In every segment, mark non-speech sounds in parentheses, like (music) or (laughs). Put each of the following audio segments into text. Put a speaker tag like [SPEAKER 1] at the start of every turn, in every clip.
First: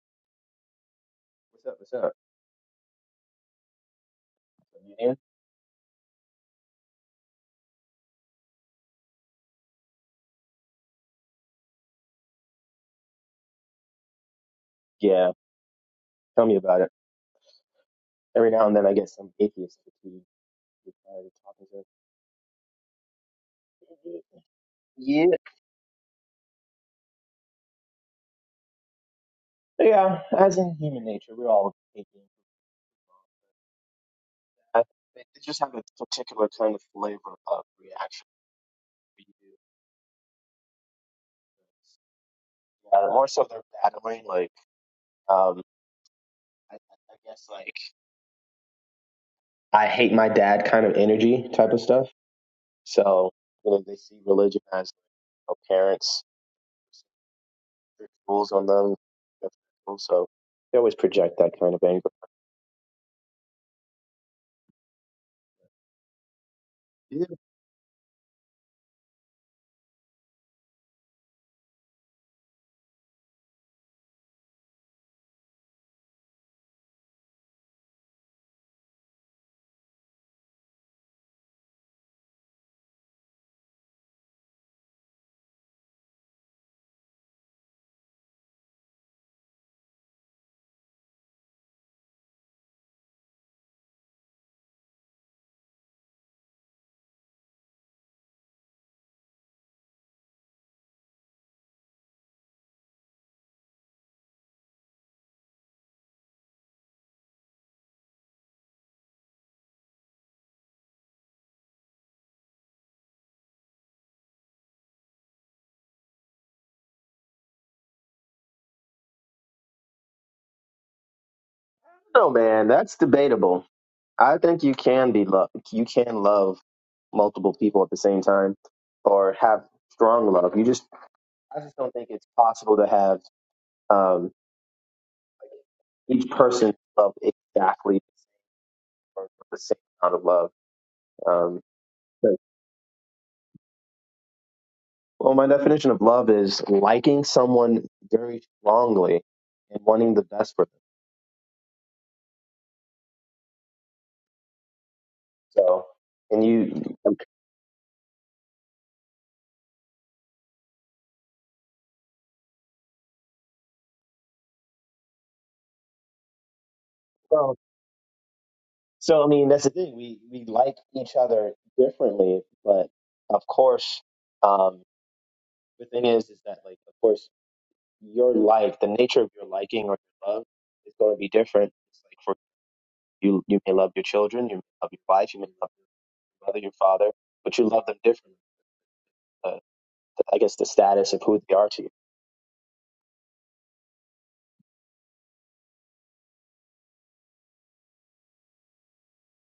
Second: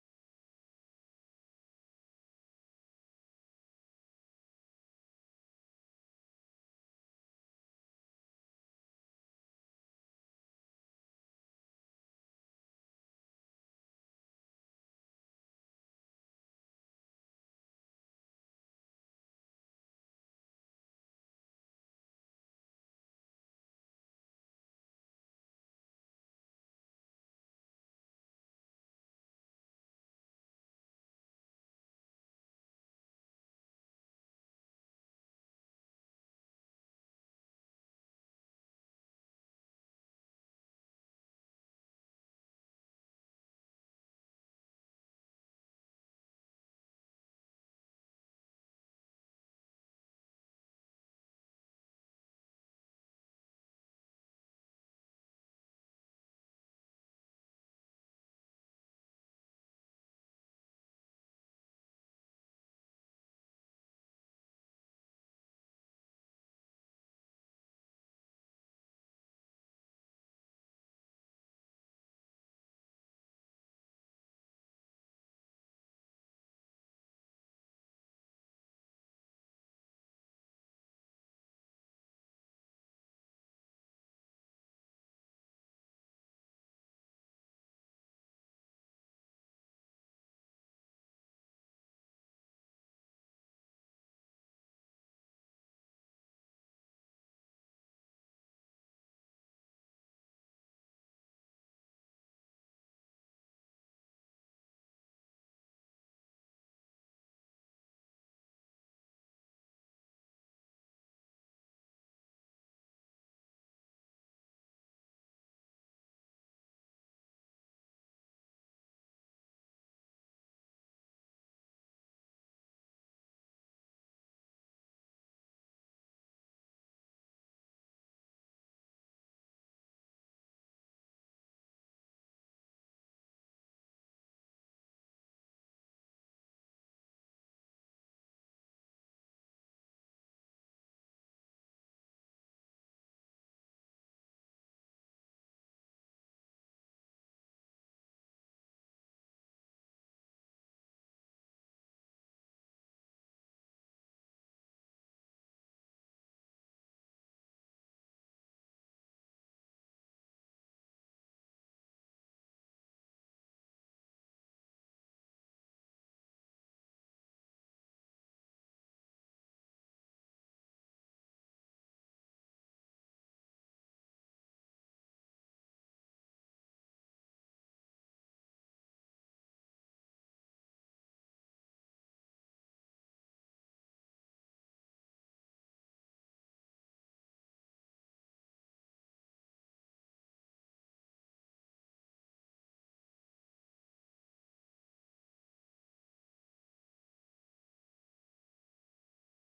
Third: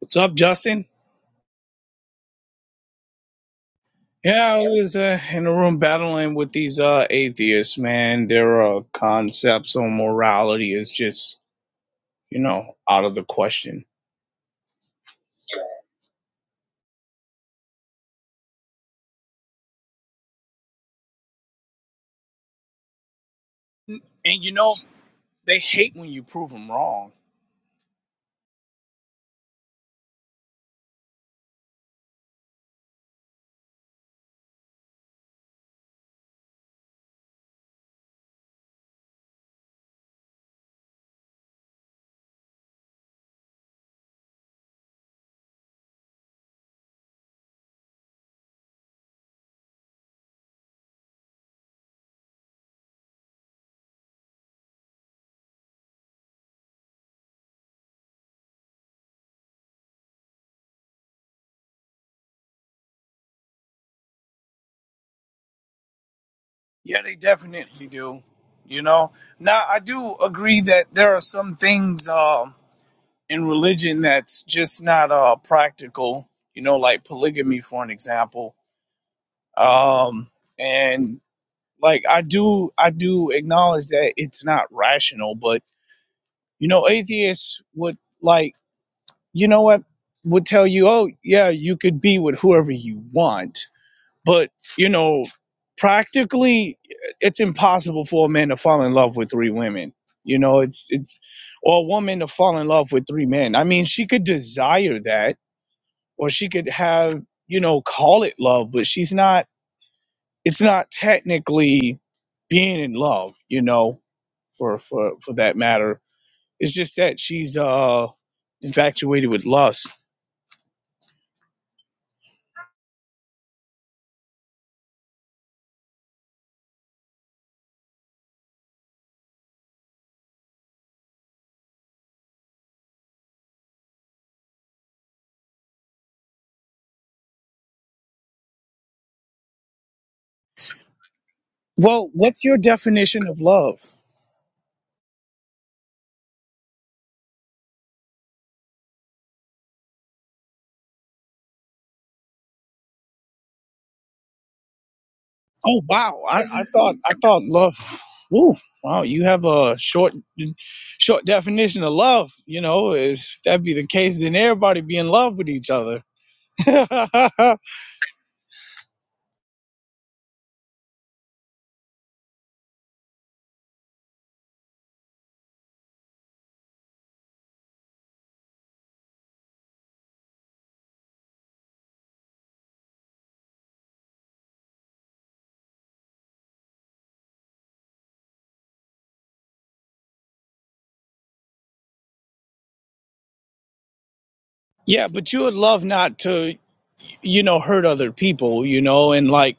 [SPEAKER 1] What's up, Justin?
[SPEAKER 2] What's up? What's up?
[SPEAKER 1] Yeah, I
[SPEAKER 2] So,
[SPEAKER 1] was
[SPEAKER 2] You here?
[SPEAKER 1] uh, in a room battling with these uh, atheists, man. Their uh, concepts on morality is just, you know, out of the question.
[SPEAKER 2] Yeah, tell me about it. Every now and then I get some atheist who who's tired talking to
[SPEAKER 1] And, you know,
[SPEAKER 2] (clears throat) Yeah,
[SPEAKER 1] they hate when you prove them wrong.
[SPEAKER 2] yeah. As in human nature, we're all atheists. I- They they just have a particular kind of flavor of reaction. We do. Uh, more so, they're battling like um, I, I guess like I hate my dad kind of energy type of stuff. So you know, they see religion as you know, parents rules on them. That's cool. So they always project that kind of anger.
[SPEAKER 1] Yeah, they
[SPEAKER 2] Yeah.
[SPEAKER 1] definitely do. You know, now I do agree that there are some things um in religion that's just not uh, practical, you know, like polygamy, for an example. Um, and like i do i do acknowledge that it's not rational but you know atheists would like you know what would tell you oh yeah you could be with whoever you want but you know practically it's impossible for a man to fall in love with three women you know it's it's or a woman to fall in love with three men i mean she could desire that or she could have you know call it love but she's not it's not technically being in love you know for for for that matter. It's just that she's uh infatuated with lust.
[SPEAKER 2] No, man, that's debatable. I think you can be love. You can love multiple people at the same time, or have strong love. You just, I just don't think it's possible to have um, each person love exactly the same or the same amount of love. Um,
[SPEAKER 1] Well,
[SPEAKER 2] but-
[SPEAKER 1] what's your definition of love?
[SPEAKER 2] well, my definition of love is liking someone very strongly and wanting the best for them.
[SPEAKER 1] Oh
[SPEAKER 2] So,
[SPEAKER 1] wow, I,
[SPEAKER 2] and
[SPEAKER 1] I thought
[SPEAKER 2] you,
[SPEAKER 1] I thought love. Ooh, wow, you have a short short definition of love. You know, if that be the case, then everybody be in love with each other.
[SPEAKER 2] So,
[SPEAKER 1] (laughs)
[SPEAKER 2] so I mean, that's the thing. We we like each other differently, but of course, um, the thing is, is that like, of course, your like the nature of your liking or your love is going to be different. It's like for you, you may love your children, you may love your wife, you may love your mother, your father, but you love them differently. Uh, I guess the status of who they are to you,
[SPEAKER 1] yeah, but you would love not to, you know, hurt other people. You know, and like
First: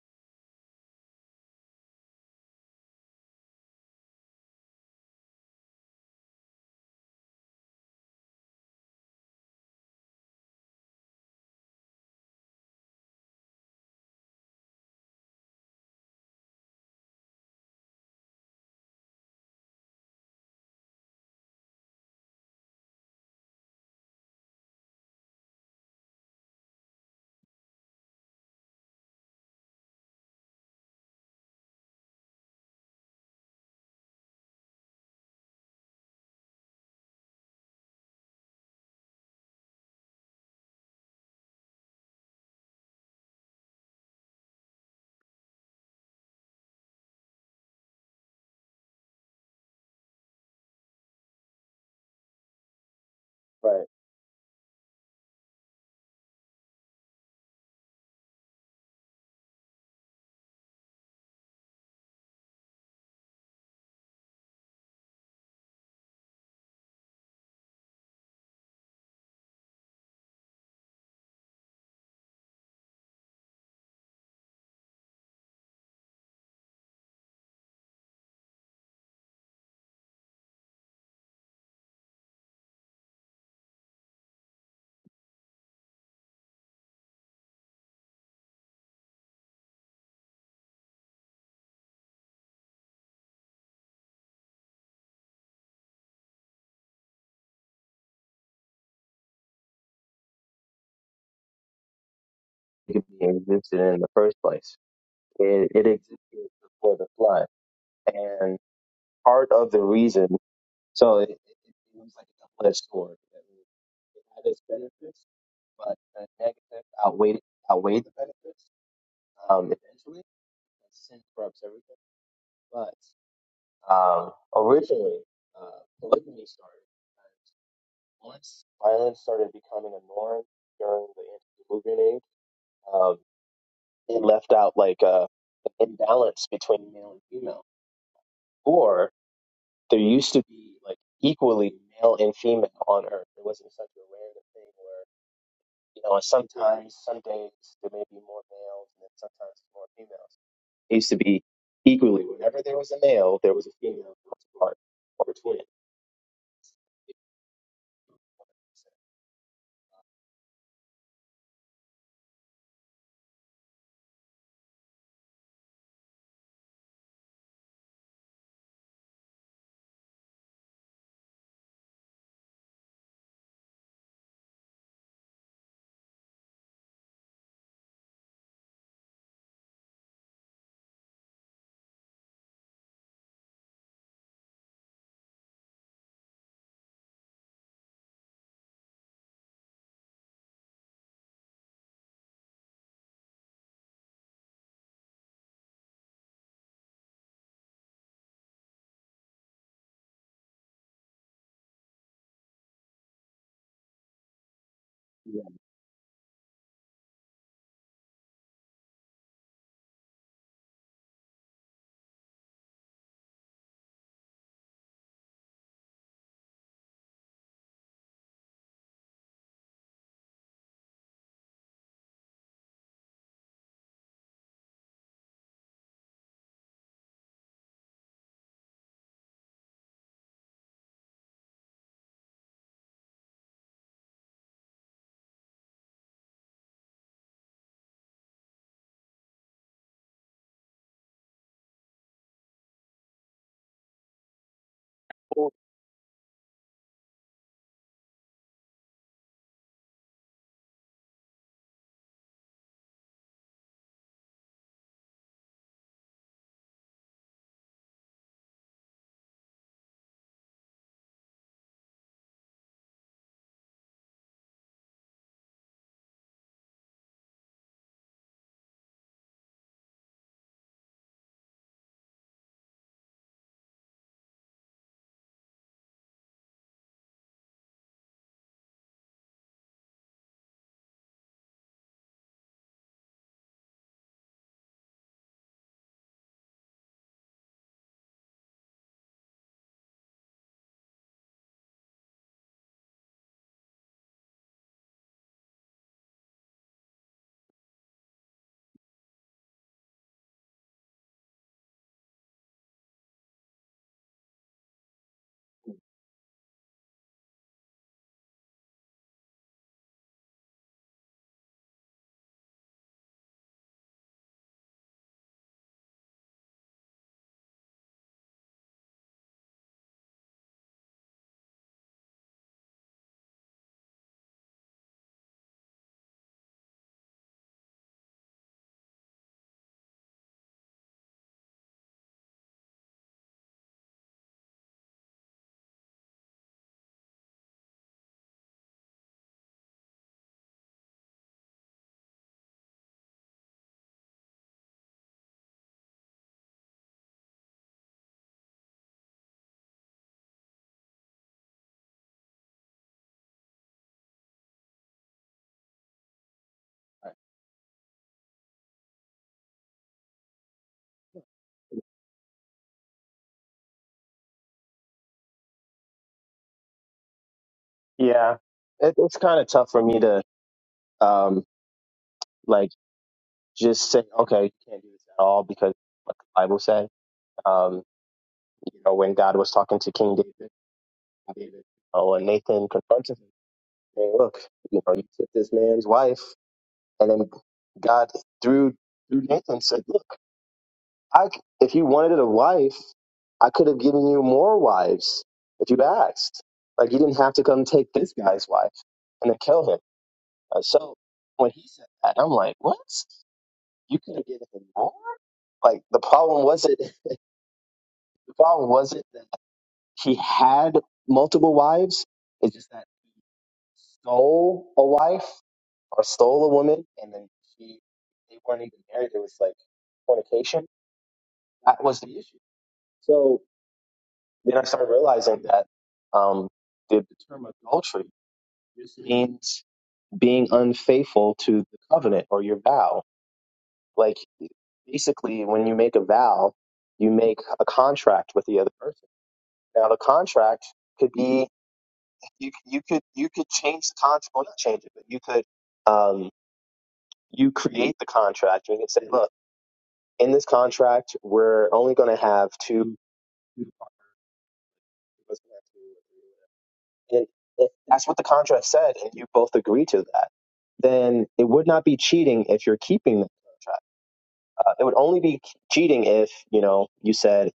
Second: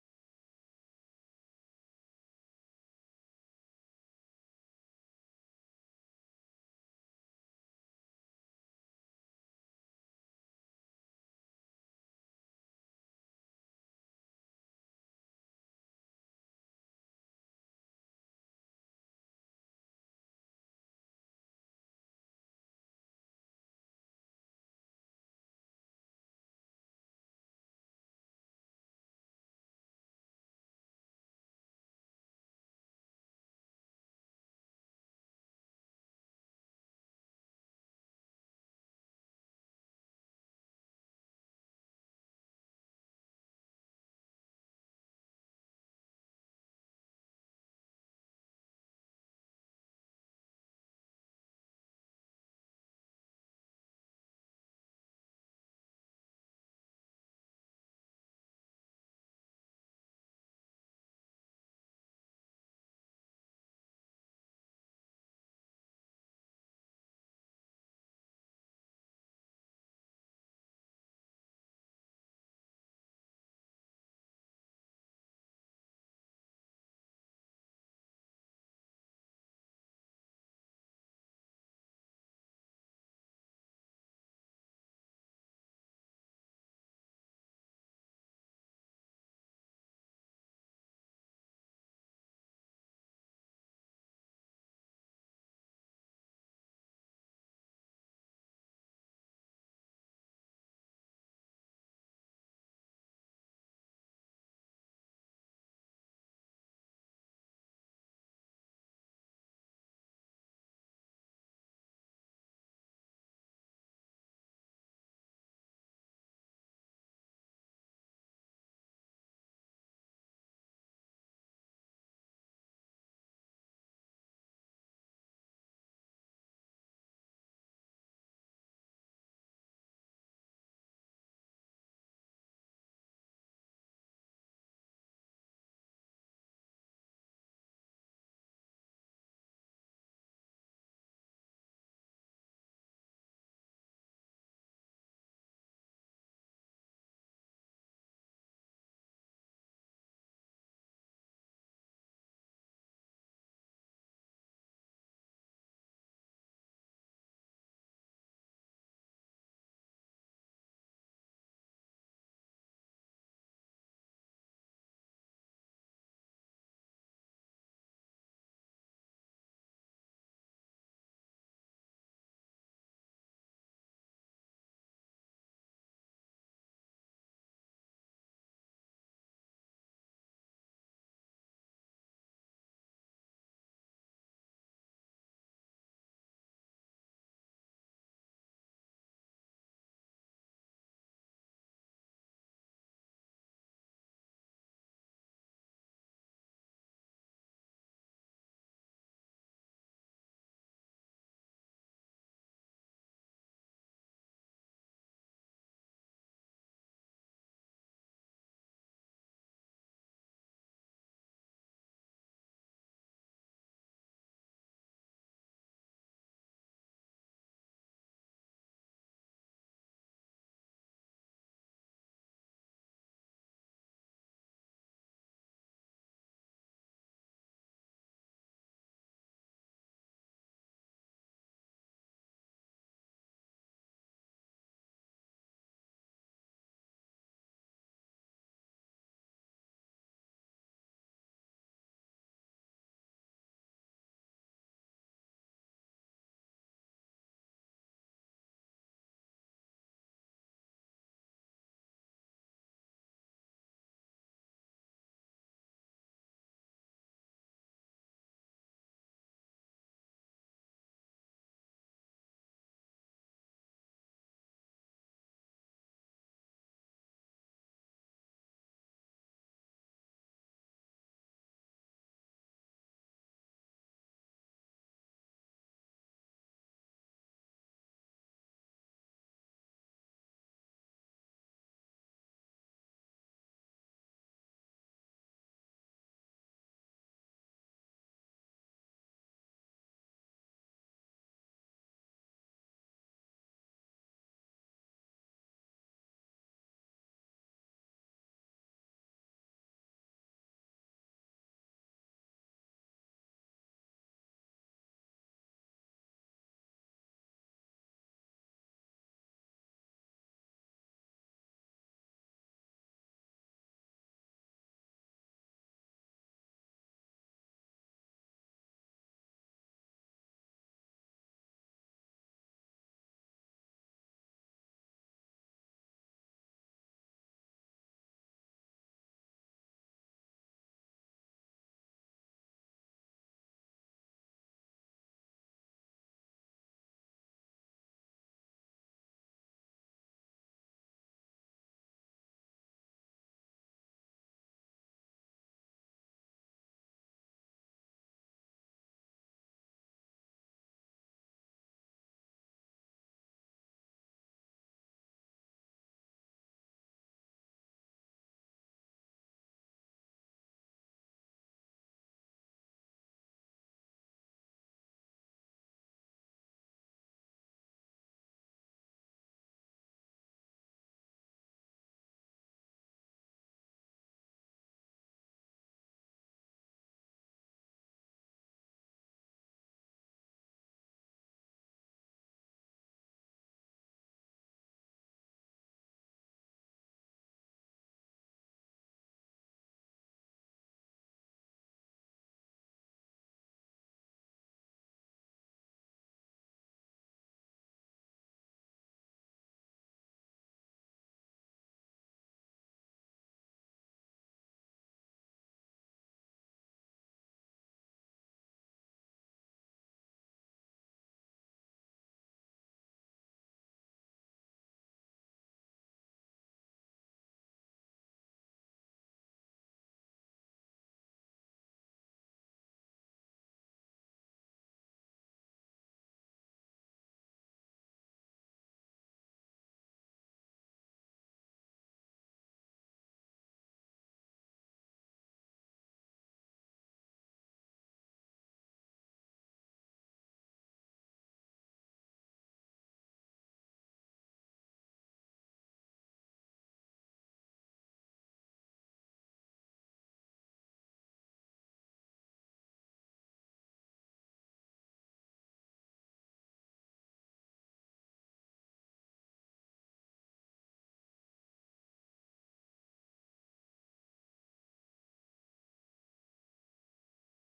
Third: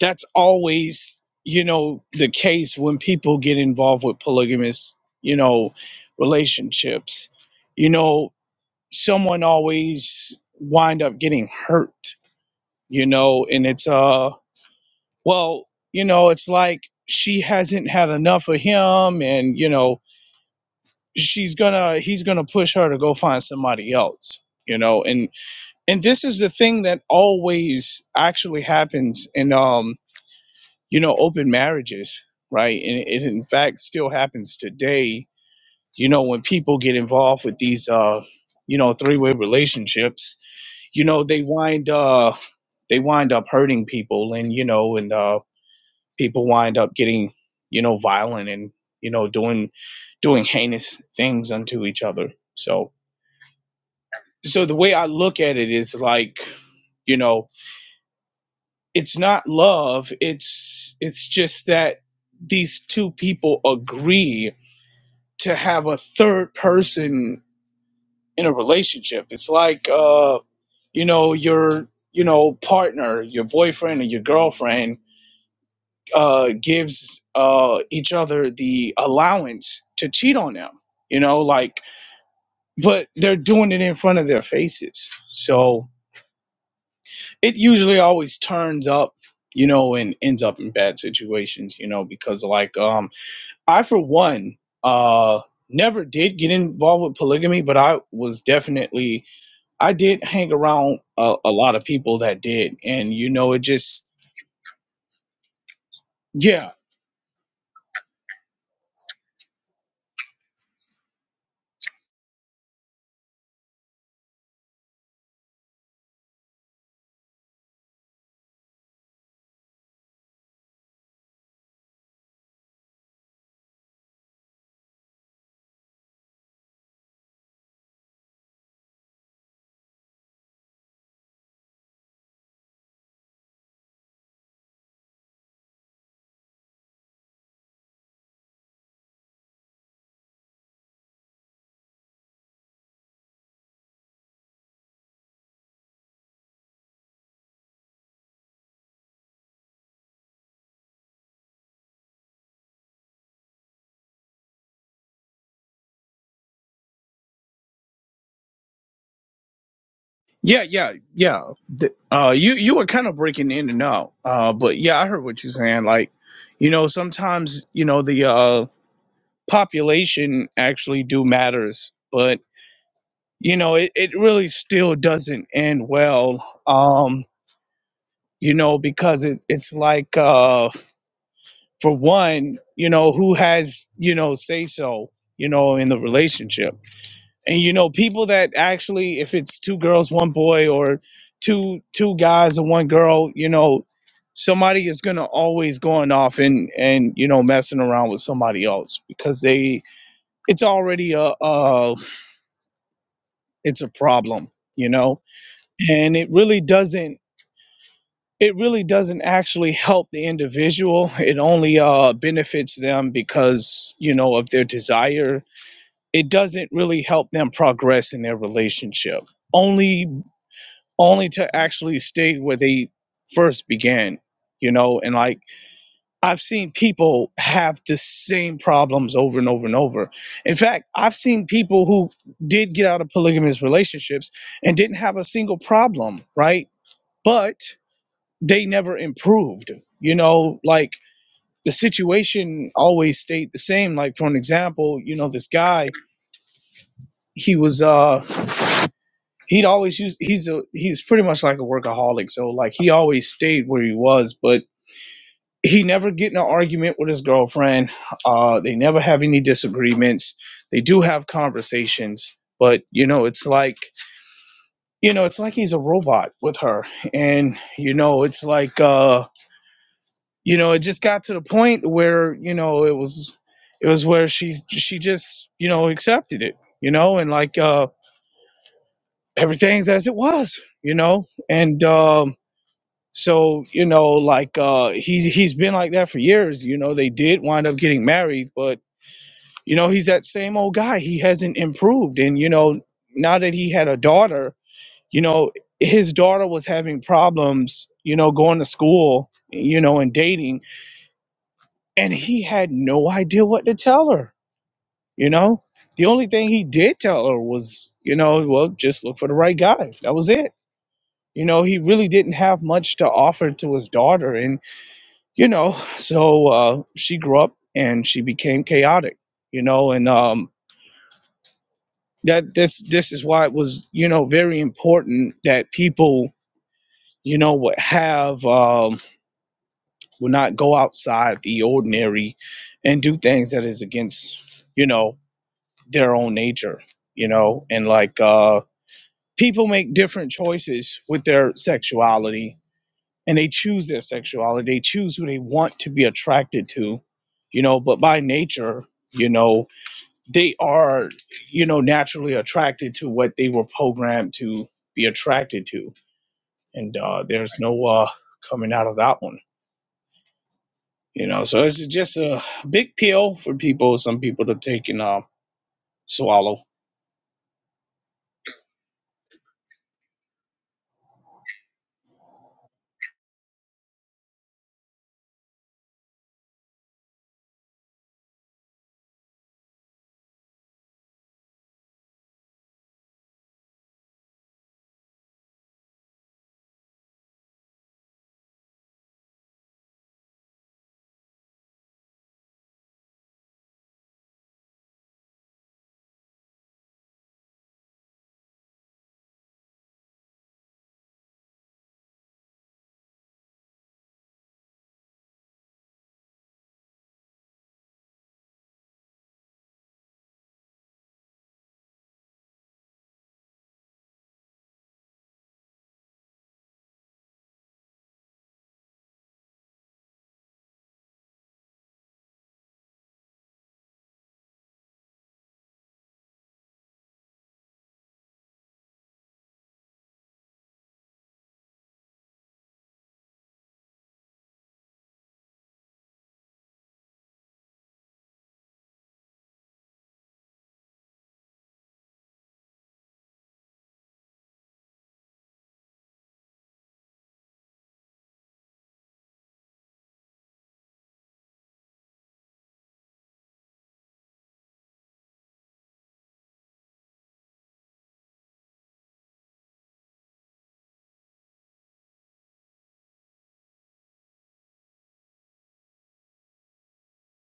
[SPEAKER 1] that's always you know the case when people get involved with polygamous you know relationships you know someone always wind up getting hurt you know and it's uh well you know it's like she hasn't had enough of him and you know she's gonna he's gonna push her to go find somebody else you know and and this is the thing that always actually happens in, um. you know, open marriages, right? And it in fact still happens today. You know, when people get involved with these, uh, you know, three-way relationships, you know, they wind, uh, they wind up hurting people, and you know, and uh, people wind up getting, you know, violent and you know, doing, doing heinous things unto each other. So,
[SPEAKER 2] right?
[SPEAKER 1] so the way I look at it is like, you know, it's not love. It's, it's just that these two people agree to have a third person in a relationship. It's like uh, you know, your you know, partner, your boyfriend or your girlfriend uh gives uh each other the allowance to cheat on them. You know, like but they're doing it in front of their faces. So it usually always turns up, you know, and ends up in bad situations, you know, because like um I for one uh never did get involved with polygamy, but I was definitely I did hang around a, a lot of people that did,
[SPEAKER 2] It could
[SPEAKER 1] and
[SPEAKER 2] be
[SPEAKER 1] you know, it
[SPEAKER 2] existed in
[SPEAKER 1] just
[SPEAKER 2] the first place. It it existed
[SPEAKER 1] yeah,
[SPEAKER 2] before the flood, and part of the reason So it, it, it was like a double-edged sword. It it had its benefits, but the negatives outweighed outweighed the benefits um, eventually. And sin corrupts everything. But um, originally, uh, polygamy started. And once violence started becoming a norm during the antediluvian age, um, it left out like a, an imbalance between male and female, or there used to be like equally male and female on Earth. It wasn't such a random thing You know, and sometimes, some days, there may be more males, and then sometimes more females. It used to be equally. Whenever there was a male, there was a female counterpart or twin.
[SPEAKER 1] yeah, yeah, yeah. The- uh, you you were kind of breaking in and out, uh, but yeah, I heard what you're saying. Like, you know, sometimes you know the uh, population actually do matters, but you know, it, it really still doesn't end well. Um, you know, because it, it's like uh, for one, you know, who has you know say so, you know, in the relationship and you know people that actually if it's two girls one boy or two two guys and one girl you know somebody is going to always going off and and you know messing around with somebody else because they it's already a a it's a problem you know
[SPEAKER 2] Yeah.
[SPEAKER 1] and it really doesn't it really doesn't actually help the individual it only uh benefits them because you know of their desire it doesn't really help them progress in their relationship only only to actually stay where they first began, you know, and like I've seen people have the same problems over and over and over. In fact, I've seen people who did get out of polygamous relationships and didn't have a single problem, right? But they never improved, you know, like the situation always stayed the same. Like for an example, you know, this guy, he was uh he'd always use he's a he's pretty much like a workaholic so like he always stayed where he was but he never get in an argument with his girlfriend. Uh, they never have any disagreements. They do have conversations, but you know, it's like you know, it's like he's a robot with her, and you know, it's like uh, you know, it just got to the point where you know it was it was where she's she just you know accepted it, you know, and like uh, everything's as it was, you know, and um, so you know, like uh, he's he's been like that for years. You know, they did wind up getting married, but You know, he's that same old guy. He hasn't improved. And, you know, now that he had a daughter, you know, his daughter was having problems, you know, going to school, you know, and dating. And he had no idea what to tell her, you know? The only thing he did tell her was, you know, well, just look for the right guy. That was it. You know, he really didn't have much to offer to his daughter. And, you know, so uh, she grew up and she became chaotic, you know, and, um, that this this is why it was you know very important that people you know would have um would not go outside the ordinary and do things that is against you know their own nature you know and like uh people make different choices with their sexuality and they choose their sexuality they choose who they want to be attracted to you know but by nature you know they are, you know, naturally attracted to what they were programmed to be attracted to, and uh, there's no uh, coming out of that one. You know, so it's just a big pill for people, some people to take and uh, swallow.
[SPEAKER 2] Yeah, it, it's kind of tough for me to um like just say, okay, you can't do this at all because what the Bible said. Um, you know, when God was talking to King David, David, oh, and Nathan confronted him, saying, look, you know, you took this man's wife. And then God through through Nathan said, "Look, I c- if you wanted a wife, I could have given you more wives if you asked. Like you didn't have to come take this guy's wife and then kill him." Uh, so when he said that, I'm like, "What? You could have given him more?" Like the problem wasn't (laughs) the problem wasn't that he had multiple wives. It's just that. stole a wife or stole a woman, and then she they weren't even married. It was like fornication. That was the issue. So then I started realizing that um, the, the term adultery just means being unfaithful to the covenant or your vow. Like basically, when you make a vow, you make a contract with the other person. Now the contract could be you you could you could change the contract, well not change it, but you could. Um, you create the contract and you can say, look, in this contract, we're only going to have two. (laughs) And if that's what the contract said, and you both agree to that, then it would not be cheating if you're keeping the contract. Uh, it would only be cheating if you know you said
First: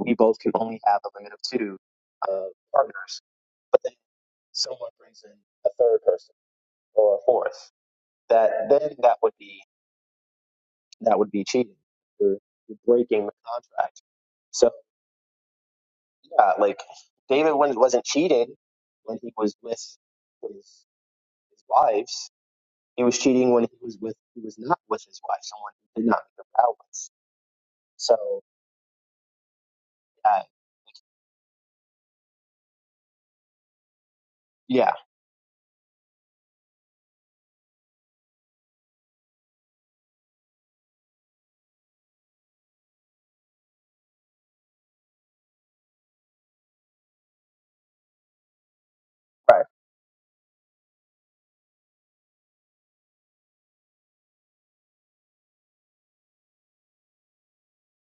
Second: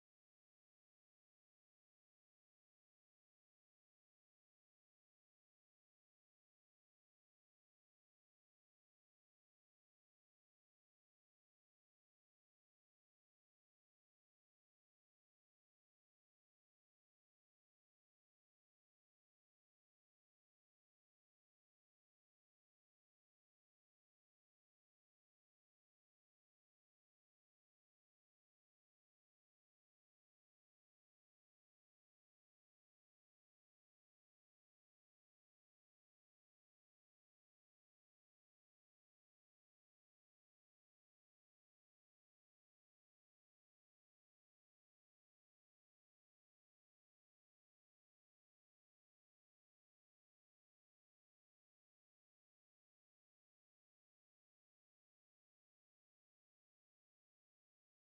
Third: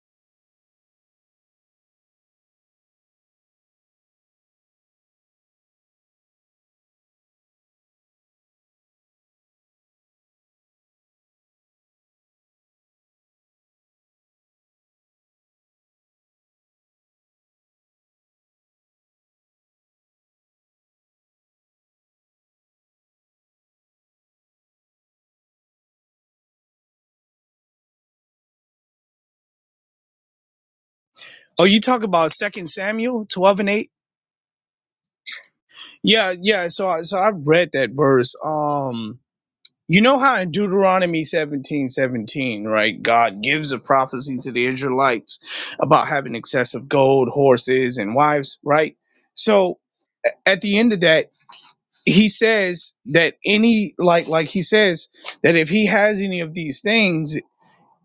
[SPEAKER 2] we both can only have a limit of two uh, partners, but then someone brings in a third person or a fourth. That then that would be that would be cheating. You're, you're breaking the contract. So Yeah, like David when wasn't cheated when he was with his, his wives. He was cheating when he was with he was not with his wife, someone who did not make a vow with. So uh,
[SPEAKER 1] Oh, you talk about Second Samuel twelve and eight?
[SPEAKER 2] yeah,
[SPEAKER 1] Yeah, yeah. So, I so I read that verse. Um, You know how in Deuteronomy seventeen seventeen, right, God gives a prophecy to the Israelites about having excessive gold, horses, and wives, right?
[SPEAKER 2] right.
[SPEAKER 1] So at the end of that, he says that any like like he says that if he has any of these things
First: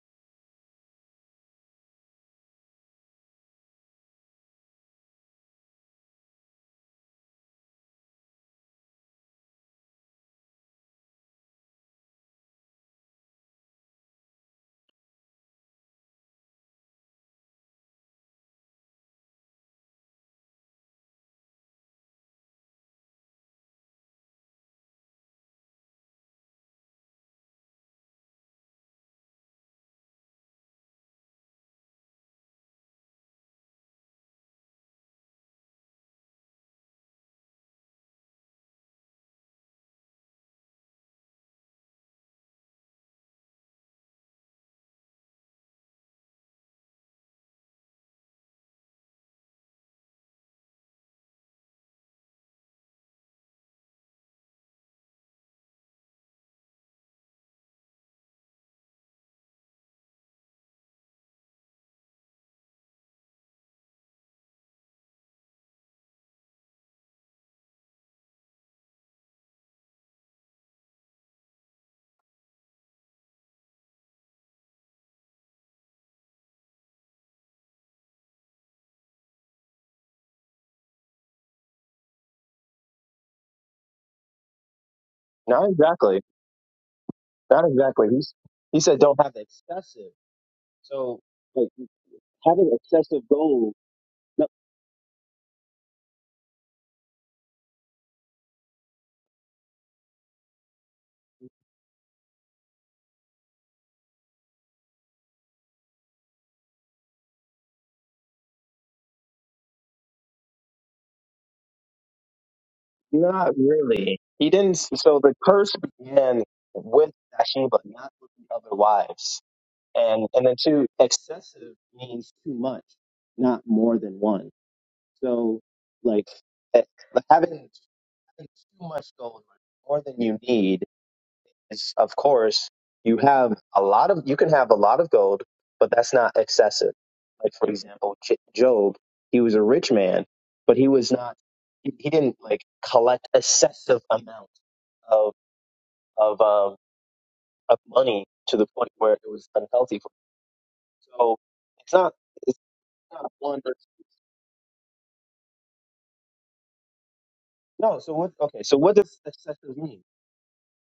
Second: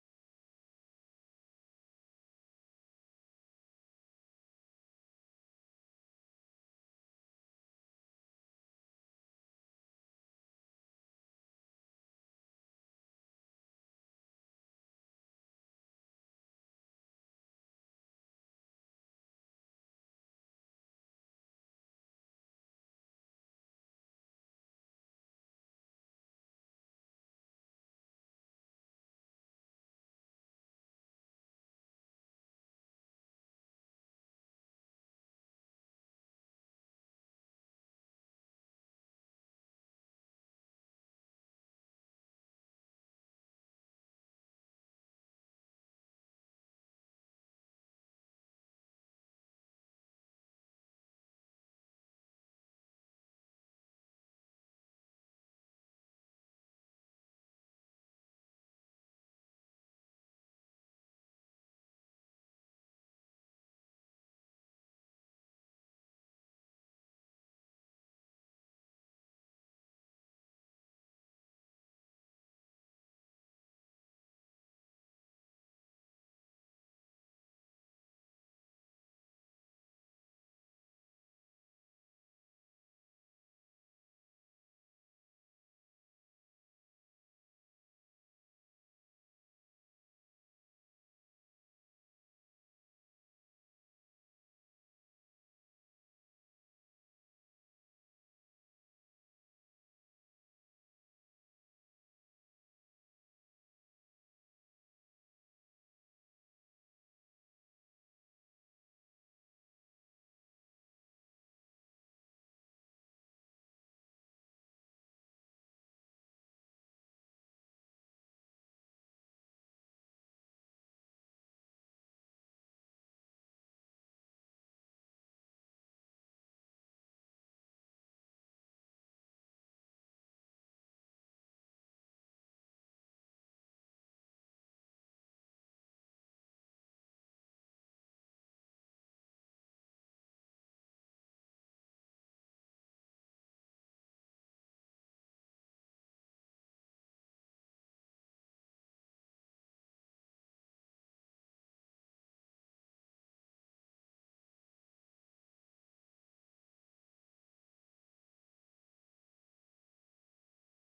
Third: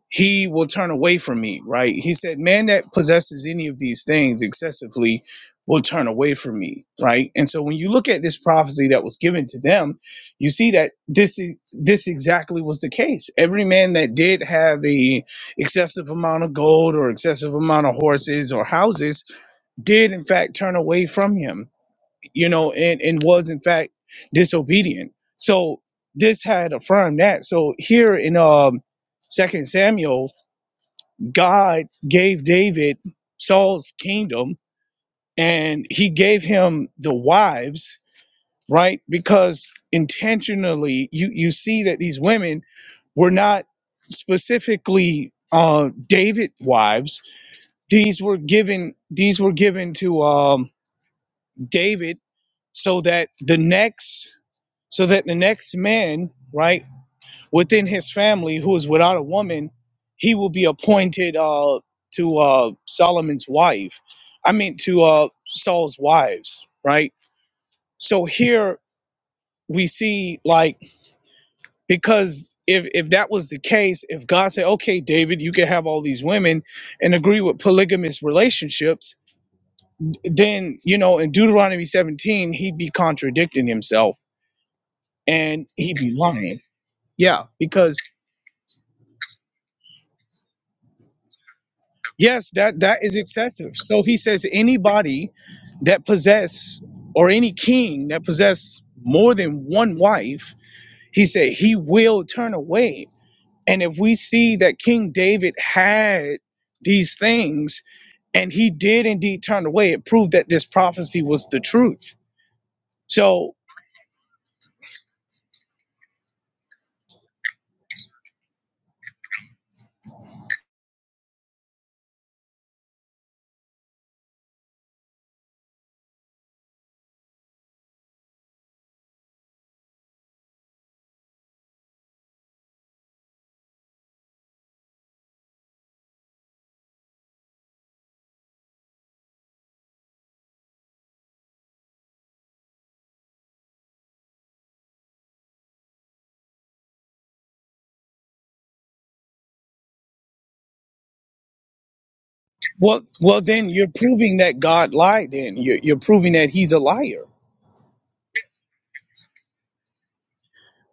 [SPEAKER 1] he will turn away from me, right? He said, Man that possesses any of these things excessively will turn away from me, right? And so when you look at this prophecy that was given to them, you see that this is this exactly was the case. Every man that did have a excessive amount of gold or excessive amount of horses or houses did in fact turn away from him, you know, and, and was in fact disobedient. So this had affirmed that. So here in um Second Samuel God gave David Saul's kingdom and he gave him the wives, right? Because intentionally you you see that these women were not specifically uh David wives. These were given these were given to um David so that the next so that the next man, right? within his family who is without a woman, he will be appointed uh, to uh, Solomon's wife. I mean, to uh, Saul's wives, right? So here we see, like, because if, if that was the case, if God said, okay, David, you can have all these women and agree with polygamous relationships, then, you know, in Deuteronomy 17, he'd be contradicting himself and
[SPEAKER 2] Not
[SPEAKER 1] he'd be
[SPEAKER 2] exactly.
[SPEAKER 1] lying. Yeah,
[SPEAKER 2] Not
[SPEAKER 1] because
[SPEAKER 2] exactly. He's he said don't have excessive. So like
[SPEAKER 1] Yes,
[SPEAKER 2] having
[SPEAKER 1] that that is
[SPEAKER 2] excessive goals.
[SPEAKER 1] excessive. So he says
[SPEAKER 2] No,
[SPEAKER 1] anybody that possess or any king that possess more than one wife, he said he will turn away. And if we see that King David had these things and he did indeed turn away, it proved that this prophecy was the truth.
[SPEAKER 2] not
[SPEAKER 1] So
[SPEAKER 2] really. He didn't. So the curse began with Bathsheba, not with the other wives. And and then two, excessive means too much, not more than one. So like eh, like having, having too much gold, more than you need is of course you have a lot of you can have a lot of gold, but that's not excessive. Like for example, J- Job, he was a rich man, but he was not he, he didn't like collect excessive amount of of um of money to the point where it was unhealthy for him. So it's not.
[SPEAKER 1] well well
[SPEAKER 2] one,
[SPEAKER 1] then
[SPEAKER 2] but
[SPEAKER 1] you're proving that God lied then. You're, you're proving that he's a liar.
[SPEAKER 2] no. So what? Okay. So what does excessive mean?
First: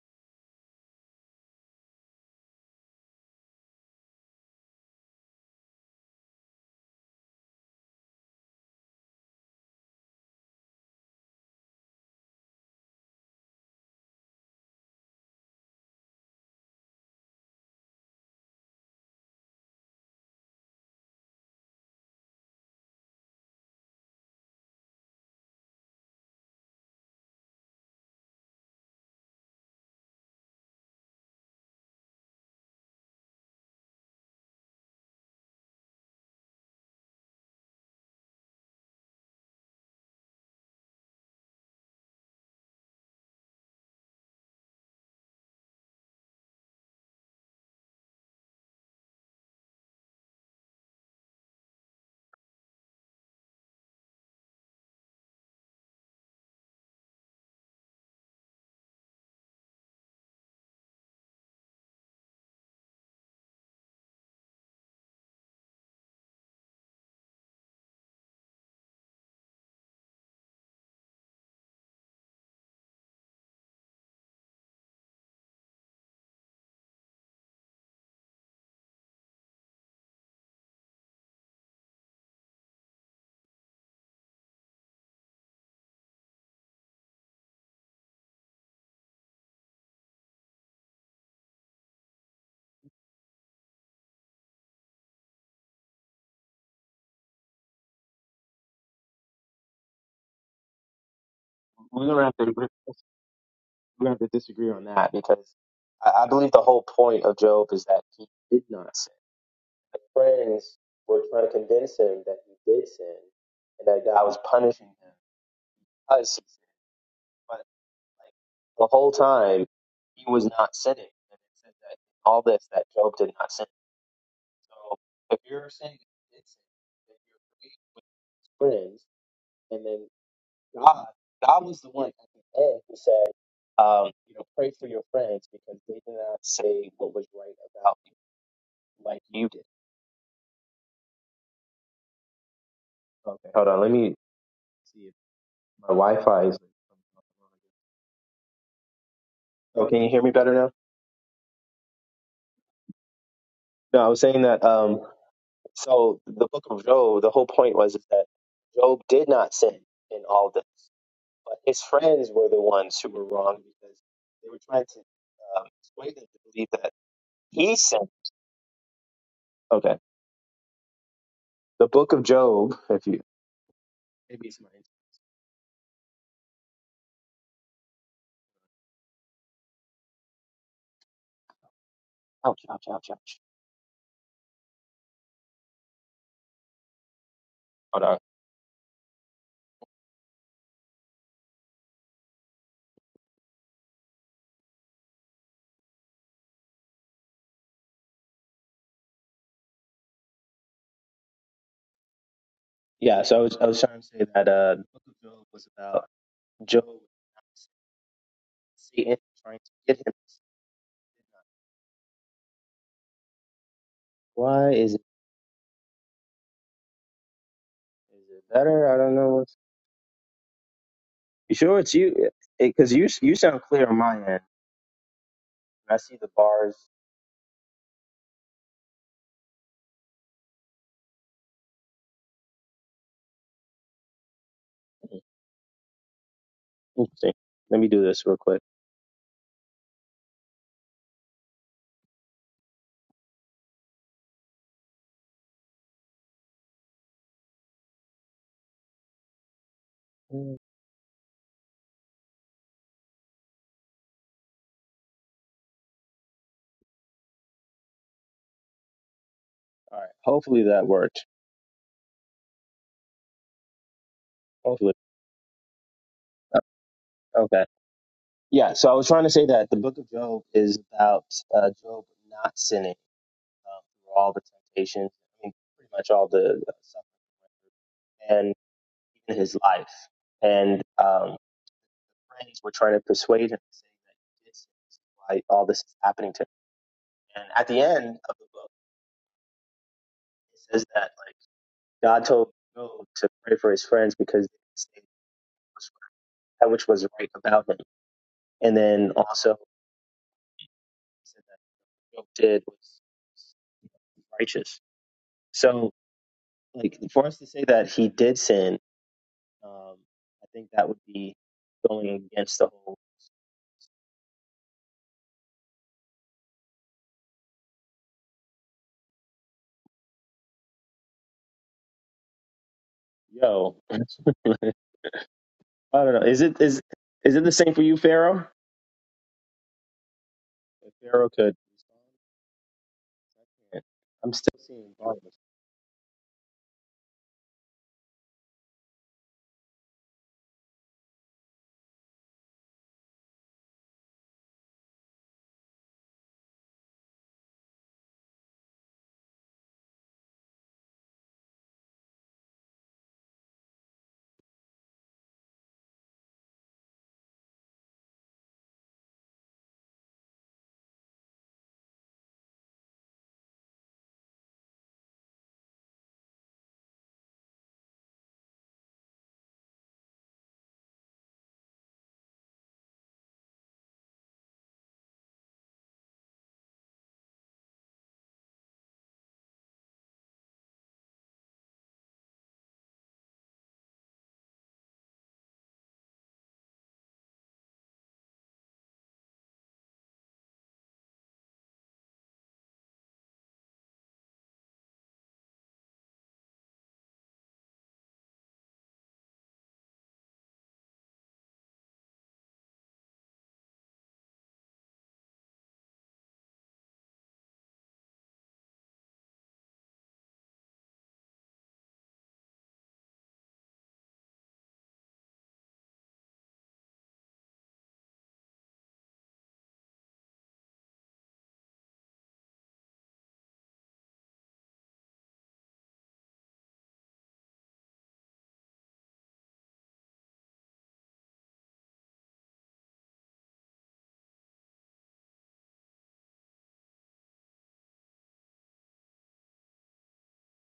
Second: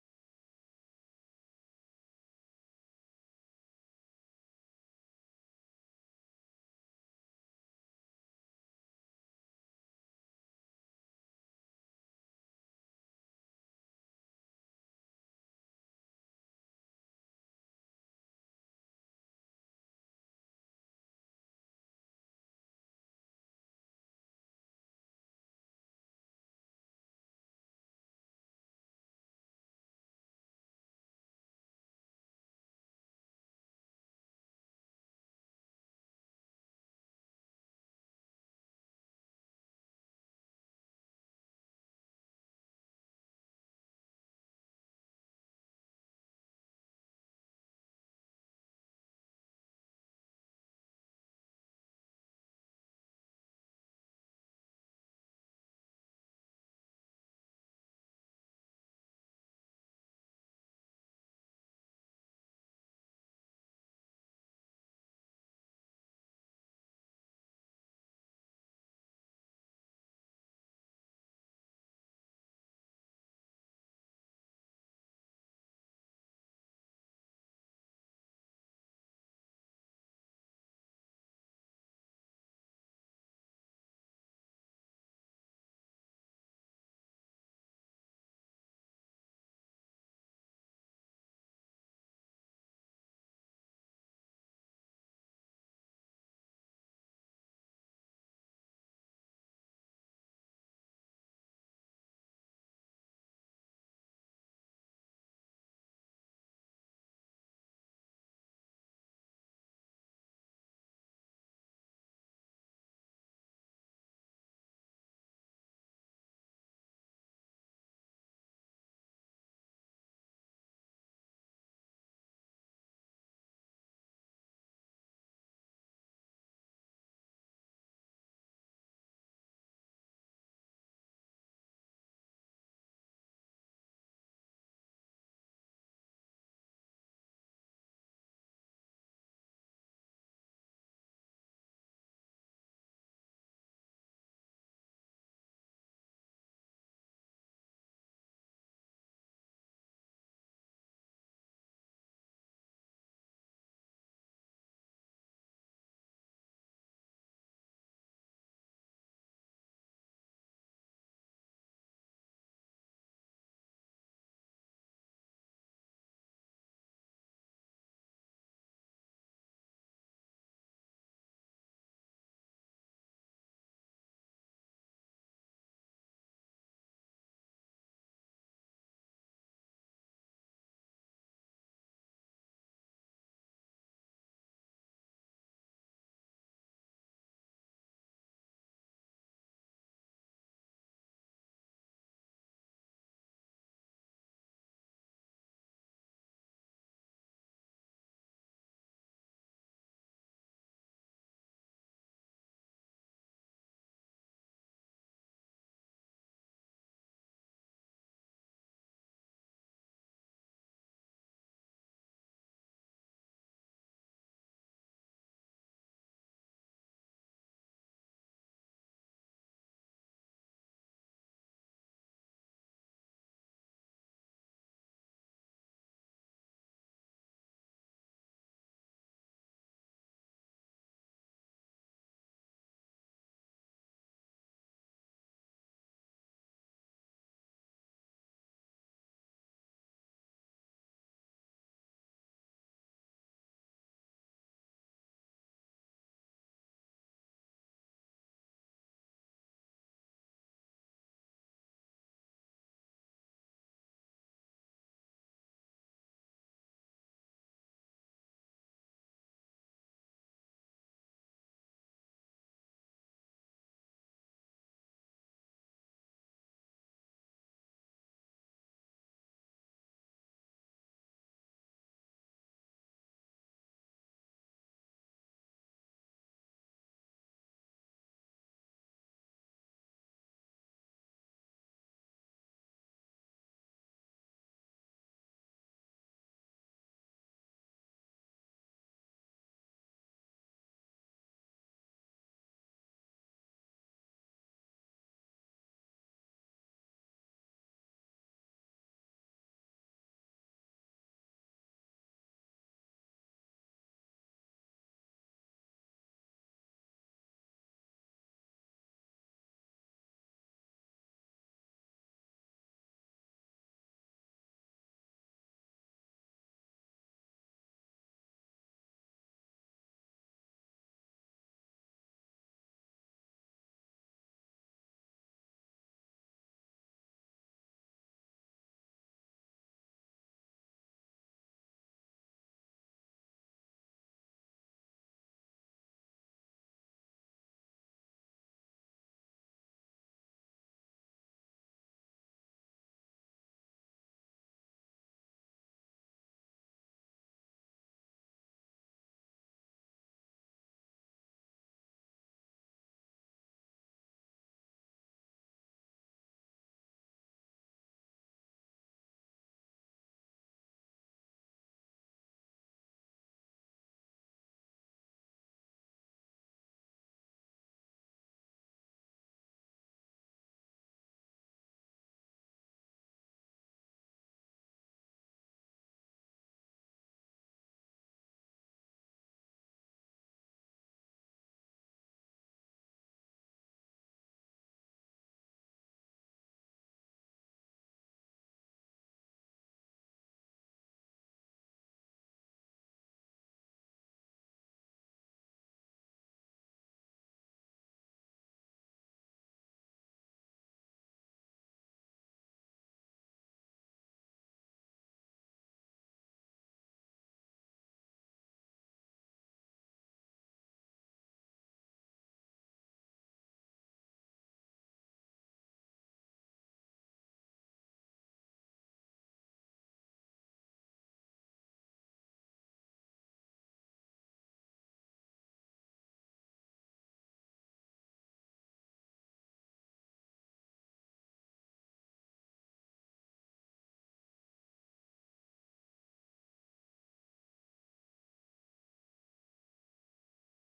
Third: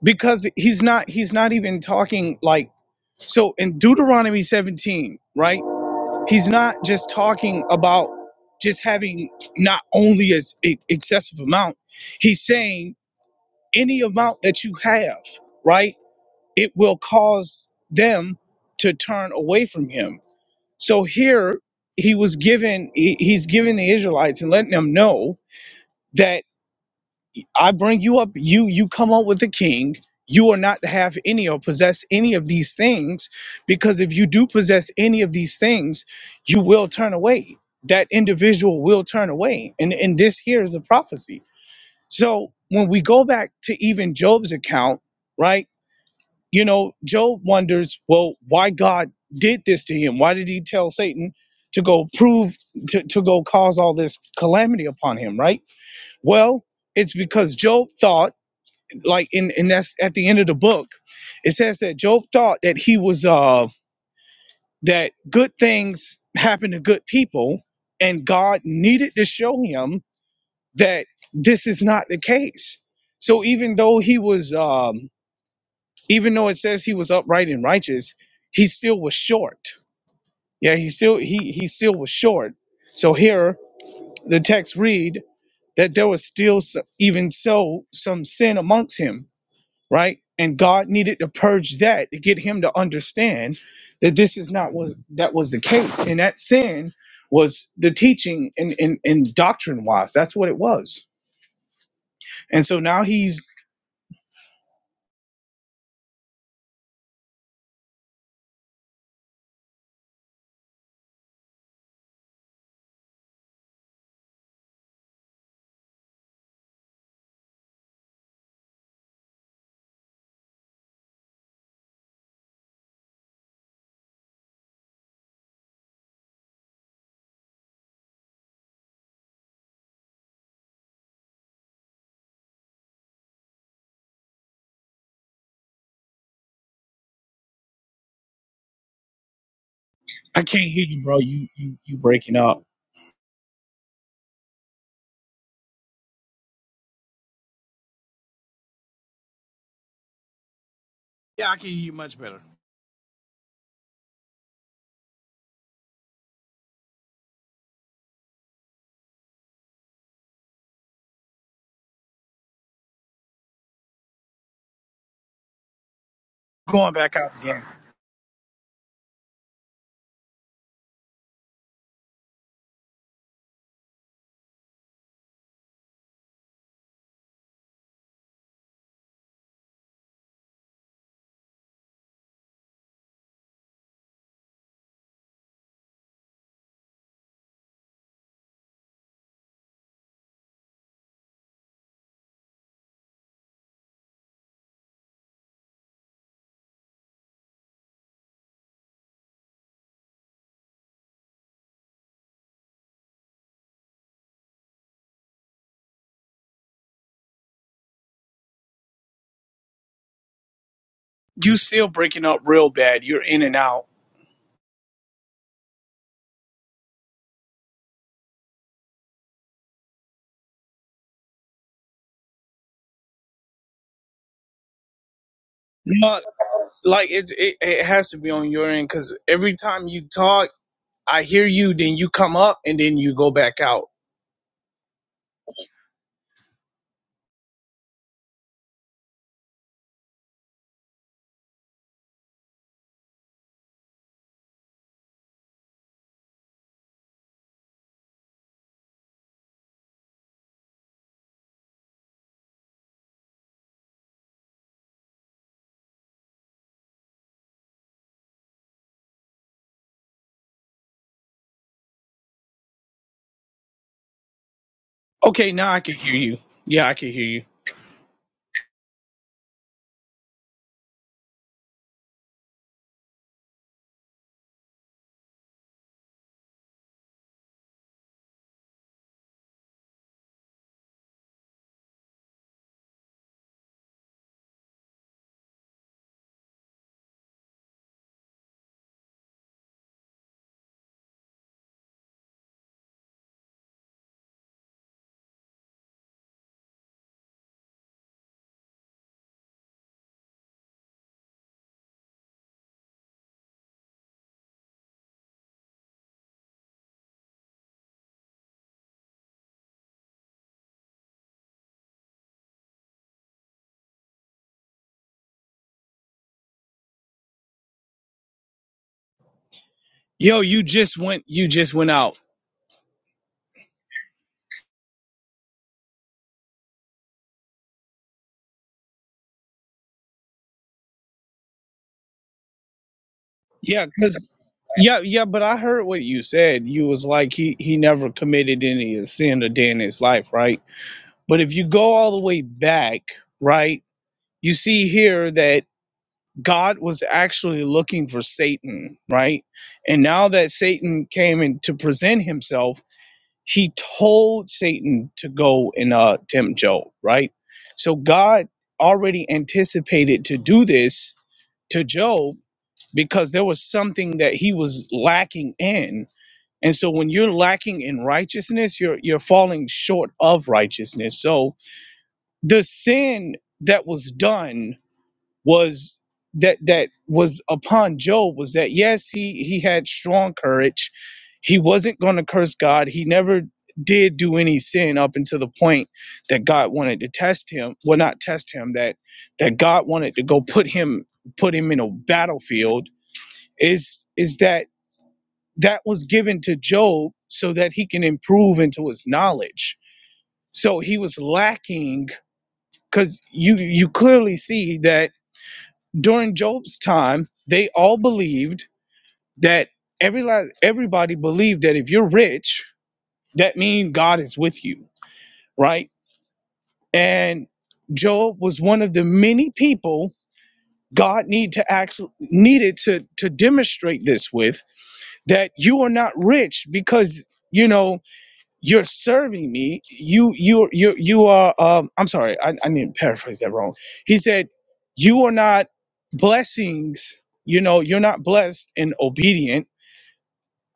[SPEAKER 1] Because he's not he's not even talking like So in Deuteronomy 17, right? He's not just talking about just having not only as e- excessive amount. He's saying any amount that you have, right? It will cause them to turn away from him. So here he was given he- he's giving the Israelites and letting them know that. I bring you up, you you come up with a king. You are not to have any or possess any of these things, because if you do possess any of these things, you will turn away. That individual will turn away. And and this here is a prophecy. So when we go back to even Job's account, right? You know, Job wonders, well, why God did this to him? Why did he tell Satan to go prove to, to go cause all this calamity upon him, right? Well, it's because Job thought like in and that's at the end of the book it says that job thought that he was uh that good things happen to good people and god needed to show him that this is not the case so even though he was um even though it says he was upright and righteous he still was short yeah he still he he still was short so here the text read that there was still some, even so some sin amongst him right? And God needed to purge that to get him to understand that this is not was that was the case. And that sin was the teaching and and, and doctrine wise. That's what it was.
[SPEAKER 2] We're gonna have to
[SPEAKER 1] And
[SPEAKER 2] agree
[SPEAKER 1] so now he's
[SPEAKER 2] agree on that because I, I believe the whole point of Job is that he did not sin. His friends were trying to convince him that he did sin and that God was punishing him because he sinned. But like the whole time, he was not sinning. And it says that all this that Job did not sin. So if you're saying that he did sin, then you're agreeing with his friends, and then God, God was the one at the end who said, um, you know, pray for your friends because they did not say what was right about you like you did.
[SPEAKER 1] I can't hear you, bro. You you you breaking up.
[SPEAKER 2] Okay, hold on. See if my Wi-Fi is. Oh, can you hear me better now?
[SPEAKER 1] Yeah, I can hear you much better.
[SPEAKER 2] No, I was saying that. Um, so the book of Job, the whole point was is that Job did not sin in all this, but his friends were the ones who were wrong because they were trying to um, persuade them to believe that
[SPEAKER 1] Going back out again.
[SPEAKER 2] he sinned. Okay, the book of Job, if you maybe it's mine. Ouch, ouch, ouch, ouch. Hold on. Yeah, so I was, I was trying to say that uh, the book of Job was about Job Satan trying to get him.
[SPEAKER 1] You still breaking up real bad. You're in and out.
[SPEAKER 2] Why is it, is it better? I don't know. What's, you sure it's you? Because you you sound clear on my end. I
[SPEAKER 1] No,
[SPEAKER 2] see the bars.
[SPEAKER 1] like it, it it has to be on your end because every time you talk i hear you then you come up and then you go back out
[SPEAKER 2] Interesting. Let me do this real quick. Mm. All right. Hopefully that worked. Hopefully.
[SPEAKER 1] okay now i can hear you yeah i can hear you
[SPEAKER 2] Okay. Yeah, so I was trying to say that the book of Job is about uh, Job not sinning um, through all the temptations, I mean, pretty much all the uh, suffering, and even his life. And um, friends were trying to persuade him to say that he did sin. This is why all this is happening to him. And at the end of the book, it says that like God told Job to pray for his friends because they didn't say that which was right about him. And then also, he said that Job did was righteous. So, like, for us to say that he did sin Um, I think that would be going against the whole
[SPEAKER 1] yo you just went you just went out
[SPEAKER 2] yo. (laughs) I don't know. Is it is is it the same for you, Pharaoh? If Pharaoh could, respond,
[SPEAKER 1] Yeah,
[SPEAKER 2] I'm
[SPEAKER 1] because
[SPEAKER 2] still seeing
[SPEAKER 1] yeah, yeah,
[SPEAKER 2] Barnabas.
[SPEAKER 1] but I heard what you said. You was like he he never committed any sin a day in his life, right? But if you go all the way back, right, you see here that God was actually looking for Satan, right? And now that Satan came in to present himself, he told Satan to go and uh tempt Job, right? So God already anticipated to do this to Job because there was something that he was lacking in. And so when you're lacking in righteousness, you're you're falling short of righteousness. So the sin that was done was that that was upon Job was that yes, he he had strong courage. He wasn't going to curse God. He never did do any sin up until the point that God wanted to test him. Well, not test him that that God wanted to go put him put him in a battlefield is is that that was given to Job so that he can improve into his knowledge. So he was lacking because you you clearly see that during Job's time they all believed that every la- everybody believed that if you're rich that means God is with you, right? And Job was one of the many people God need to actually needed to to demonstrate this with that you are not rich because you know you're serving me you you you you are um i'm sorry i, I need to paraphrase that wrong he said you are not blessings you know you're not blessed and obedient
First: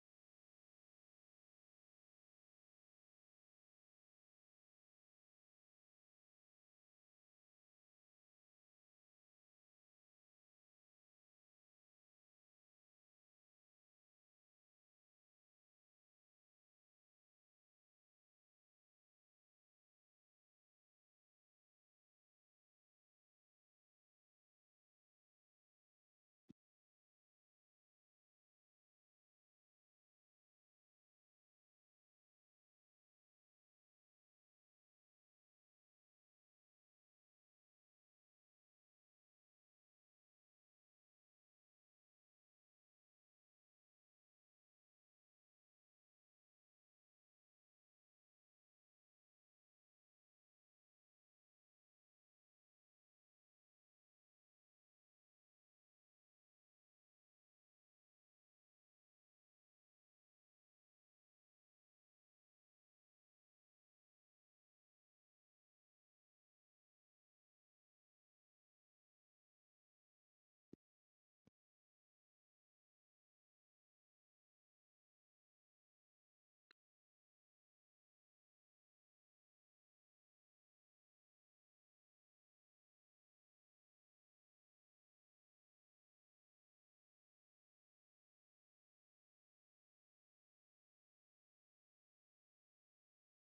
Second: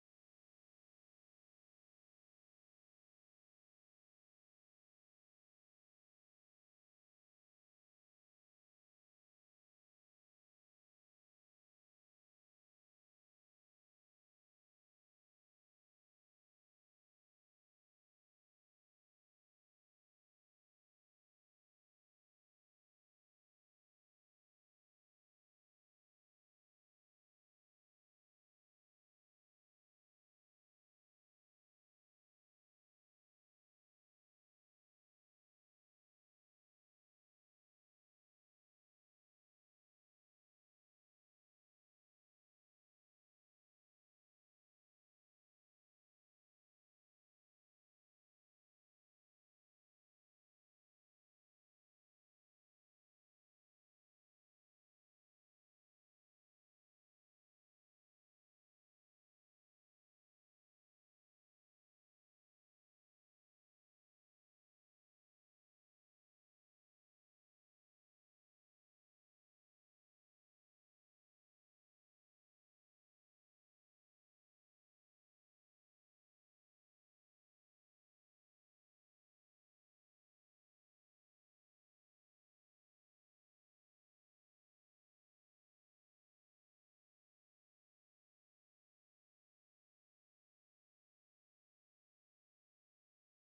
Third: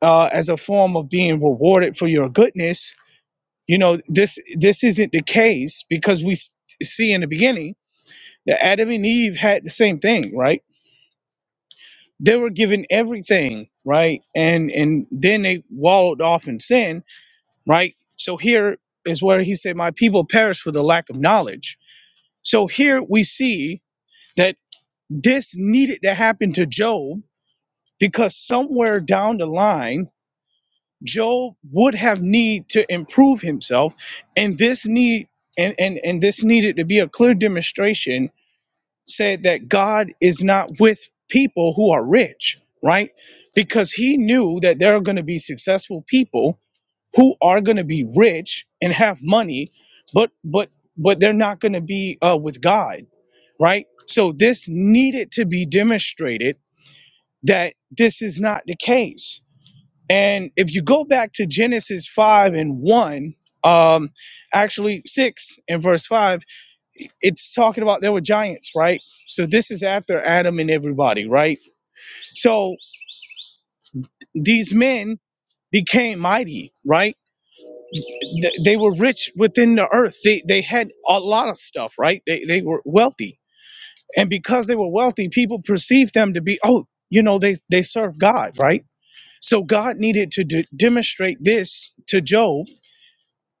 [SPEAKER 1] uh, as a form of being rewarded for your goodness you know this this isn't the case because we s- see in the beginning that adam and eve had the same thing right they were given everything right and and then they wallowed off in sin right? So here is where he said, My people perish for the lack of knowledge. So here we see that this needed to happen to Job because somewhere down the line, Job would have need to improve himself. And this need and, and, and this needed to be a clear demonstration said that God is not with people who are rich, right? Because he knew that there are going to be successful people who are going to be rich and have money but but but they're not going to be uh, with god right so this needed to be demonstrated that this is not the case and if you go back to genesis 5 and 1 um actually 6 and verse 5 it's talking about there were giants right so this is after adam and everybody right so these men became mighty right th- they were rich within the earth. They they had a lot of stuff, right? They they were wealthy, and because they were wealthy, people perceived them to be oh, you know, they they serve God, right? So God needed to de- demonstrate this to Job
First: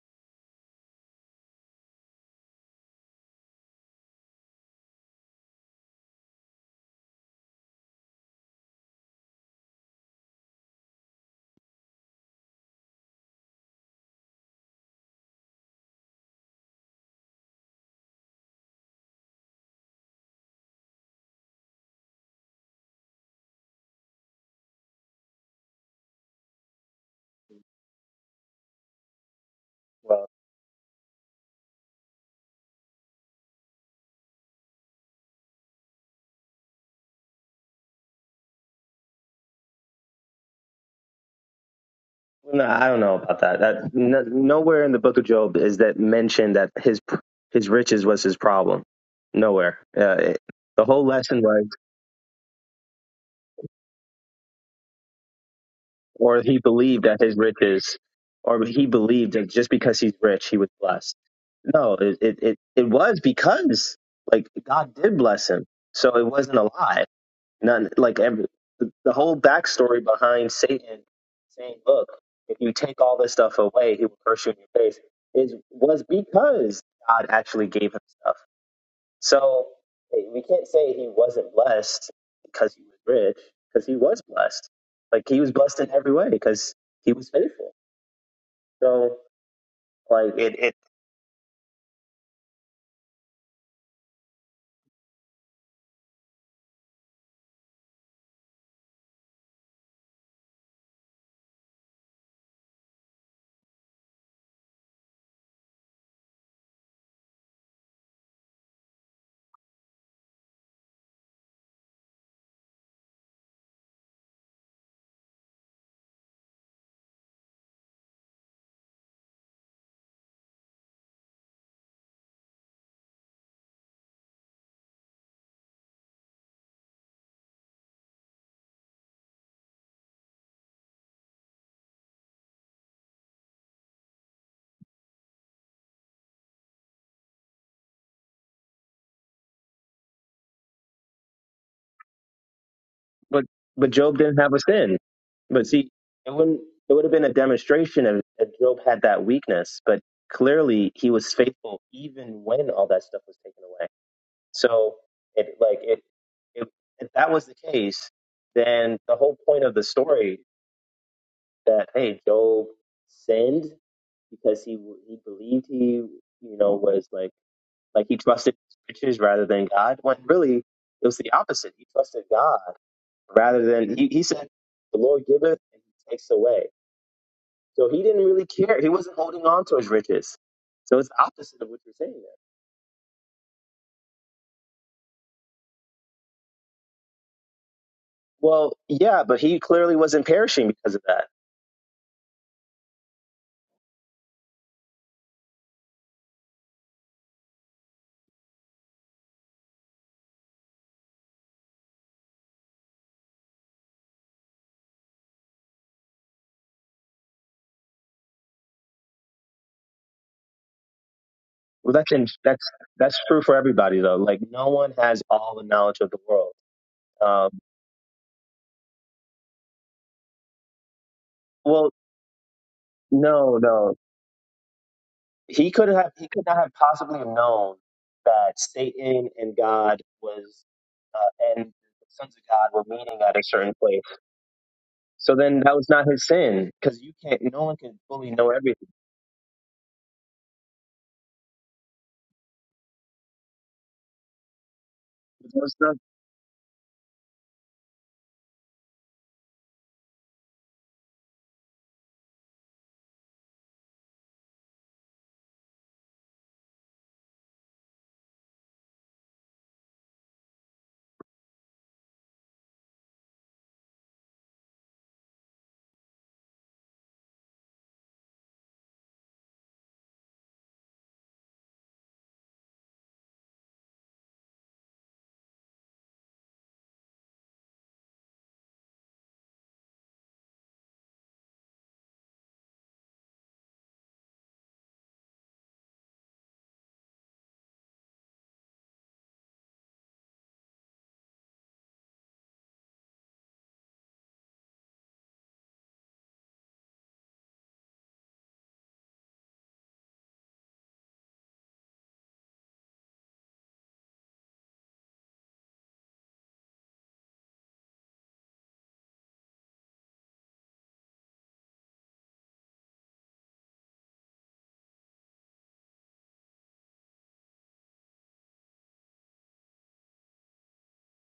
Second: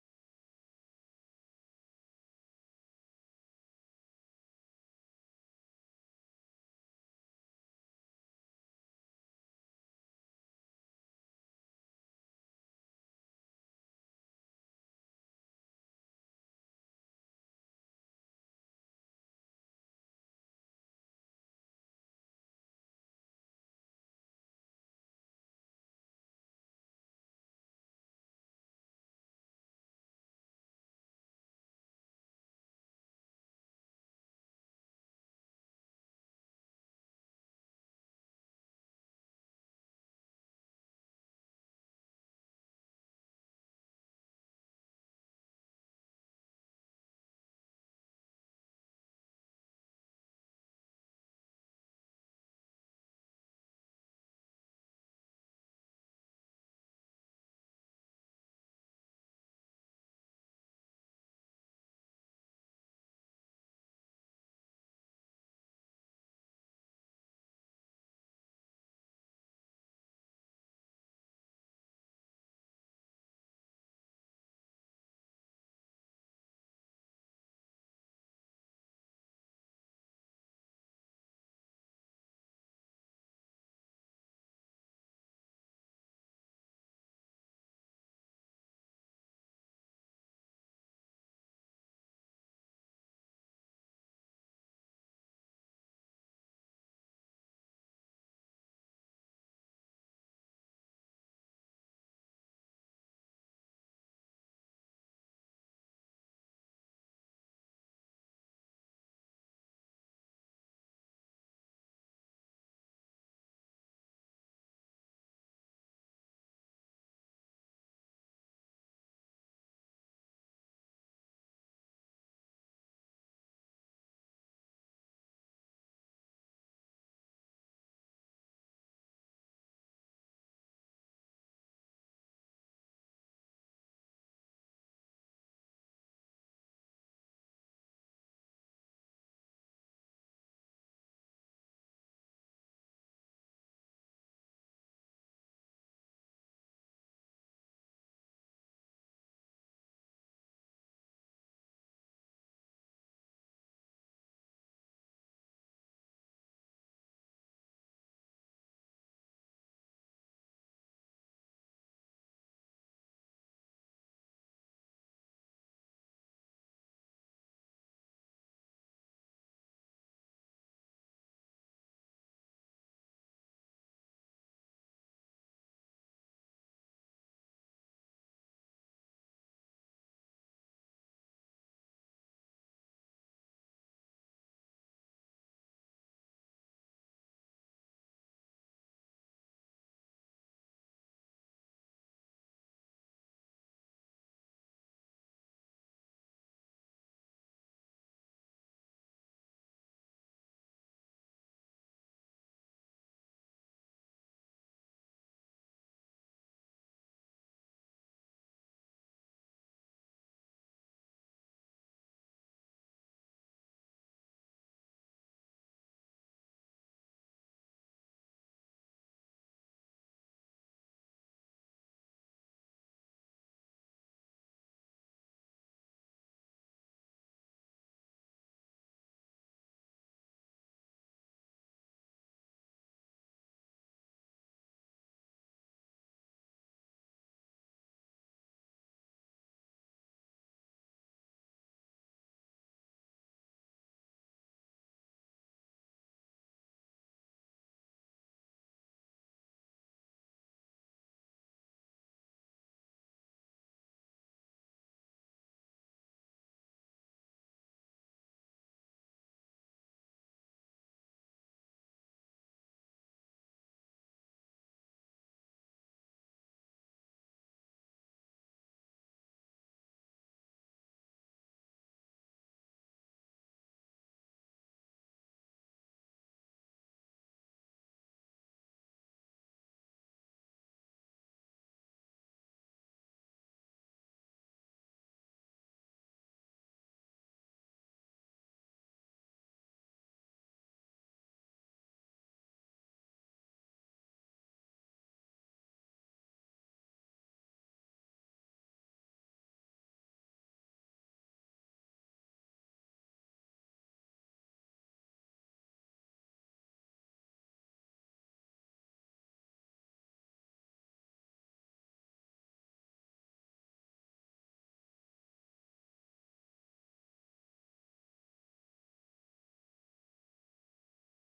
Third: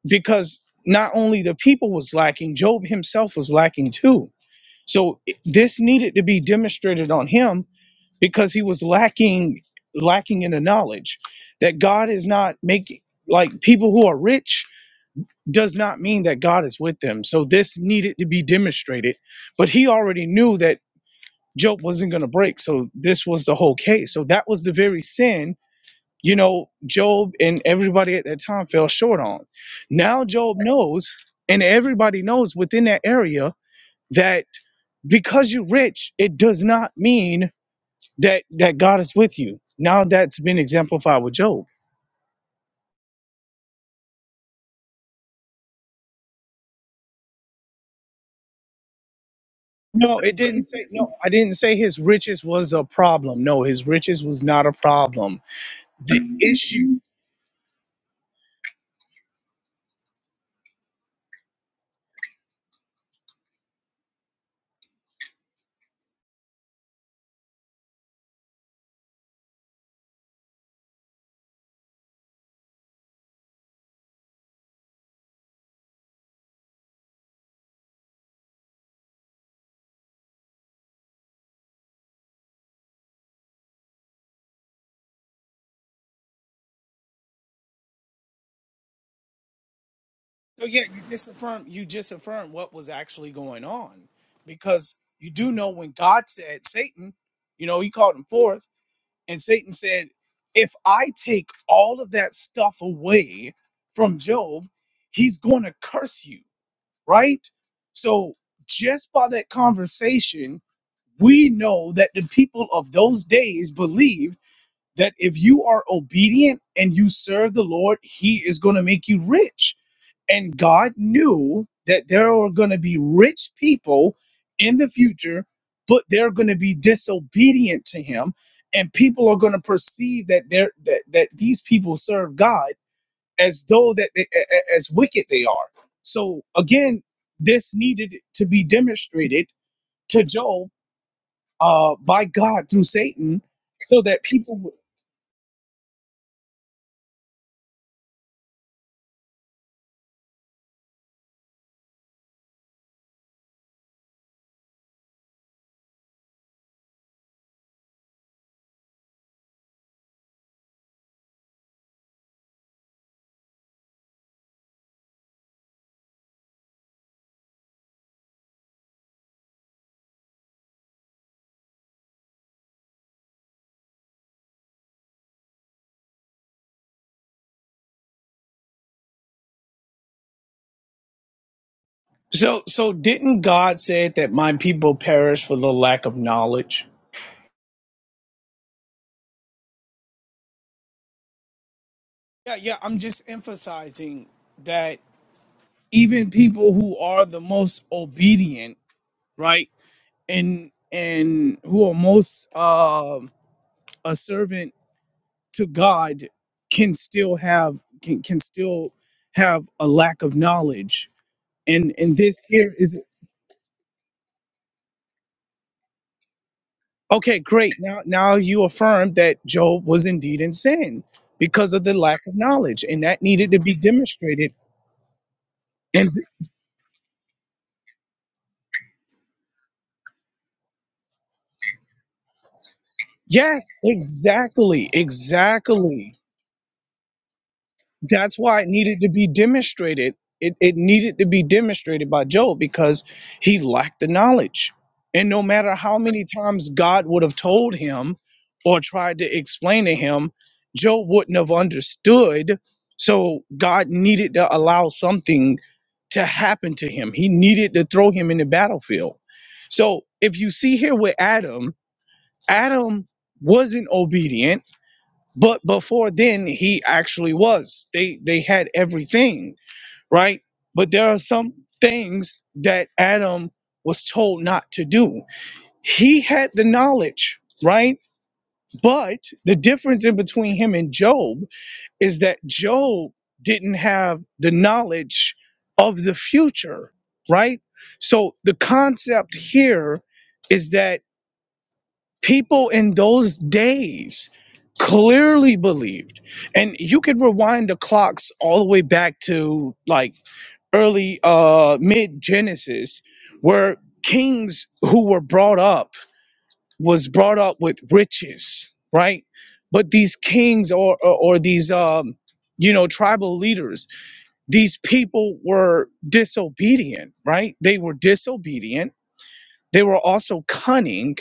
[SPEAKER 1] because not only the people was lacking, Job himself was lacking too. So i- this needed to be demonstrated on him because he was lacking lacking in the knowledge that God is not making like people who are rich does not mean that God is with them. So this needed to be demonstrated. But he already knew that Job wasn't going to break. So this was the whole case. So that was the very sin, you know, Job and everybody at that time fell short on. Now
[SPEAKER 2] Well,
[SPEAKER 1] Job knows, and everybody knows within that area that because you're rich, it does not mean that that God is with you. Now that's been exemplified with Job.
[SPEAKER 2] no, I don't know about that. That no, nowhere in the Book of Job is that mentioned that his his riches was his problem. Nowhere. Uh,
[SPEAKER 1] No, it
[SPEAKER 2] it,
[SPEAKER 1] didn't
[SPEAKER 2] the
[SPEAKER 1] say.
[SPEAKER 2] whole
[SPEAKER 1] No, I
[SPEAKER 2] lesson
[SPEAKER 1] didn't
[SPEAKER 2] was.
[SPEAKER 1] say his riches was a problem. No, his riches was not a problem. The
[SPEAKER 2] or he
[SPEAKER 1] issue.
[SPEAKER 2] believed that his riches, or he believed that just because he's rich, he was blessed. No, it, it, it, it was because like God did bless him. So it wasn't a lie. None, like every, the the whole backstory behind Satan saying, look, if you take all this stuff away, he will curse you in your face is, was because God actually gave him stuff. So eh, we can't say he wasn't blessed because he was rich, because he was blessed. Like he was blessed in every way because he was faithful. So like it,
[SPEAKER 1] So
[SPEAKER 2] it
[SPEAKER 1] yeah, you disaffirm. You disaffirm what was actually going on, because you do know when God said Satan, you know, He called him forth, and Satan said, "If I take all of that stuff away from Job, he's going to curse you." Right. So just by that conversation, we know that the people of those days believed that if you are obedient and you serve the Lord, He is going to make you rich. And God knew that there are going to be rich people in the future, but they're going to be disobedient to Him, and people are going to perceive that they're that that these people serve God as though that they, a- a- as wicked they are. So again, this needed to be demonstrated to Job uh, by God through Satan,
[SPEAKER 2] but but
[SPEAKER 1] so
[SPEAKER 2] Job
[SPEAKER 1] that
[SPEAKER 2] didn't have
[SPEAKER 1] people.
[SPEAKER 2] a
[SPEAKER 1] would.
[SPEAKER 2] sin. But see, it wouldn't it would have been a demonstration if, if Job had that weakness, but clearly he was faithful even when all that stuff was taken away. So it like it if, if that was the case, then the whole point of the story that hey, Job sinned because he he believed he you know was like like he trusted his riches rather than God. When really it was the opposite. He trusted God rather than he, he said, "The Lord giveth and He takes away." So he didn't really care. He wasn't holding on to his riches. So it's opposite of what you're saying there.
[SPEAKER 1] So, so didn't God say that my people perish for the lack of knowledge?
[SPEAKER 2] Well, yeah, but he clearly wasn't perishing because of that.
[SPEAKER 1] Yeah, yeah. I'm just emphasizing that even people who are the most obedient, right, and and who are most um a servant to God, can still have can, can still have a lack of knowledge. And
[SPEAKER 2] Well, that's
[SPEAKER 1] and
[SPEAKER 2] in,
[SPEAKER 1] this
[SPEAKER 2] that's
[SPEAKER 1] here is
[SPEAKER 2] that's true for everybody though. Like no one has all the knowledge of the world.
[SPEAKER 1] Okay,
[SPEAKER 2] Um,
[SPEAKER 1] great. Now, now you affirm that Job was indeed in sin because of
[SPEAKER 2] well,
[SPEAKER 1] the lack of knowledge, and that needed
[SPEAKER 2] no,
[SPEAKER 1] to be
[SPEAKER 2] no,
[SPEAKER 1] demonstrated.
[SPEAKER 2] he could
[SPEAKER 1] And
[SPEAKER 2] have he could not have possibly known that Satan and God was uh, and the sons of God were meeting at a certain
[SPEAKER 1] yes,
[SPEAKER 2] place.
[SPEAKER 1] exactly,
[SPEAKER 2] So then that was not
[SPEAKER 1] exactly.
[SPEAKER 2] his sin because you can't. No one can fully
[SPEAKER 1] that's
[SPEAKER 2] know
[SPEAKER 1] why it
[SPEAKER 2] everything.
[SPEAKER 1] needed to be demonstrated. It, it needed to be demonstrated by Job because he lacked the knowledge. And no
[SPEAKER 2] That
[SPEAKER 1] matter
[SPEAKER 2] was not-
[SPEAKER 1] how many times God would have told him or tried to explain to him, Job wouldn't have understood. So God needed to allow something to happen to him. He needed to throw him in the battlefield. So if you see here with Adam, Adam wasn't obedient but before then he actually was they they had everything right but there are some things that adam was told not to do he had the knowledge right but the difference in between him and job is that job didn't have the knowledge of the future right so the concept here is that people in those days clearly believed and you could rewind the clocks all the way back to like early uh mid genesis where kings who were brought up was brought up with riches right but these kings or or, or these um you know tribal leaders these people were disobedient right they were disobedient they were also cunning,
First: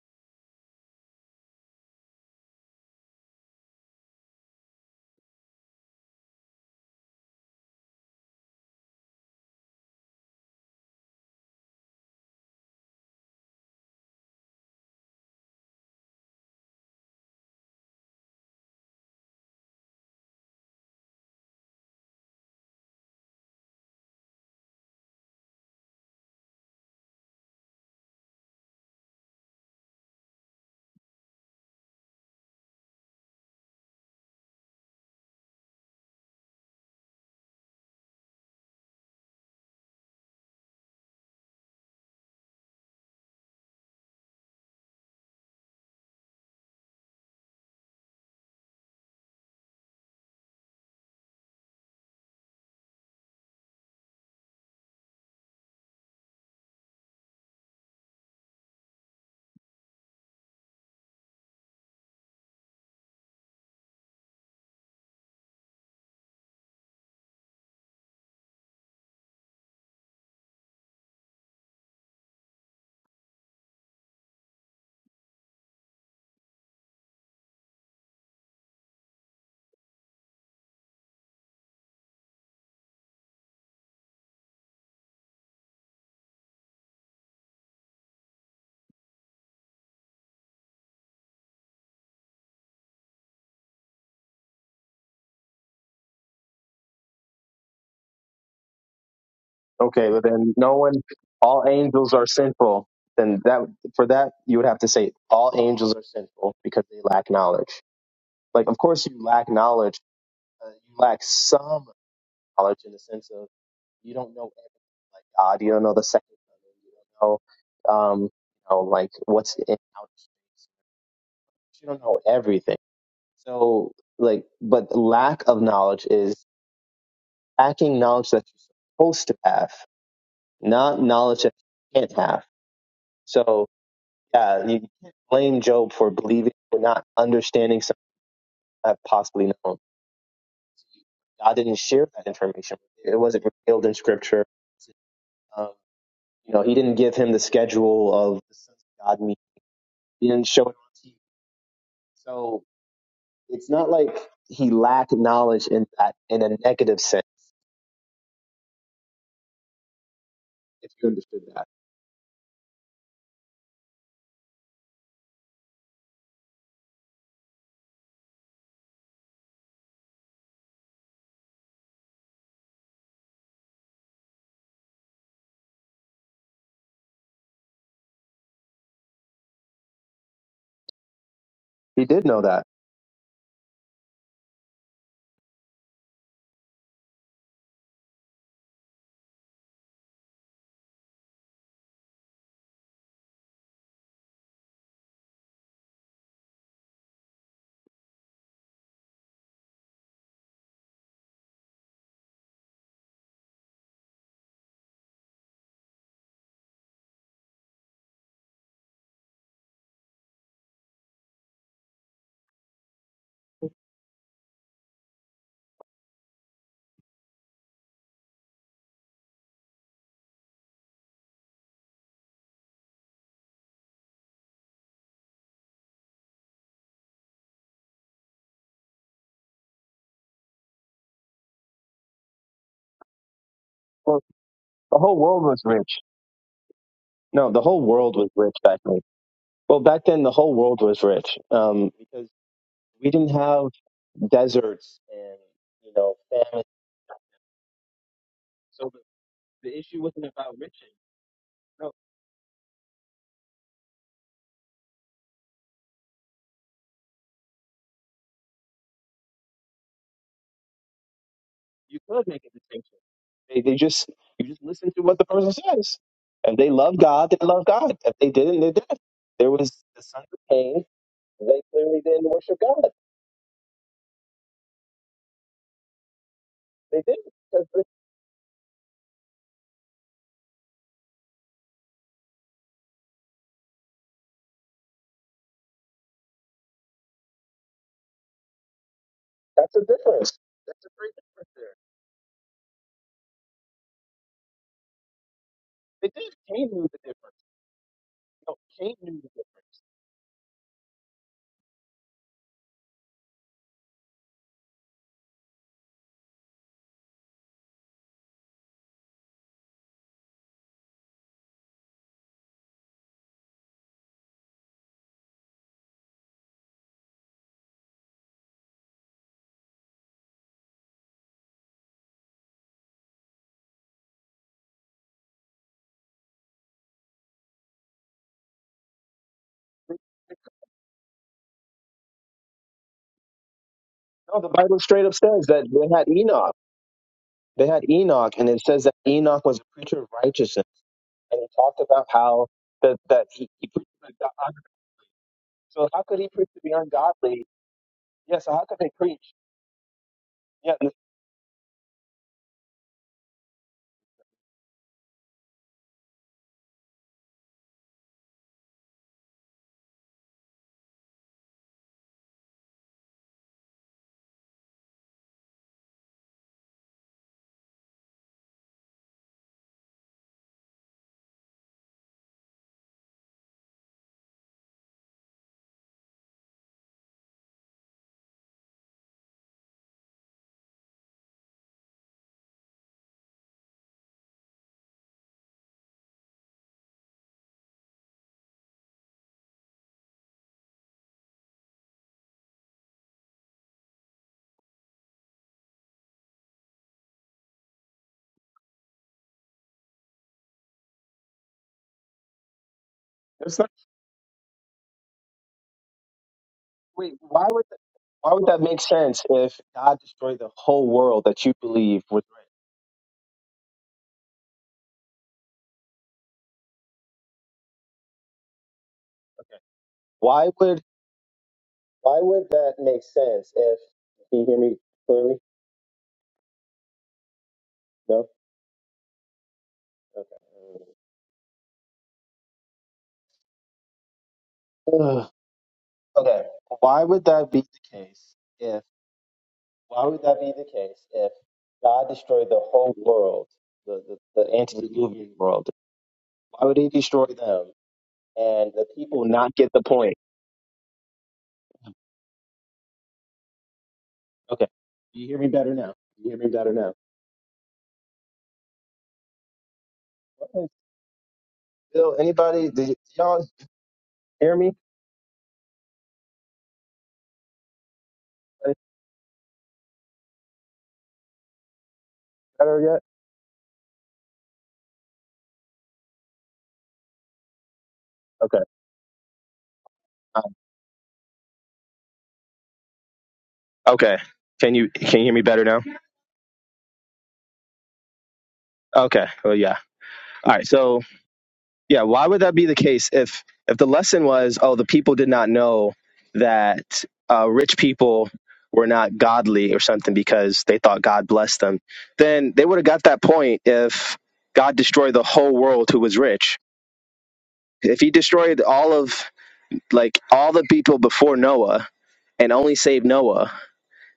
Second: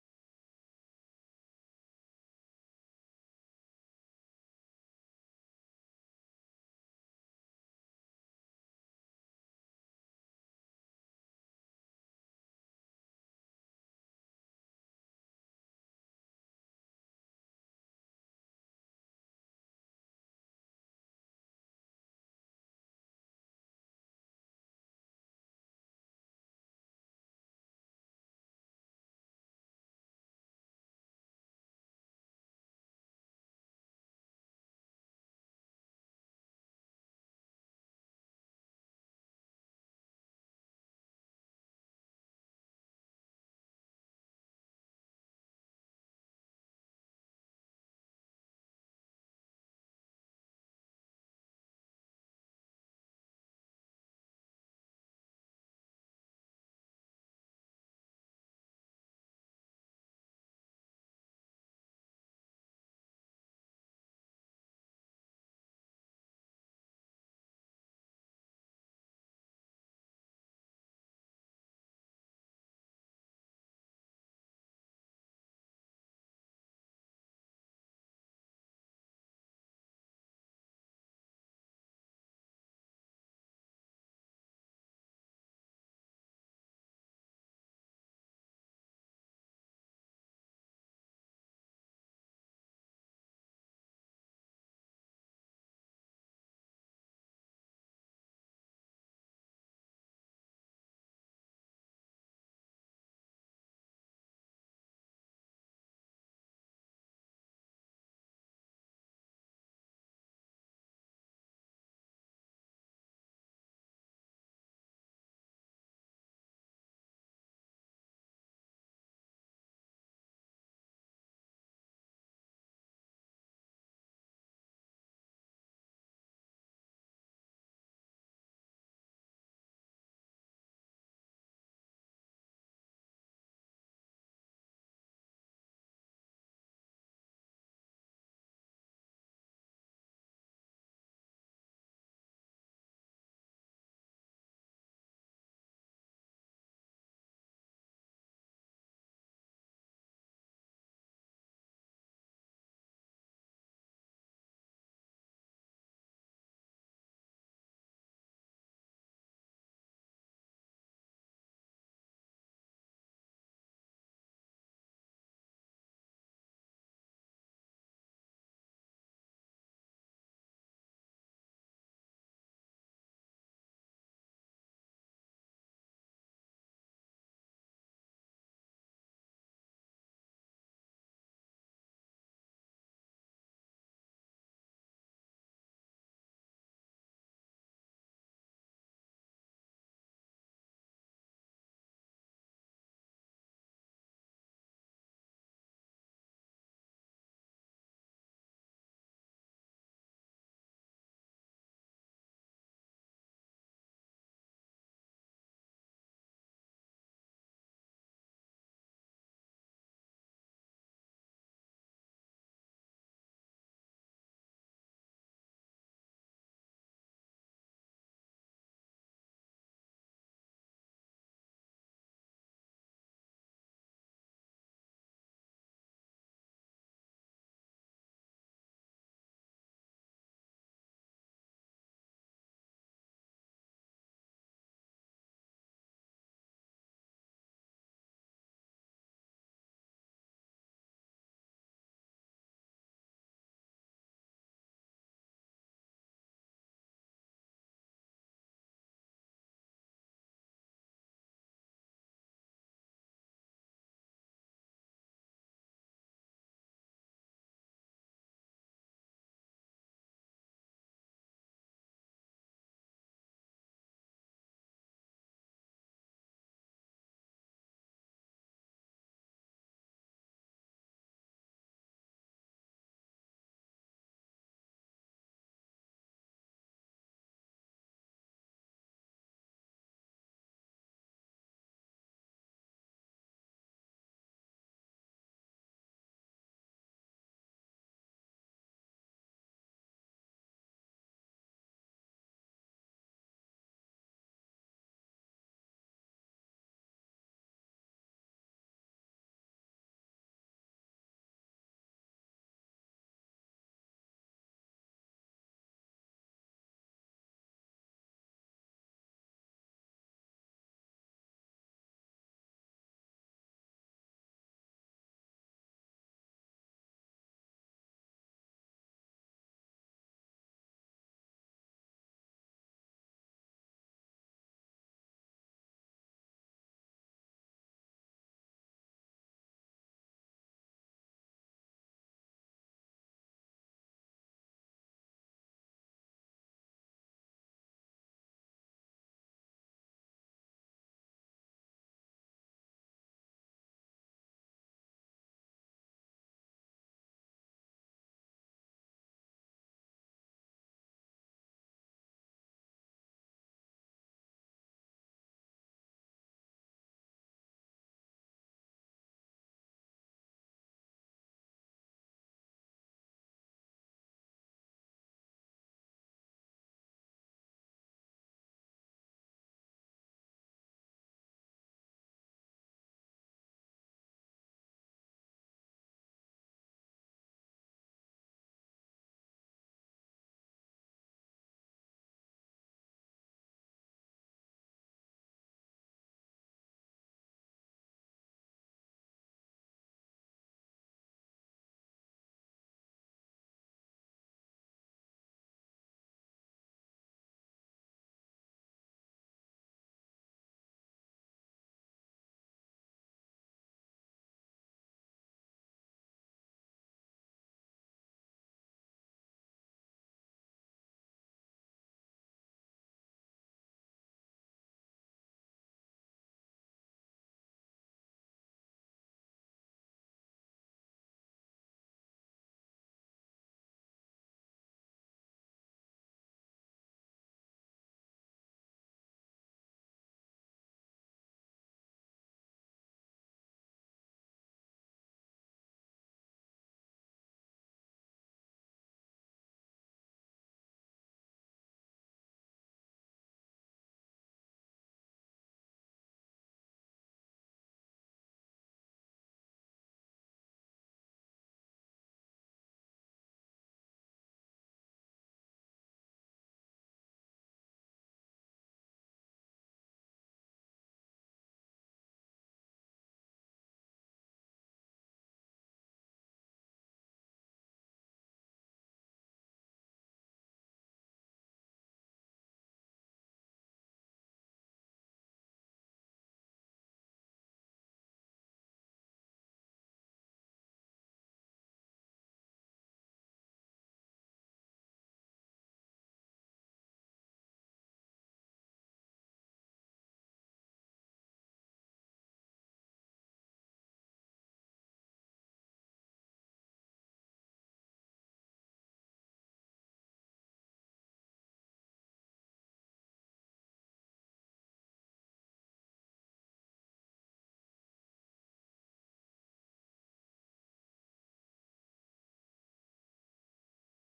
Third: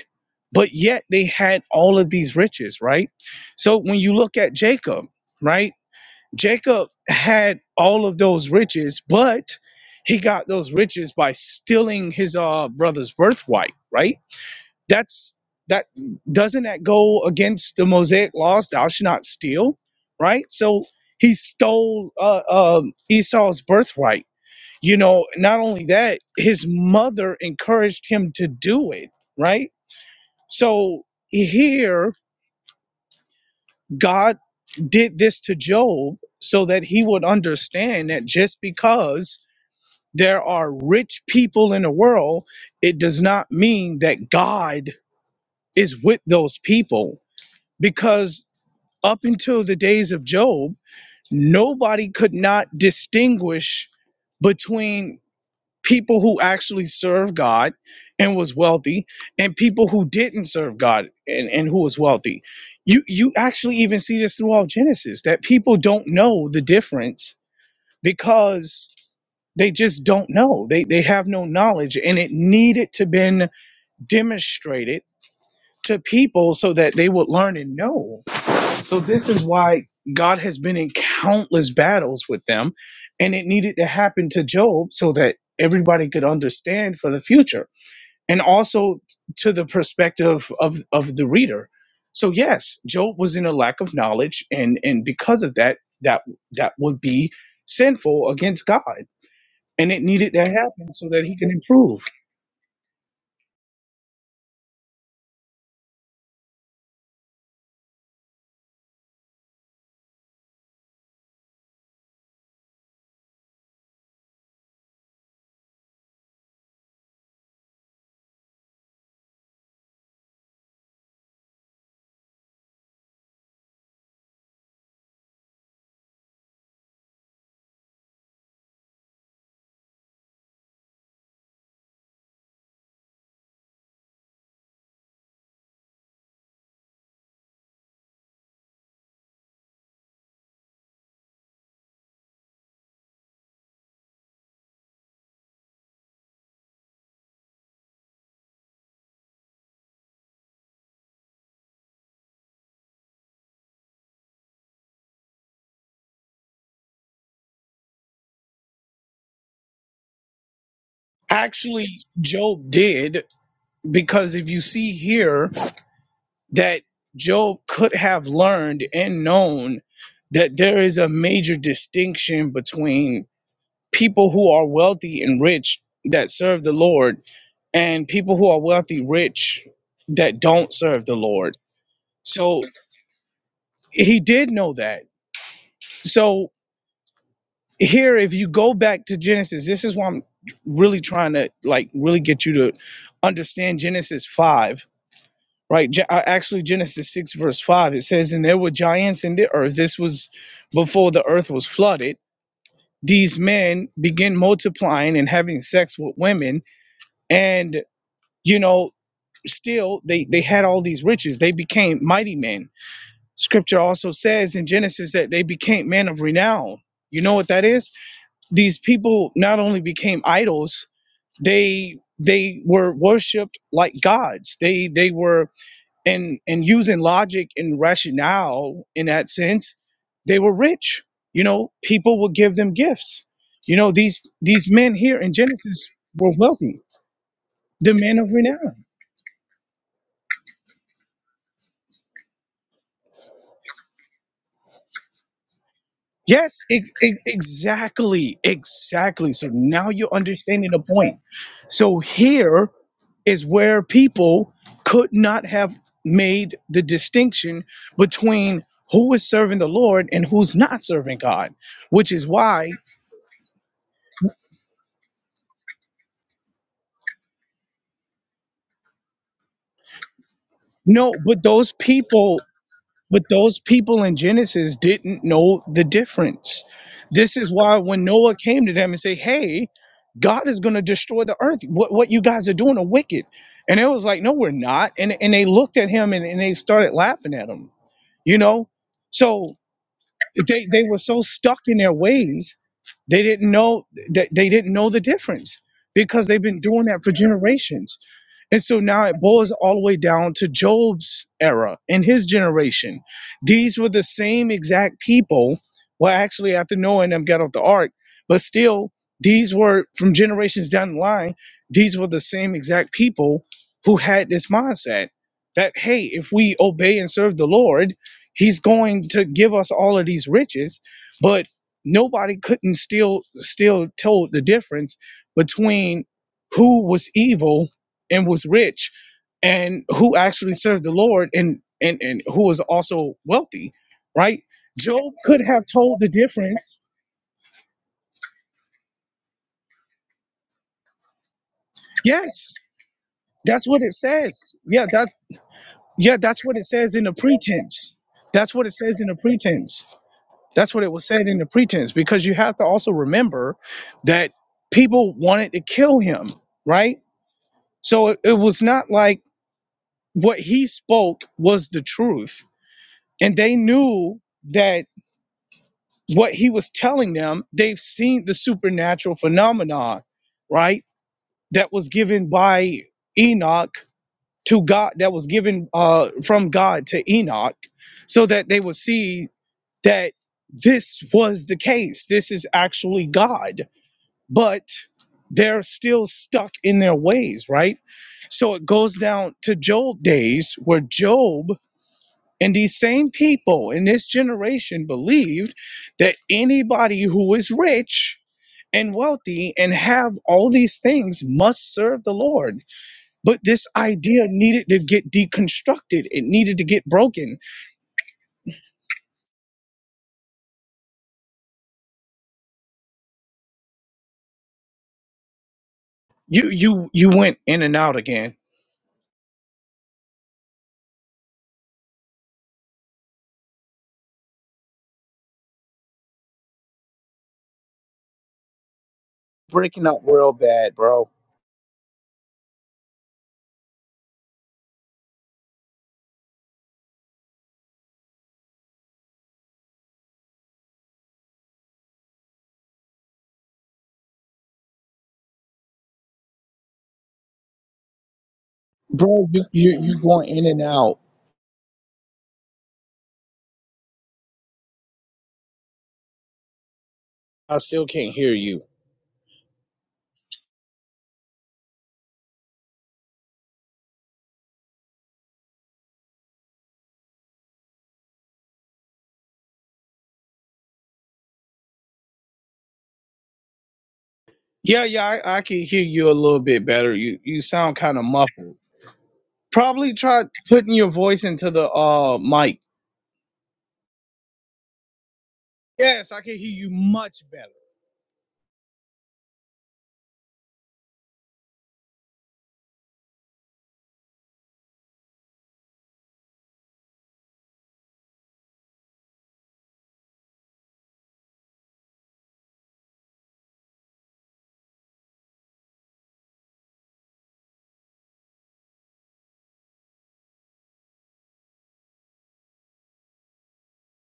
[SPEAKER 1] but yet they had all of these riches, right? So when you look at Jacob, right? Jacob had all of those riches, but he got those riches by stealing his uh, brother's birthright, right? That's that doesn't that go against the Mosaic laws? Thou shalt not steal, right? So he stole uh, um Esau's birthright you know, not only that, his mother encouraged him to do it, right? So here, God did this to Job so that he would understand that just because there are rich people in the world, it does not mean that God is with those people. Because up until the days of Job, nobody could not distinguish between people who actually served God and was wealthy, and people who didn't serve God and, and who was wealthy. You you actually even see this throughout Genesis that people don't know the difference because they just don't know. They they have no knowledge and it needed to been demonstrated to people so that they would learn and know. So this is why God has been in countless battles with them, and it needed to happen to Job so that everybody could understand for the future, and also to the perspective of of the reader. So yes, Job was in a lack of knowledge, and and because of that, that that would be sinful against God, and it
[SPEAKER 2] okay, but
[SPEAKER 1] needed to
[SPEAKER 2] then no
[SPEAKER 1] happen
[SPEAKER 2] one.
[SPEAKER 1] so that he can
[SPEAKER 2] All
[SPEAKER 1] improve.
[SPEAKER 2] angels are sinful. Then that for that you would have to say all angels are sinful because they lack knowledge. Like of course you lack knowledge. Uh, you lack some knowledge in the sense of You don't know everything like God. You don't know the second coming. You don't know, um, you know, like what's in and out. You don't know everything. So, like, but lack of knowledge is lacking knowledge that you're supposed to have, not knowledge that you can't have. So, yeah, you can't blame Job for believing or not understanding something that I've possibly known. God didn't share that information. It wasn't revealed in Scripture. Um, you know, He didn't give him the schedule of the sons of God. meeting He didn't show it on TV. So it's not like he lacked knowledge in that in a negative sense, if you understood that.
[SPEAKER 1] Actually, Job did because if you see here that Job could have learned and known that there is a major distinction between people who are wealthy and rich that serve the Lord and people who are wealthy rich that don't serve the Lord.
[SPEAKER 2] He did know
[SPEAKER 1] So
[SPEAKER 2] that.
[SPEAKER 1] he did know that. So here if you go back to Genesis, this is why I'm really trying to like really get you to understand Genesis 5 right? Ge- uh, Actually, Genesis 6, verse 5, it says, And there were giants in the earth. This was before the earth was flooded. These men begin multiplying and having sex with women. And, you know, still they, they had all these riches. They became mighty men. Scripture also says in Genesis that they became men of renown. You know what that is? These people not only became idols, they they were worshipped like gods. They they were and and using logic and rationale in that sense they were rich you know people would give them gifts you know these
[SPEAKER 2] Well,
[SPEAKER 1] these men
[SPEAKER 2] the whole
[SPEAKER 1] here in
[SPEAKER 2] world was
[SPEAKER 1] genesis
[SPEAKER 2] rich.
[SPEAKER 1] were wealthy
[SPEAKER 2] No, the whole
[SPEAKER 1] the
[SPEAKER 2] world
[SPEAKER 1] men
[SPEAKER 2] was
[SPEAKER 1] of
[SPEAKER 2] rich
[SPEAKER 1] renown
[SPEAKER 2] back then. Well, back then the whole world was rich um, because we didn't have deserts and you know
[SPEAKER 1] yes
[SPEAKER 2] famine.
[SPEAKER 1] ex- ex- exactly
[SPEAKER 2] So the,
[SPEAKER 1] exactly so
[SPEAKER 2] the
[SPEAKER 1] now
[SPEAKER 2] issue
[SPEAKER 1] you're
[SPEAKER 2] wasn't about
[SPEAKER 1] understanding the
[SPEAKER 2] riches.
[SPEAKER 1] point
[SPEAKER 2] No,
[SPEAKER 1] so here is where people could not have made the distinction between who is serving the lord and who's not serving god
[SPEAKER 2] you
[SPEAKER 1] which is
[SPEAKER 2] could make a
[SPEAKER 1] why
[SPEAKER 2] distinction. They, they just you just listen to what the person says, and they love God. They love God. If they didn't, they did. There was the sons of Cain.
[SPEAKER 1] No, but
[SPEAKER 2] They
[SPEAKER 1] those
[SPEAKER 2] clearly didn't
[SPEAKER 1] people,
[SPEAKER 2] worship God.
[SPEAKER 1] but those people in Genesis didn't know the difference.
[SPEAKER 2] They did
[SPEAKER 1] This is
[SPEAKER 2] because
[SPEAKER 1] why when Noah came to them and said, "Hey, God is going to destroy the earth. What what you guys are doing are wicked," and it was like, "No, we're not." And and they looked at him and, and they started laughing at him. You know, so
[SPEAKER 2] that's a difference.
[SPEAKER 1] they they
[SPEAKER 2] That's a
[SPEAKER 1] were
[SPEAKER 2] great
[SPEAKER 1] so
[SPEAKER 2] difference
[SPEAKER 1] stuck
[SPEAKER 2] there.
[SPEAKER 1] in their ways they didn't know that they didn't know the difference
[SPEAKER 2] They
[SPEAKER 1] because
[SPEAKER 2] did.
[SPEAKER 1] they've been
[SPEAKER 2] Cain
[SPEAKER 1] doing
[SPEAKER 2] knew the
[SPEAKER 1] that for
[SPEAKER 2] difference.
[SPEAKER 1] generations.
[SPEAKER 2] No,
[SPEAKER 1] And so
[SPEAKER 2] Cain
[SPEAKER 1] now it
[SPEAKER 2] knew the
[SPEAKER 1] boils
[SPEAKER 2] difference.
[SPEAKER 1] all the way down to Job's era and his generation. These were the same exact people. Well, actually, after Noah and them got off the ark, but still, these were from generations down the line, these were the same exact people who had this mindset that, hey, if we obey and serve the Lord, he's going to give us all of these riches. But nobody couldn't still still tell the difference between who was evil and was rich and who actually served the Lord and and and who was also wealthy,
[SPEAKER 2] No,
[SPEAKER 1] right?
[SPEAKER 2] the Bible straight
[SPEAKER 1] Job
[SPEAKER 2] up
[SPEAKER 1] could
[SPEAKER 2] says
[SPEAKER 1] have
[SPEAKER 2] that they
[SPEAKER 1] told
[SPEAKER 2] had
[SPEAKER 1] the
[SPEAKER 2] Enoch.
[SPEAKER 1] difference.
[SPEAKER 2] They had Enoch, and it says that Enoch was a preacher of righteousness, and he talked about how
[SPEAKER 1] Yes,
[SPEAKER 2] that that he,
[SPEAKER 1] that's
[SPEAKER 2] he
[SPEAKER 1] what
[SPEAKER 2] preached.
[SPEAKER 1] it
[SPEAKER 2] to the
[SPEAKER 1] says.
[SPEAKER 2] God-
[SPEAKER 1] Yeah, that
[SPEAKER 2] So how
[SPEAKER 1] yeah,
[SPEAKER 2] could he
[SPEAKER 1] that's
[SPEAKER 2] preach
[SPEAKER 1] what
[SPEAKER 2] to
[SPEAKER 1] it
[SPEAKER 2] the
[SPEAKER 1] says in the
[SPEAKER 2] ungodly?
[SPEAKER 1] pretense.
[SPEAKER 2] Yes. Yeah, so
[SPEAKER 1] That's
[SPEAKER 2] how
[SPEAKER 1] what it
[SPEAKER 2] could they
[SPEAKER 1] says in the
[SPEAKER 2] preach?
[SPEAKER 1] pretense.
[SPEAKER 2] Yeah.
[SPEAKER 1] That's what it was said in the pretense because you have to also remember that people wanted to kill him, right? So it, it was not like what he spoke was the truth and they knew that what he was telling them, they've seen the supernatural phenomenon, right? That was given by Enoch to God, that was given uh, from God to Enoch, so that they would see that this was the case. This is actually God, but they're still stuck in their ways, right? So it goes down to Job days where Job and these same people in this generation believed that anybody who is rich and wealthy and have all these things must serve the Lord. But
[SPEAKER 2] It's
[SPEAKER 1] this
[SPEAKER 2] not,
[SPEAKER 1] idea needed to get deconstructed, it needed to get
[SPEAKER 2] wait,
[SPEAKER 1] broken
[SPEAKER 2] why would that, why would that make sense if God destroyed the whole world that you believe was right?
[SPEAKER 1] you you you went in and out again.
[SPEAKER 2] Okay. Why would why would that make sense if can you hear me clearly? No.
[SPEAKER 1] Breaking up real bad,
[SPEAKER 2] Okay.
[SPEAKER 1] bro.
[SPEAKER 2] Ugh. Okay. Why would that be the case if why would that be the case if God destroyed the whole world, the the, the antediluvian world? Why would He destroy them and the people
[SPEAKER 1] Bro, you
[SPEAKER 2] not get
[SPEAKER 1] you
[SPEAKER 2] the
[SPEAKER 1] you
[SPEAKER 2] point?
[SPEAKER 1] going in and out.
[SPEAKER 2] Okay. Do you hear me better now? Do you hear me better now?
[SPEAKER 1] I still can't hear you.
[SPEAKER 2] Bill, anybody? Did, y- y'all hear me Any better yet?
[SPEAKER 1] Yeah, yeah, I, I can hear you a little bit better. You you sound kind of muffled.
[SPEAKER 2] Okay.
[SPEAKER 1] Probably try
[SPEAKER 2] Um,
[SPEAKER 1] putting your voice into the uh mic.
[SPEAKER 2] okay. Can you can you hear me better now?
[SPEAKER 1] Yes, I can hear you much better.
[SPEAKER 2] Okay. Well, yeah. All right. So yeah, why would that be the case if if the lesson was, oh, the people did not know that uh, rich people were not godly or something because they thought God blessed them, then they would have got that point if God destroyed the whole world who was rich. If He destroyed all of like all the people before Noah and only saved Noah,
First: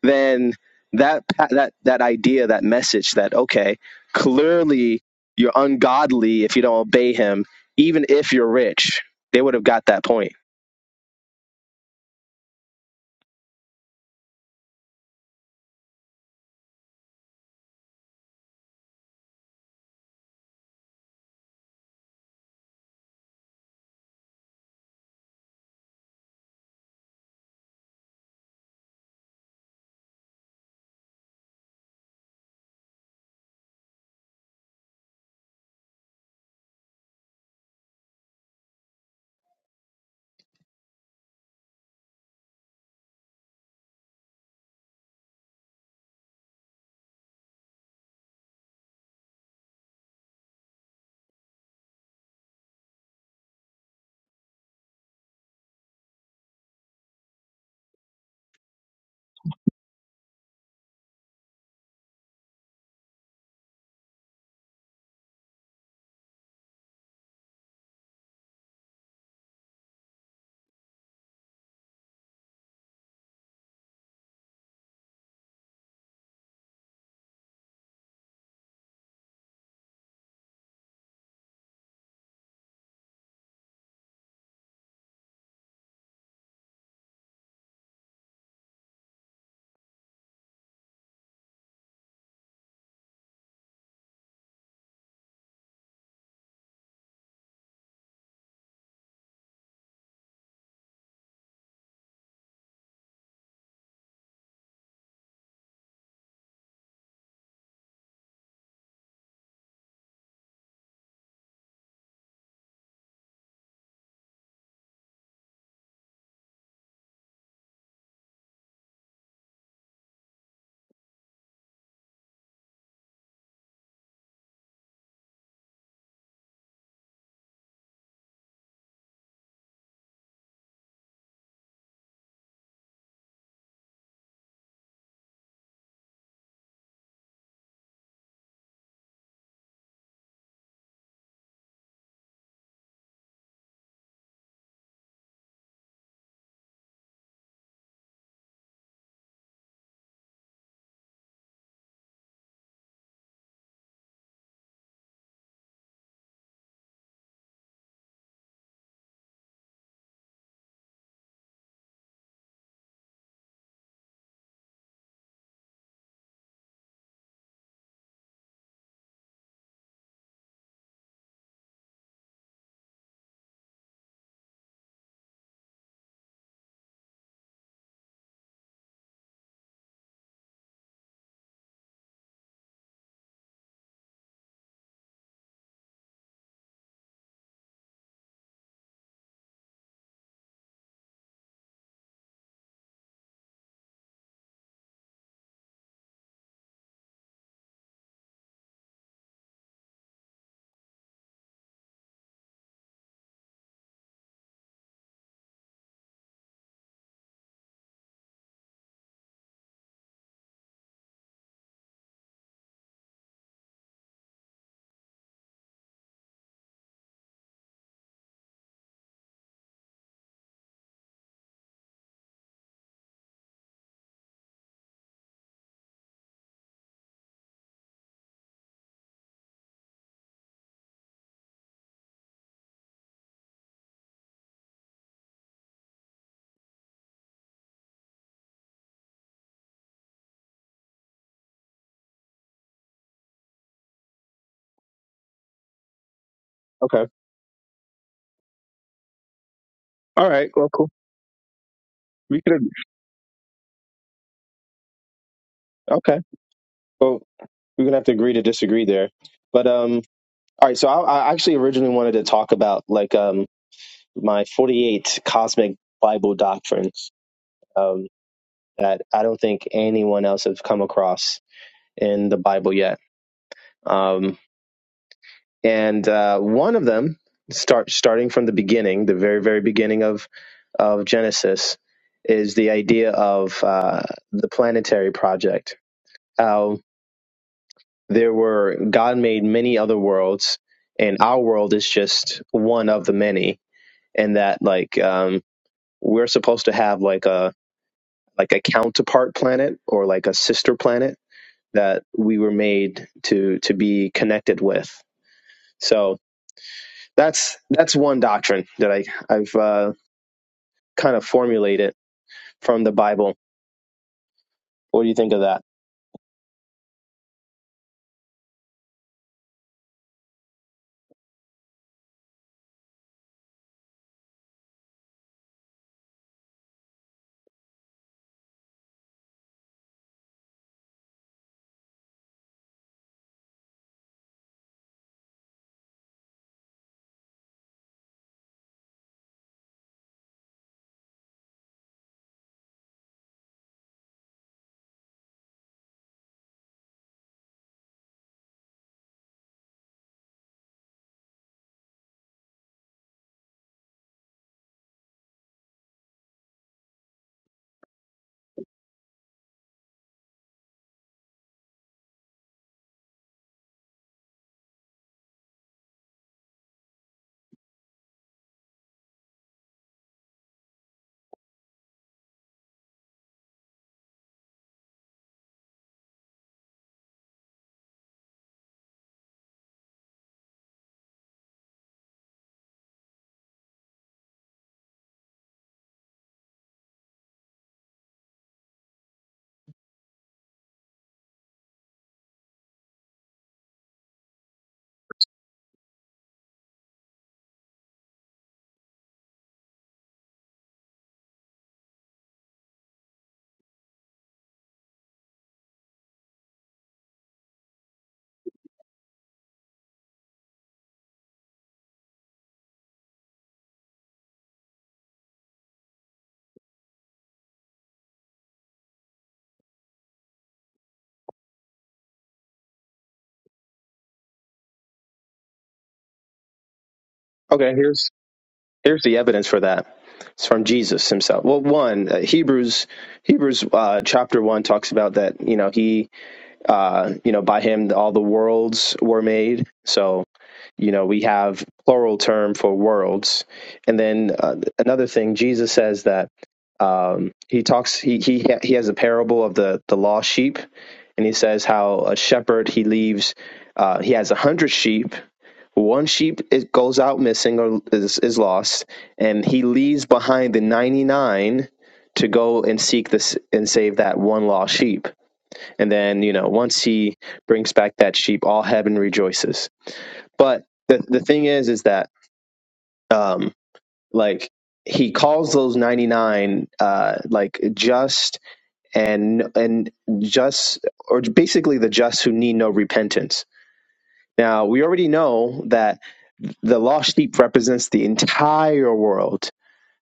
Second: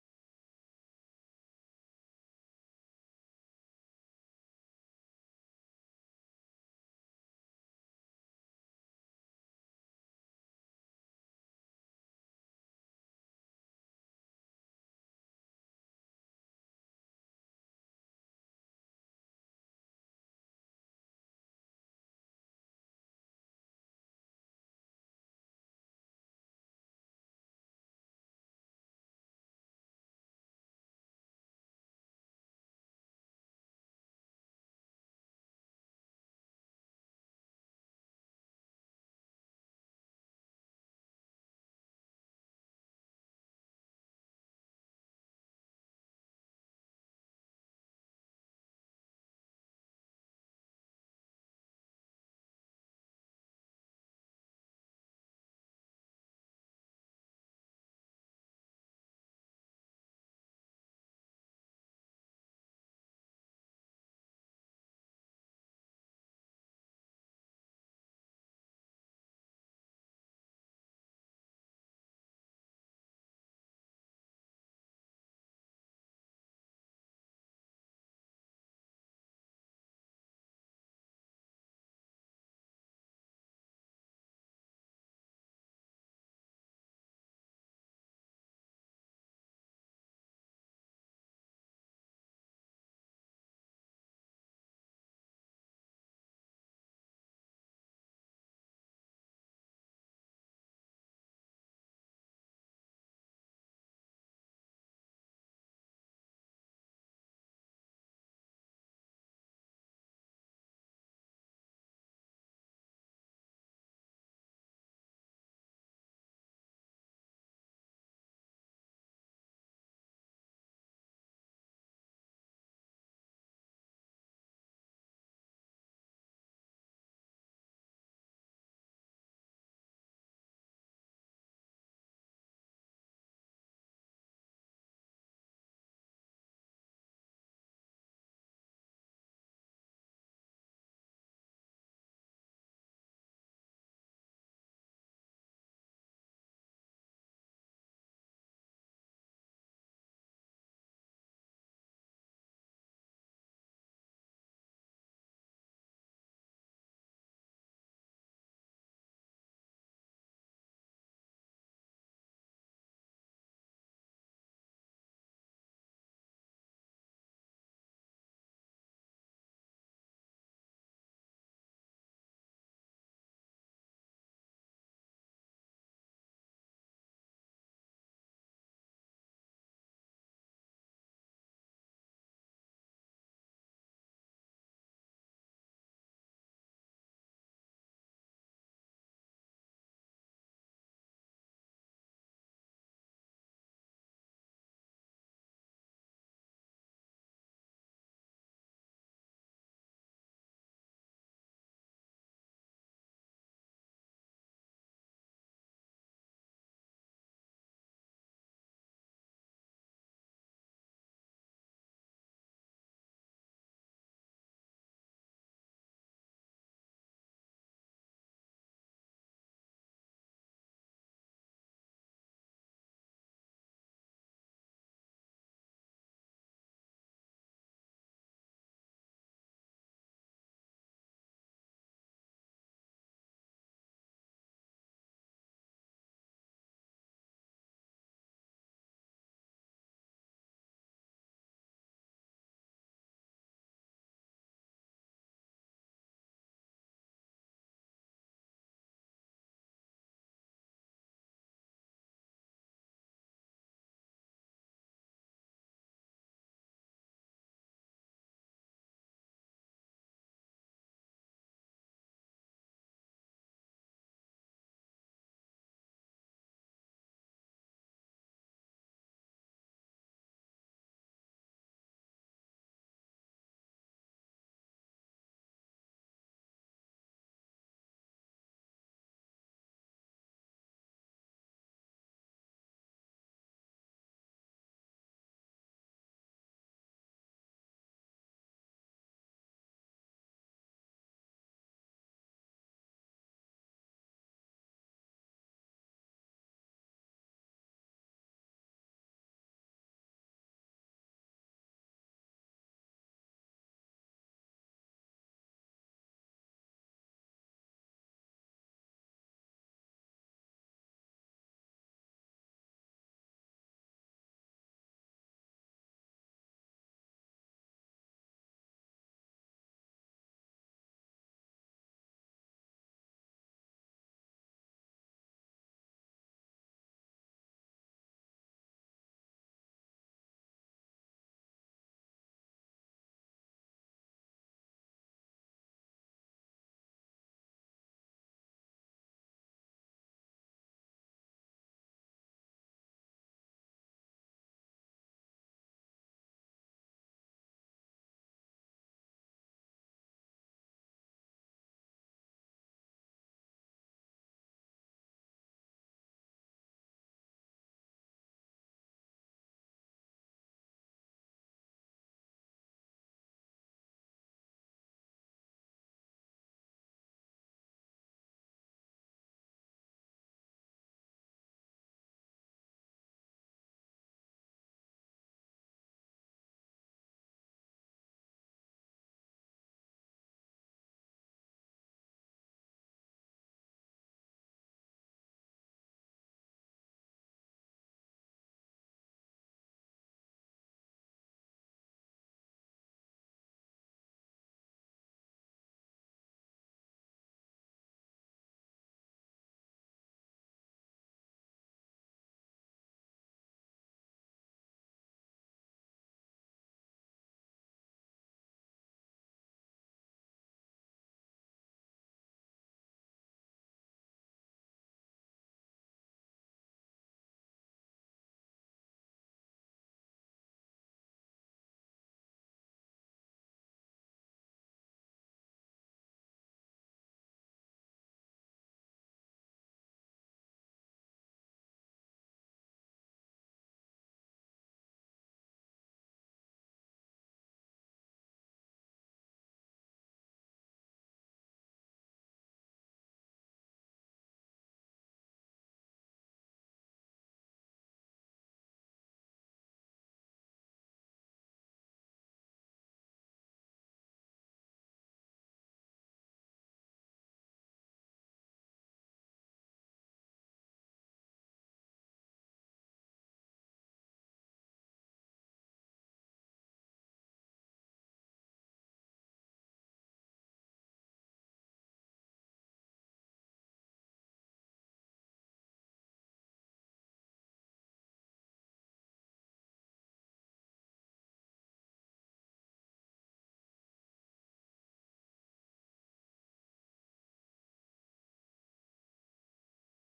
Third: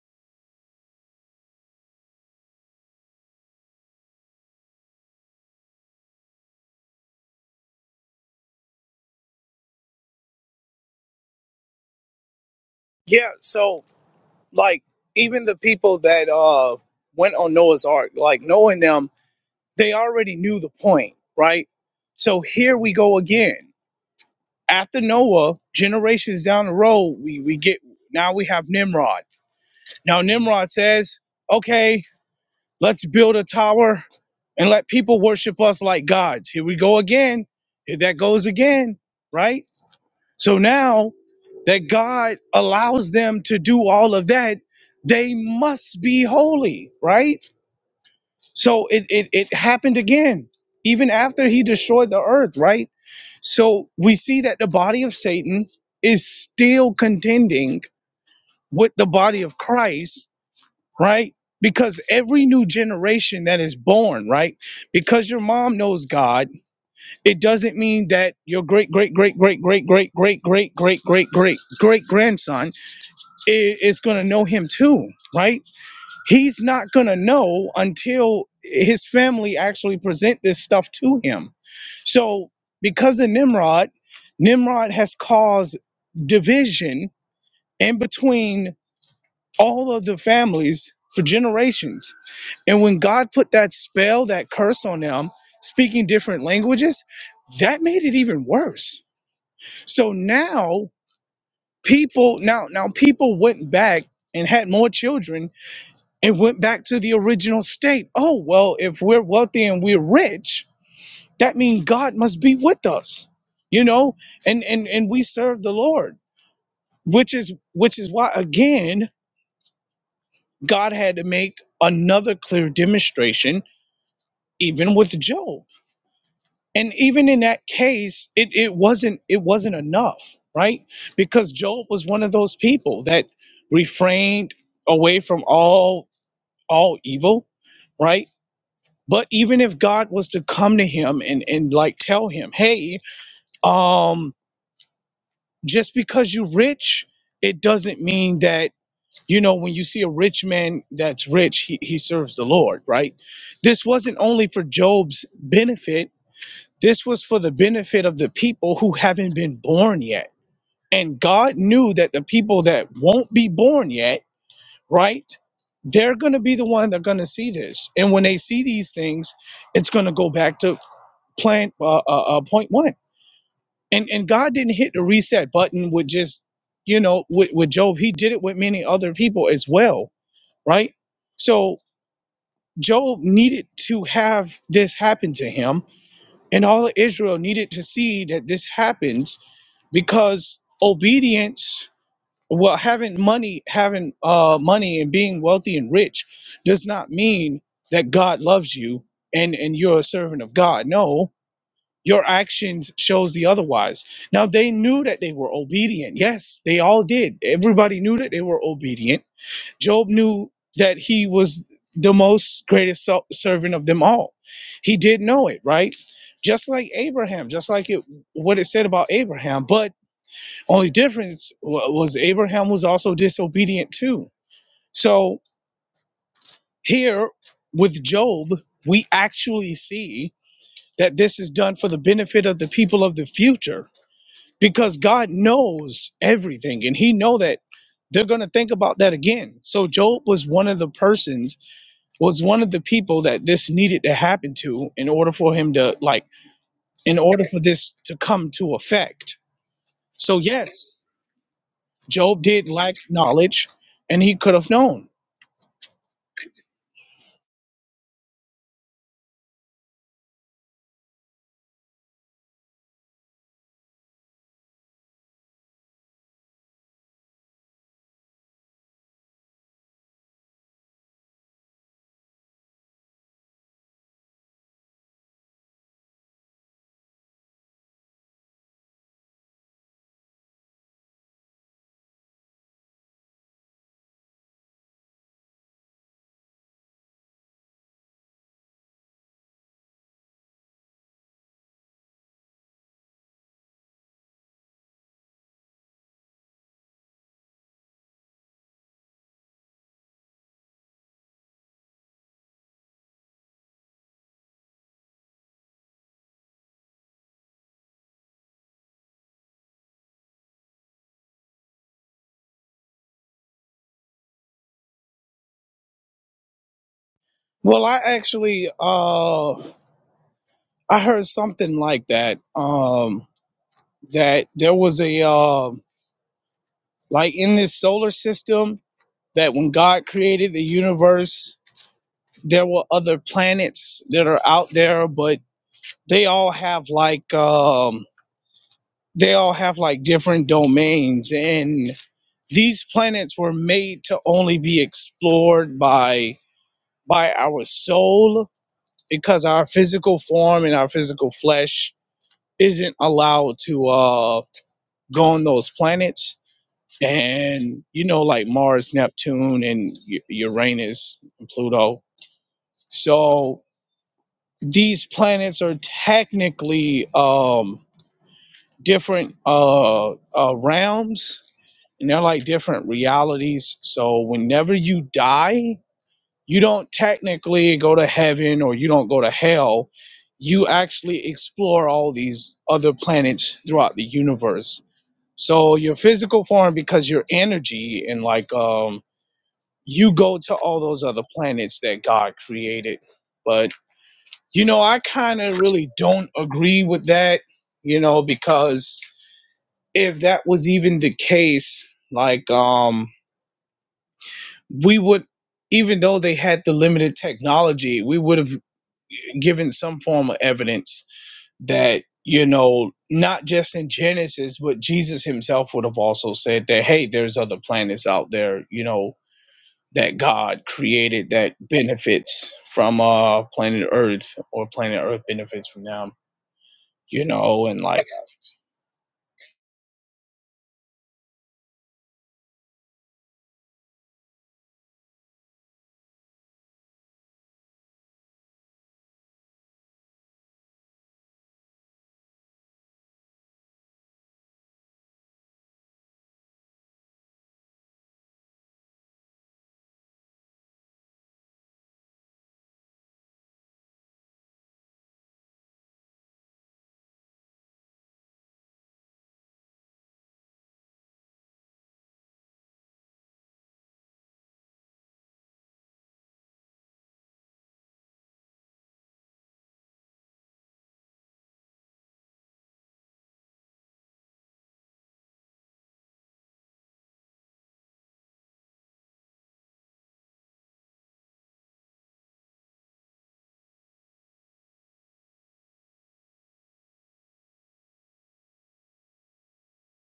[SPEAKER 2] then that that that idea, that message, that okay, clearly you're ungodly if you don't obey him, even if you're rich. They would have got that point.
[SPEAKER 1] Yeah, so like even the people that uh went on Noah's Ark, like knowing them, they already knew the point, right? So here we go again. After Noah, generations down the road, we we get now we have Nimrod. Now Nimrod says, "Okay, let's build a tower and let people worship us like gods." Here we go again. Here that goes again, right? So now that God allows them to do all of that, they must be holy, right? So it, it, it happened again, even after he destroyed the earth, right? So we see that the body of Satan is still contending with the body of Christ, right? Because every new generation that is born, right? Because your mom knows God, it doesn't mean that your great, great, great, great, great, great, great, great, great, great, great, great grandson is going to know him too, right? He's not going to know until his family actually present this stuff to him. So, because of Nimrod, Nimrod has caused division in between all of the families for generations. And when God put that spell, that curse on them, speaking different languages, that made it even worse. So now people now now people went back and had more children and went back to the original state. Oh, well, if we're wealthy and we're rich, that means God must be with us, you know, and, and, and we serve the Lord, which is, which is why, again, God had to make another clear demonstration, even with Job. And even in that case, it, it wasn't, it wasn't enough, right? Because Job was one of those people that refrained away from all, all evil, right? But even if God was to come to him and, and like tell him, hey, um, just because you're rich, it doesn't mean that, you know, when you see a rich man that's rich, he, he serves the Lord, right? This wasn't only for Job's benefit, this was for the benefit of the people who haven't been born yet. And God knew that the people that won't be born yet, right? They're going to be the one that are going to see this. And when they see these things, it's going to go back to plan uh, uh, uh, point one. And and God didn't hit the reset button with just you know with, with Job. He did it with many other people as well, right? So Job needed to have this happen to him, and all of Israel needed to see that this happens because obedience. Well, having money, having uh, money, and being wealthy and rich, does not mean that God loves you and and you're a servant of God. No, your actions shows the otherwise now they knew that they were obedient yes they all did everybody knew that they were obedient job knew that he was the most greatest so- servant of them all he did know it right just like abraham just like it what it said about abraham but only difference wa- was abraham was also disobedient too so here with job we actually see that this is done for the benefit of the people of the future because God knows everything and he know that they're going to think about that again. So Job was one of the persons was one of the people that this needed to happen to in order for him to like
[SPEAKER 2] Okay.
[SPEAKER 1] in order for this to come to effect.
[SPEAKER 2] All
[SPEAKER 1] So
[SPEAKER 2] right. Well, cool.
[SPEAKER 1] yes,
[SPEAKER 2] We
[SPEAKER 1] Job
[SPEAKER 2] could. ag-
[SPEAKER 1] did lack knowledge and he could have known.
[SPEAKER 2] Okay. Well, we're gonna have to agree to disagree there. But um, all right. So I, I actually originally wanted to talk about like um my forty-eight cosmic Bible doctrines um that I don't think anyone else has come across in the Bible yet. Um, and uh, one of them, start starting from the beginning, the very very beginning of of Genesis, is the idea of uh, the planetary project. How there were God made many other worlds, and our world is just one of the many. And that like um, we're supposed to have like a like a counterpart planet or like a sister planet that we were made to to be connected with. So That's that's one doctrine that I I've uh, kind of formulated from the Bible. What do you think of that?
[SPEAKER 1] Well, I actually uh I heard something like that um that there was a um like in this solar system that when God created the universe There were other planets that are out there, but they all have like um, they all have like different domains, and these planets were made to only be explored by by our soul because our physical form and our physical flesh isn't allowed to uh, go on those planets. And you know, like Mars, Neptune, and U- Uranus, and Pluto. So these planets are technically um, different uh, uh, realms and they're like different realities. So whenever you die, you don't technically go to heaven or you don't go to hell. You actually explore all these other planets throughout the universe. So your physical form, because your energy and like um, you go to all those other planets that God created. but. You know, I kind of really don't agree with that, you know, because if that was even the case, like, um, we would, even though they had the limited technology, we would have given some form of evidence that, you know, not just in Genesis, but Jesus himself would have also said that, hey, there's other planets out there, you know, that God created that benefits from uh planet Earth or planet Earth benefits from them, you know,
[SPEAKER 2] Okay,
[SPEAKER 1] and like
[SPEAKER 2] here's here's the evidence for that. It's from Jesus himself. Well, one uh, Hebrews Hebrews uh, chapter one talks about that. You know, he uh, you know by him all the worlds were made. So you know we have plural term for worlds and then uh, another thing jesus says that um, he talks he, he he has a parable of the the lost sheep and he says how a shepherd he leaves uh, he has a hundred sheep one sheep is, goes out missing or is, is lost and he leaves behind the 99 to go and seek this and save that one lost sheep and then you know once he brings back that sheep all heaven rejoices but the the thing is, is that um, like he calls those ninety nine uh, like just and and just or basically the just who need no repentance. Now we already know that the lost sheep represents the entire world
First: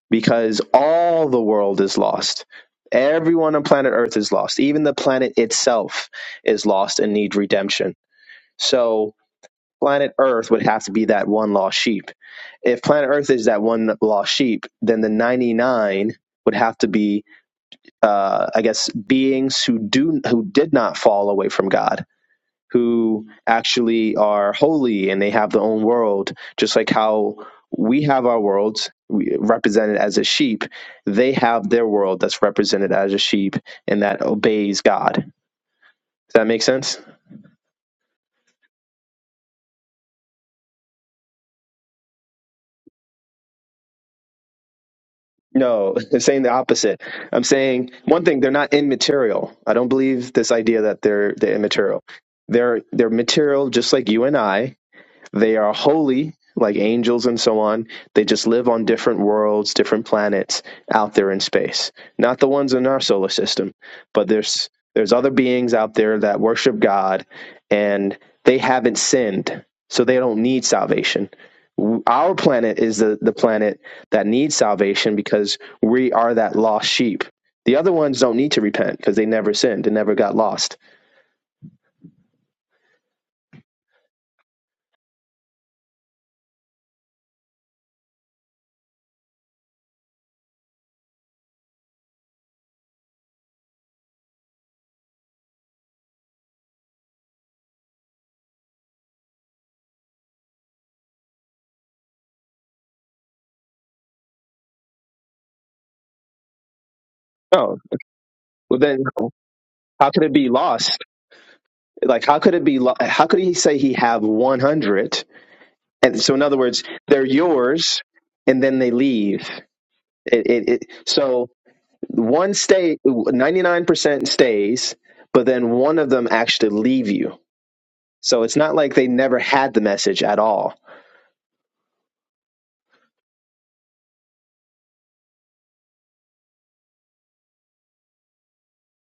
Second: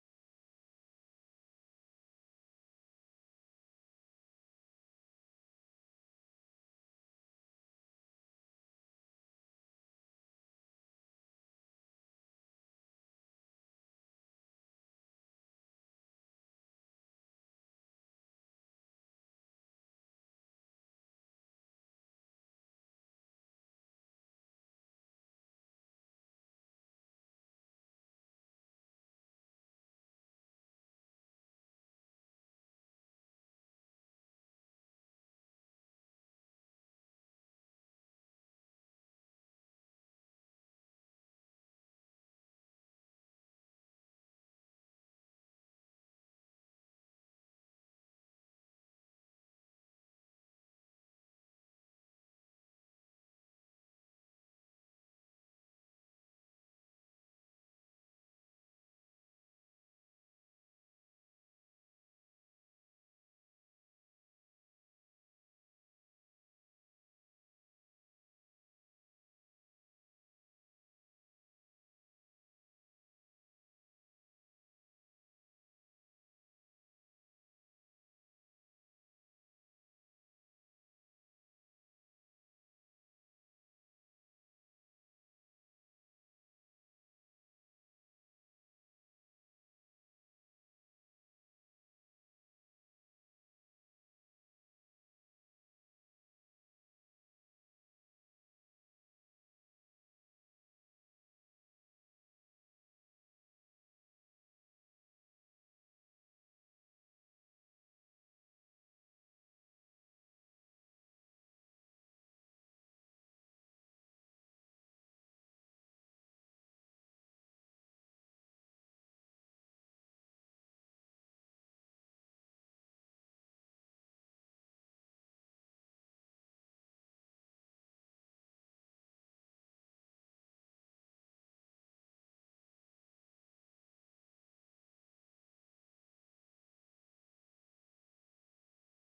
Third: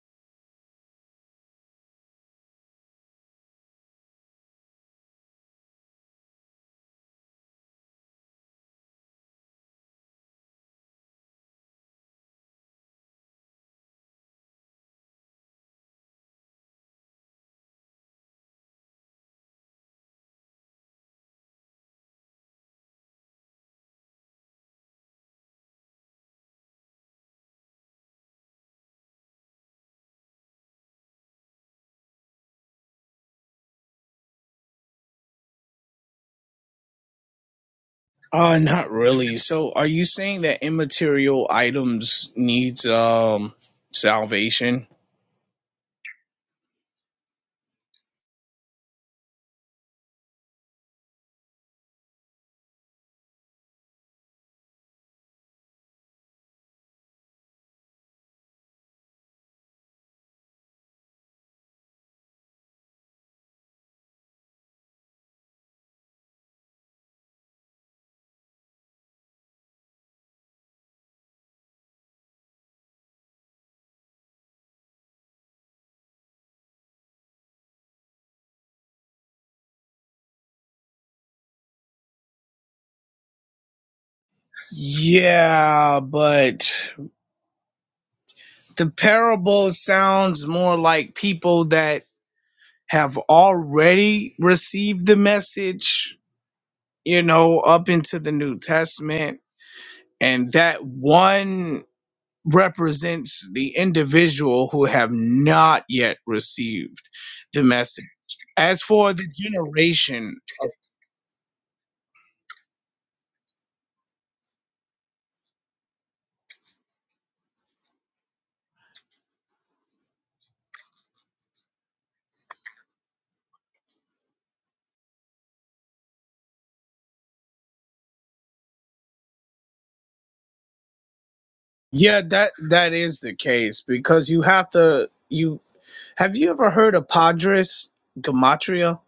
[SPEAKER 2] because all the world is lost. Everyone on planet Earth is lost. Even the planet itself is lost and need redemption. So planet Earth would have to be that one lost sheep. If planet Earth is that one lost sheep, then the 99 would have to be, uh, I guess, beings who do who did not fall away from God, who actually are holy and they have their own world, just like how we have our worlds represented as a sheep. They have their world that's represented as a sheep and that obeys God. Does that make sense?
[SPEAKER 1] Uh, not really. So, are you saying that immaterial items needs um salvation?
[SPEAKER 2] No, (laughs) I'm saying the opposite. I'm saying one thing, they're not immaterial. I don't believe this idea that they're they're immaterial. They're they're material just like you and I, they are holy, like angels and so on. They just live on different worlds, different planets out there in space. Not the ones in our solar system, but there's there's other beings out there that worship God, and they haven't sinned, so they don't need salvation. Our planet is the, the planet that needs salvation because we are that lost sheep. The other ones don't need to repent because they never sinned and never got lost.
[SPEAKER 1] Yeah, but the parable sounds more like people that have already received the message, you know, up into the New Testament, and that one represents the individual who have not yet received the
[SPEAKER 2] Oh,
[SPEAKER 1] message.
[SPEAKER 2] well
[SPEAKER 1] As
[SPEAKER 2] then,
[SPEAKER 1] for the
[SPEAKER 2] how could
[SPEAKER 1] generation,
[SPEAKER 2] it be lost Like, how could it be? li- How could he say he have 100? And so, in other words, they're yours, and then they leave. It, it, it, so one stay, 99% stays, but then one of them actually leave you. So it's not like they never had the message at all.
[SPEAKER 1] Yeah, that that is the case because you have to you have you ever heard of Padres Gematria?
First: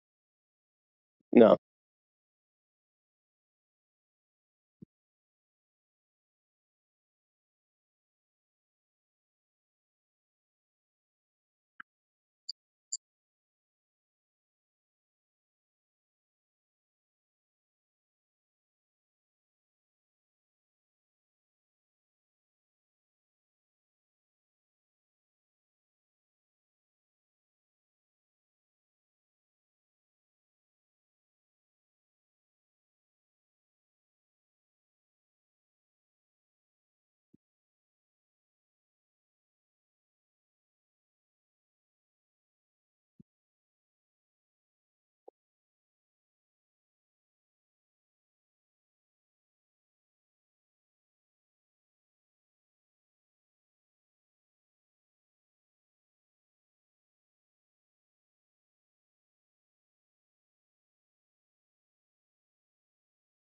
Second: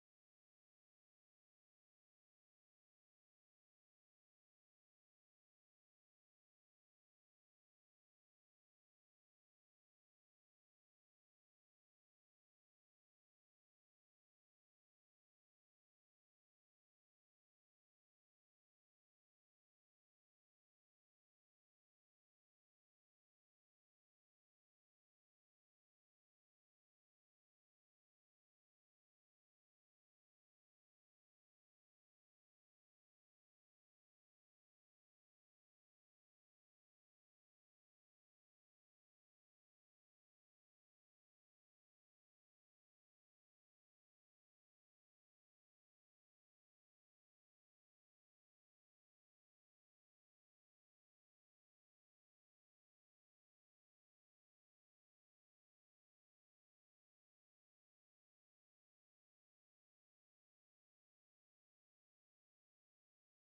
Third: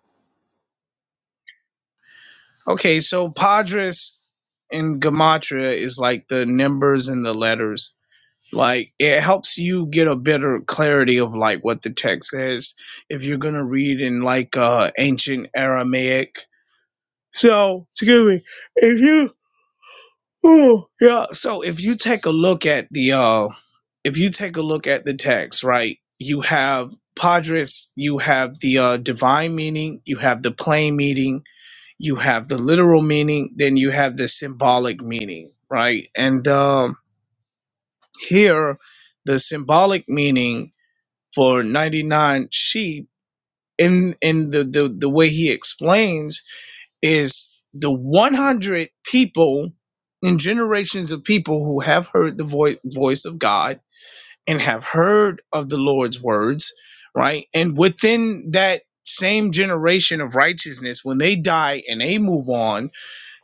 [SPEAKER 2] No.
[SPEAKER 1] Okay, so Padres in Gematria is like the numbers and the letters. Like it helps you get a better clarity of like what the text says if you're gonna read in like uh ancient Aramaic. So excuse me, if you Ooh, yeah. So if you take a look at the uh if you take a look at the text, right, you have Padres, you have the uh, divine meaning, you have the plain meaning, you have the literal meaning, then you have the symbolic meaning, right? And um, here, the symbolic meaning for 99 sheep, in, in the, the, the way he explains, is the 100 people and generations of people who have heard the voice voice of God and have heard of the Lord's words, right? And within that same generation of righteousness, when they die and they move on,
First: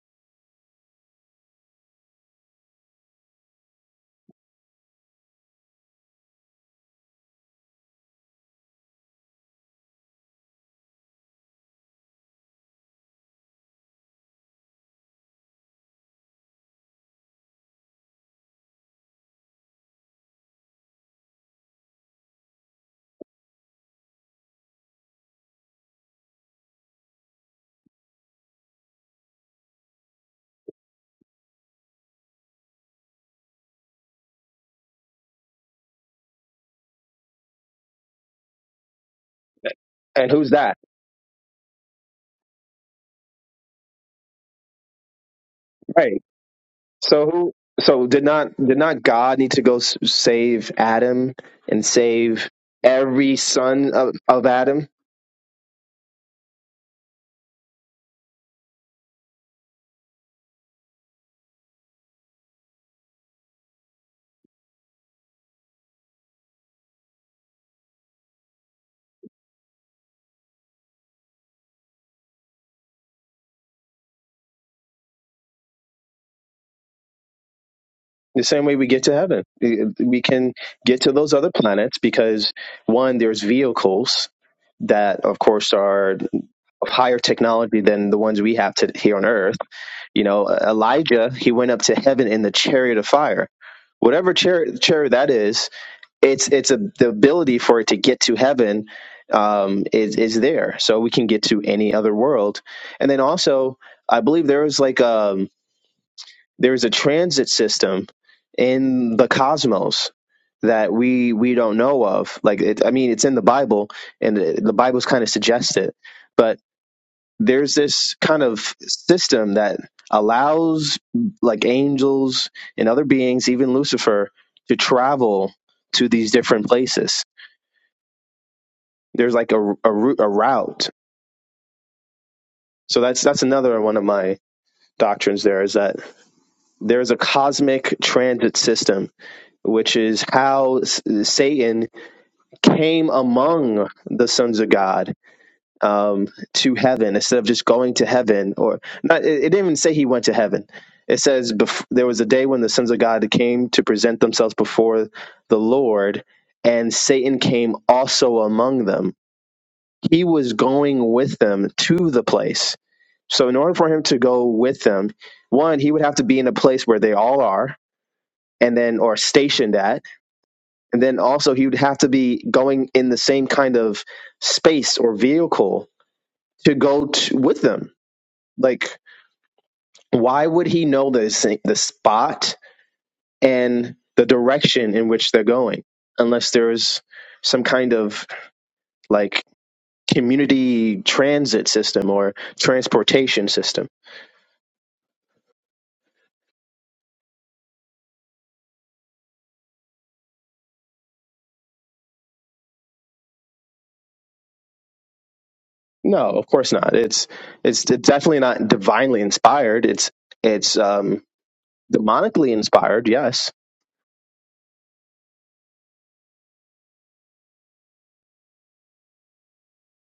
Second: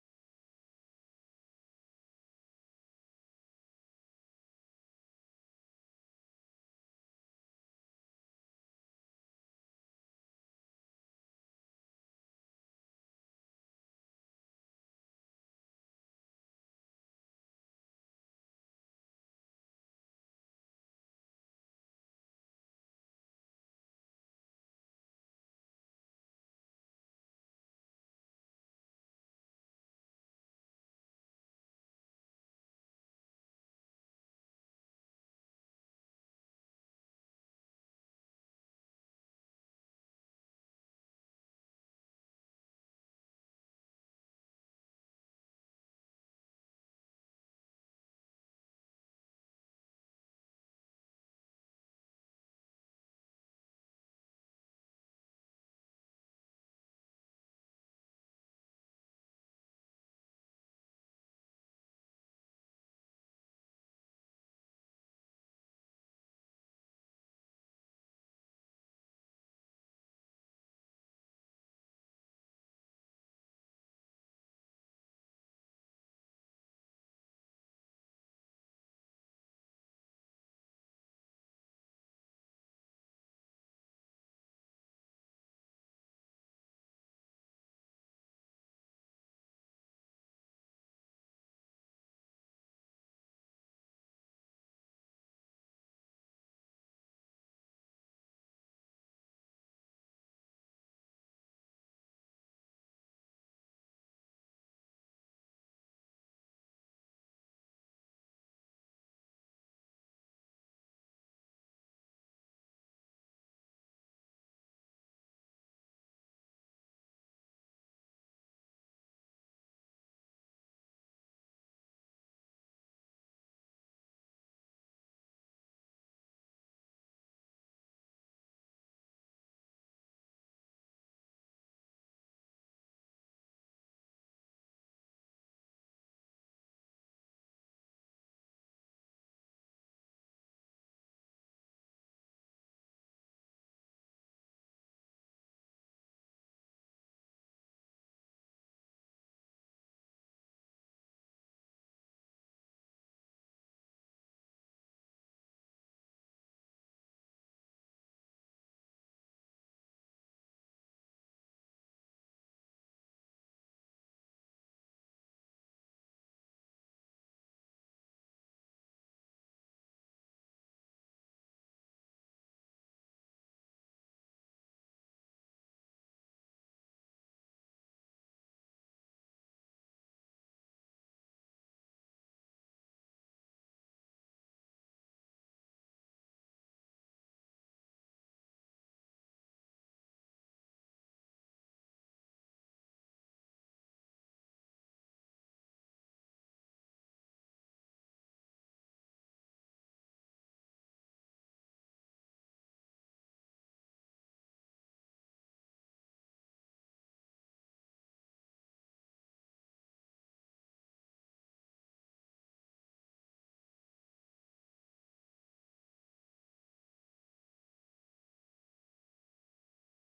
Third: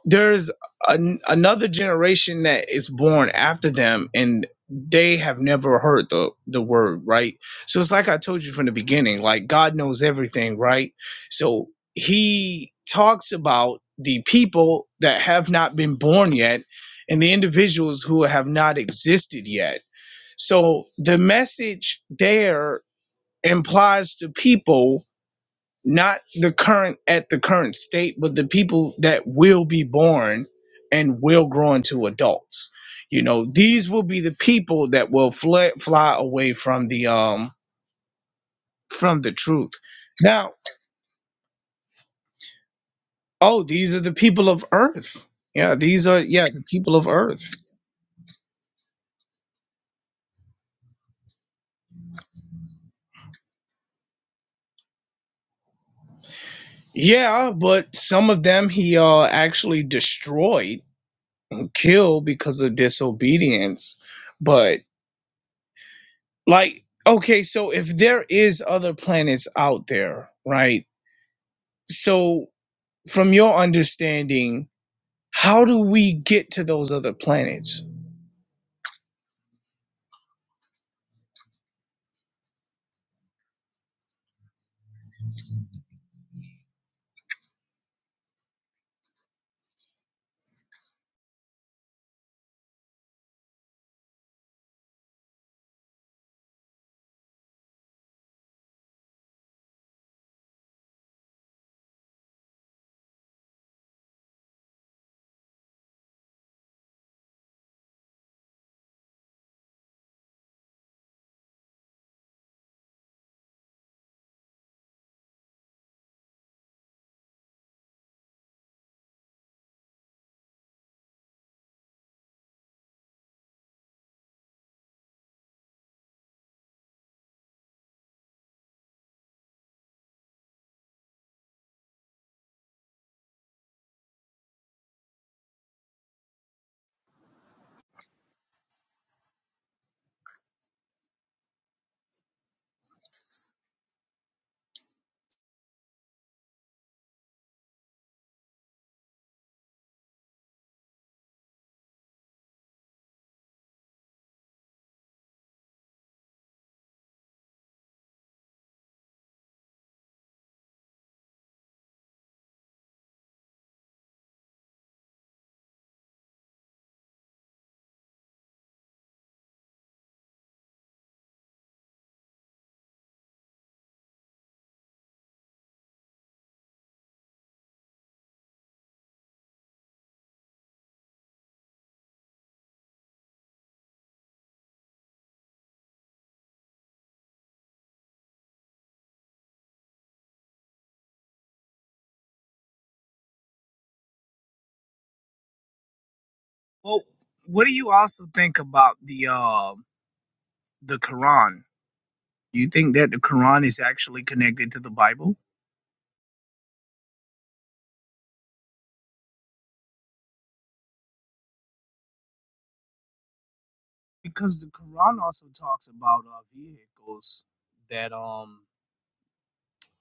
[SPEAKER 1] there's an, another generation that is born after them and they have never heard the the word right so it's like i told you from the beginning like god knows everything right so he talks about the people that have not been born yet and the individuals who have not existed yet so the message there implies to people not the current at the current state, but the people that will be born and will grow into adults. You know, these will be the people that will fly, fly away from the um from the truth.
[SPEAKER 2] And who's
[SPEAKER 1] Now,
[SPEAKER 2] that?
[SPEAKER 1] oh, these are the people of Earth. Yeah, these are
[SPEAKER 2] Right.
[SPEAKER 1] yeah the people of
[SPEAKER 2] So
[SPEAKER 1] Earth.
[SPEAKER 2] who? So did not did not God need to go s- save Adam and save every son of, of Adam?
[SPEAKER 1] Yeah, but some of them he uh actually destroyed, and killed because of disobedience. But Like, okay, so if there is other planets out there, right? So from your understanding, how do we get to those other planets?
[SPEAKER 2] The same way we get to heaven, we can get to those other planets because one, there's vehicles that, of course, are of higher technology than the ones we have to, here on Earth. You know, Elijah, he went up to heaven in the chariot of fire. Whatever chariot, chariot that is, it's it's a, the ability for it to get to heaven um, is is there, so we can get to any other world. And then also, I believe there was like um there's a transit system in the cosmos that we we don't know of. Like, it, I mean, it's in the Bible, and it, the Bible's kind of suggests it, but there's this kind of system that allows like angels and other beings, even Lucifer, to travel to these different places. There's like a a, route, a route. So that's that's another one of my doctrines. There is that there is a cosmic transit system which is how Satan came among the sons of God um, to heaven instead of just going to heaven, or not, it, it didn't even say he went to heaven. It says bef- there was a day when the sons of God came to present themselves before the Lord, and Satan came also among them. He was going with them to the place. So, in order for him to go with them, one, he would have to be in a place where they all are, and then, or stationed at And then also he would have to be going in the same kind of space or vehicle to go to, with them. Like, why would he know the the spot and the direction in which they're going unless there's some kind of like community transit system or transportation system?
[SPEAKER 1] Well, what do you also think about the uh, the Quran? Do you think that the Quran is actually connected to the Bible?
[SPEAKER 2] No, of course not. It's it's definitely not divinely inspired. It's it's um, demonically inspired, yes,
[SPEAKER 1] Because the Quran also talks about uh, vehicles that um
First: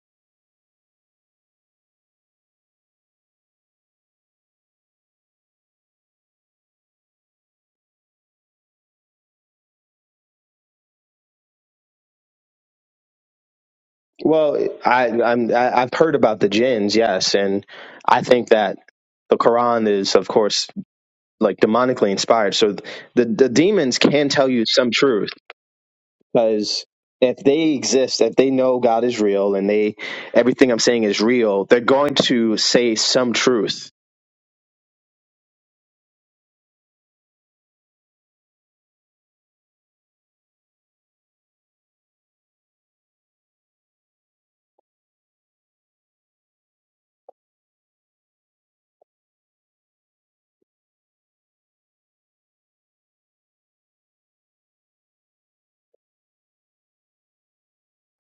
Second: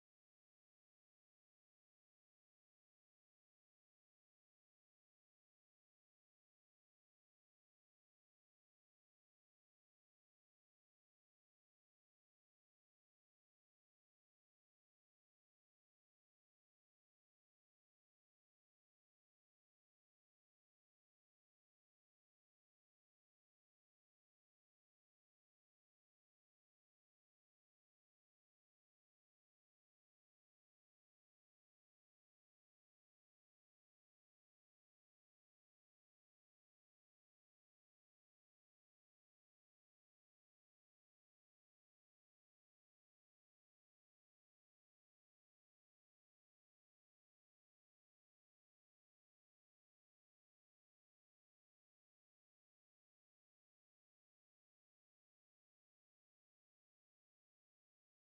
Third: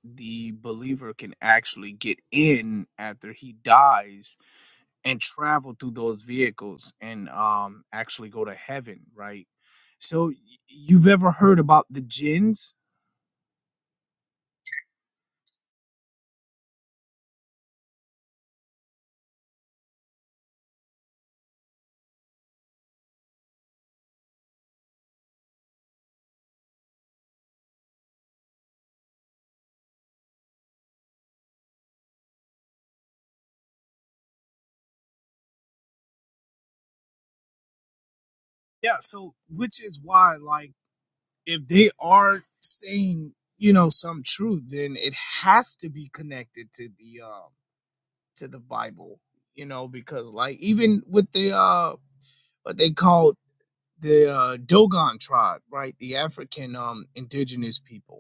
[SPEAKER 1] the believer can actually get in after he dies and travel through those vehicles and um actually go to heaven, right? So y- you've ever heard about the jinns?
[SPEAKER 2] Well, I, I'm I- I've heard about the jinns, yes, and I think that the Quran is, of course, like demonically inspired. So the the demons can tell you some truth because if they exist, if they know God is real, and they everything I'm saying is real, they're going to say some truth.
[SPEAKER 1] Yeah, so which is why like if they are saying, you know, some truth, then it has to be connected to the um to the Bible, you know, because like even with the uh what they call the uh, Dogon tribe, right? The African um indigenous people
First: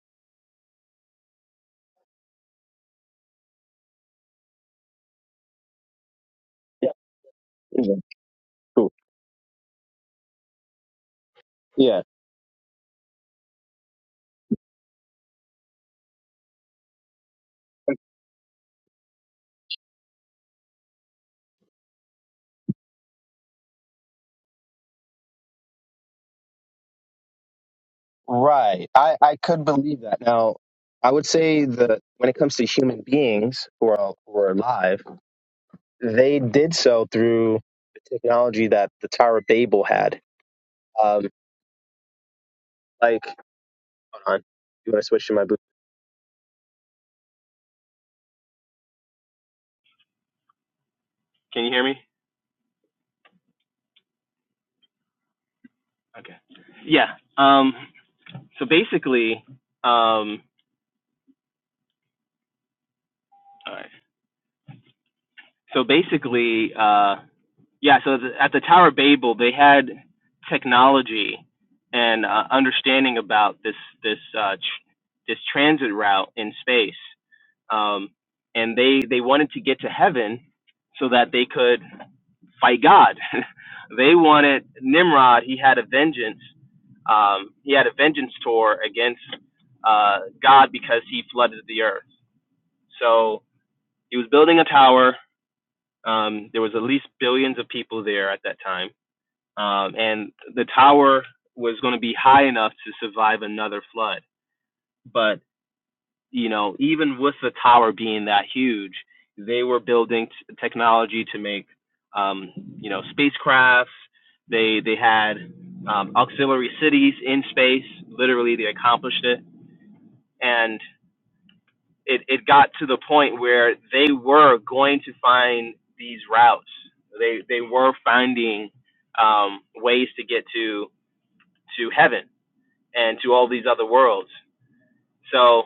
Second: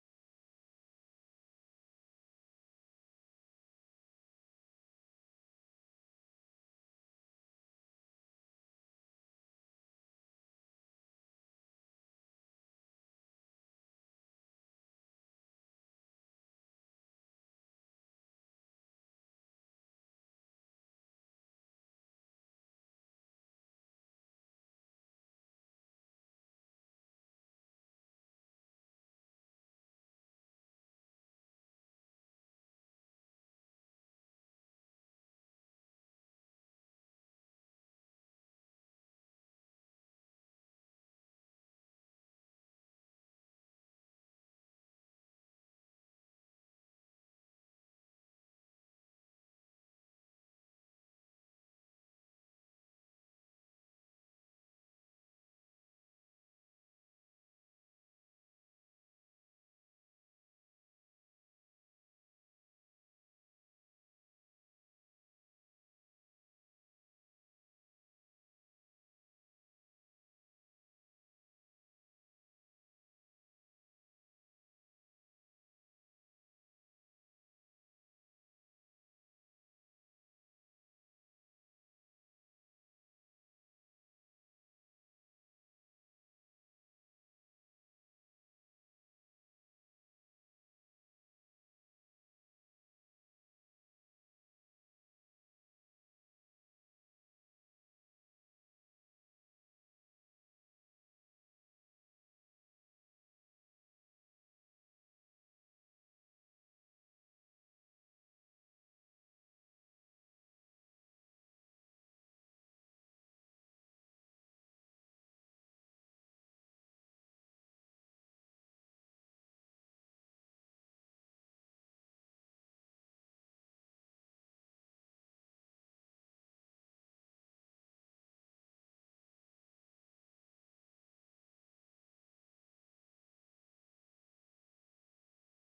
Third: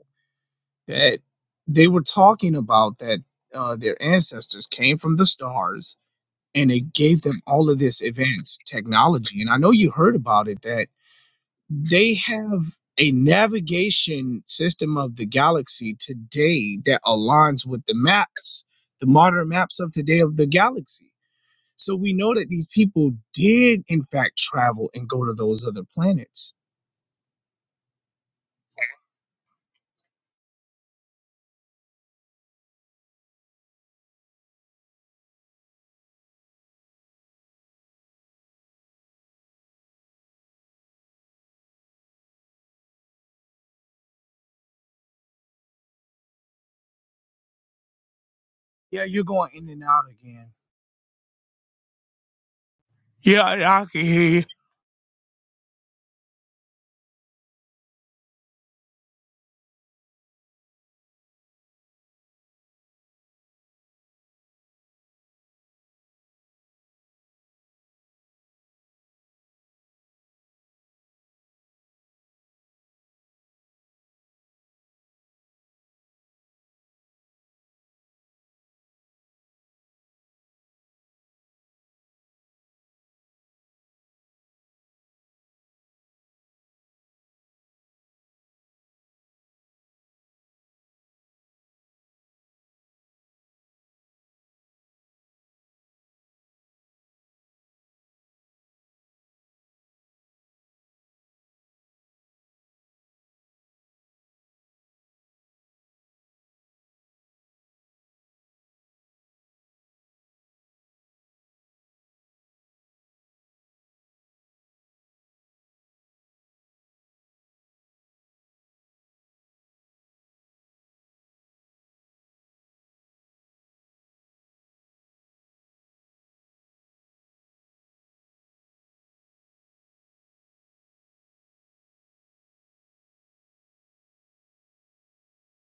[SPEAKER 1] that they were talking about that uh, their ancestors came from the stars and
[SPEAKER 2] Yeah,
[SPEAKER 1] it gave them all of
[SPEAKER 2] yeah,
[SPEAKER 1] this advanced
[SPEAKER 2] true.
[SPEAKER 1] technology. And I know you heard about it that
[SPEAKER 2] Yeah,
[SPEAKER 1] they have a navigation system of the galaxy today that aligns with the maps, the modern maps of today of the galaxy. So we know that these people did, in fact, travel and go to those other planets.
[SPEAKER 2] right. I I could believe that. Now, I would say that when it comes to human beings who are who are alive they did so through the technology that the Tower of Babel had. Um, like, hold on, you want to switch to my boot?
[SPEAKER 1] Yeah, you're going in and out again. Yeah, I can hear you.
[SPEAKER 2] Okay. Yeah. Um, so basically, um, all right. so basically, uh, yeah. So the, at the Tower of Babel, they had technology and uh, understanding about this this uh, tr- this transit route in space, um, and they they wanted to get to heaven so that they could. fight God. (laughs) they wanted Nimrod. He had a vengeance. Um, he had a vengeance tour against uh, God because he flooded the earth. So he was building a tower. Um, there was at least billions of people there at that time, um, and the tower was going to be high enough to survive another flood. But you know, even with the tower being that huge, they were building t- technology to make, um, you know, spacecrafts. They they had um, auxiliary cities in space. Literally, they accomplished it, and it it got to the point where they were going to find these routes. They they were finding um, ways to get to to heaven and to all these other worlds. So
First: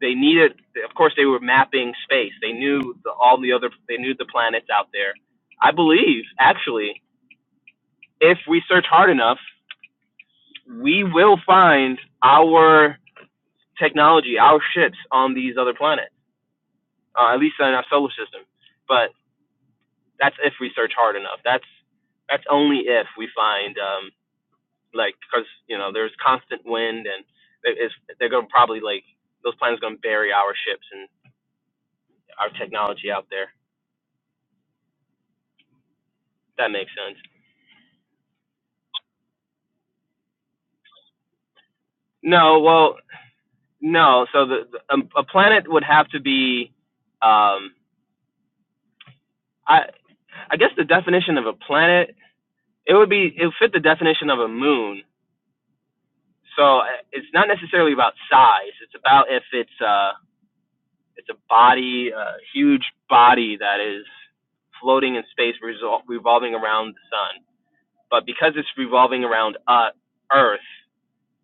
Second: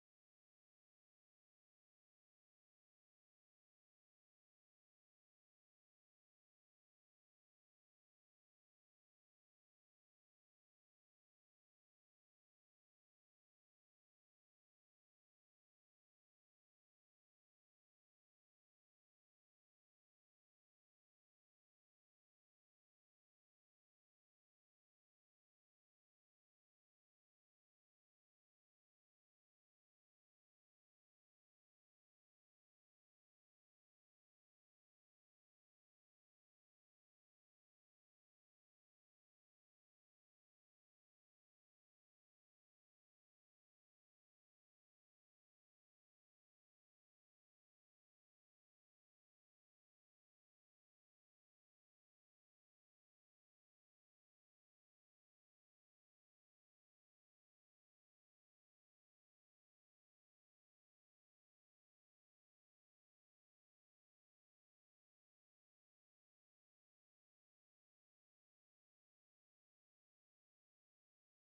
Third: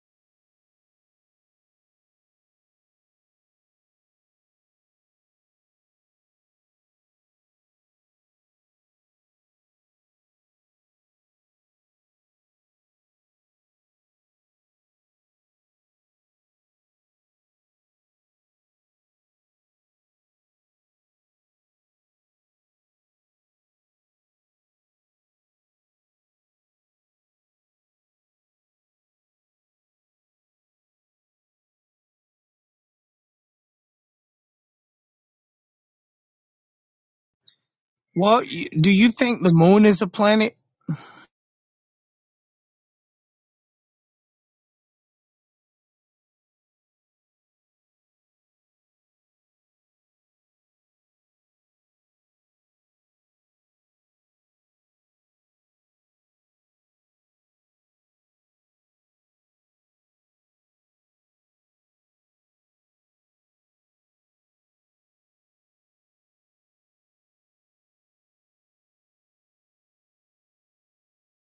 [SPEAKER 2] they needed, of course, they were mapping space. They knew the, all the other, they knew the planets out there. I believe, actually, if we search hard enough, we will find our technology, our ships on these other planets, uh, at least in our solar system. But that's if we search hard enough. That's that's only if we find um, like because you know there's constant wind and there is, they're gonna probably like those planets gonna bury our ships and our technology out there. That makes sense.
[SPEAKER 1] Well, y- do you think the moon is a planet?
[SPEAKER 2] No, well, no. So the, the um, a planet would have to be, um, I I guess the definition of a planet it would be it would fit the definition of a moon. So uh, it's not necessarily about size. It's about if it's uh it's a body, a huge body that is floating in space, resol- revolving around the sun. But because it's revolving around uh, Earth,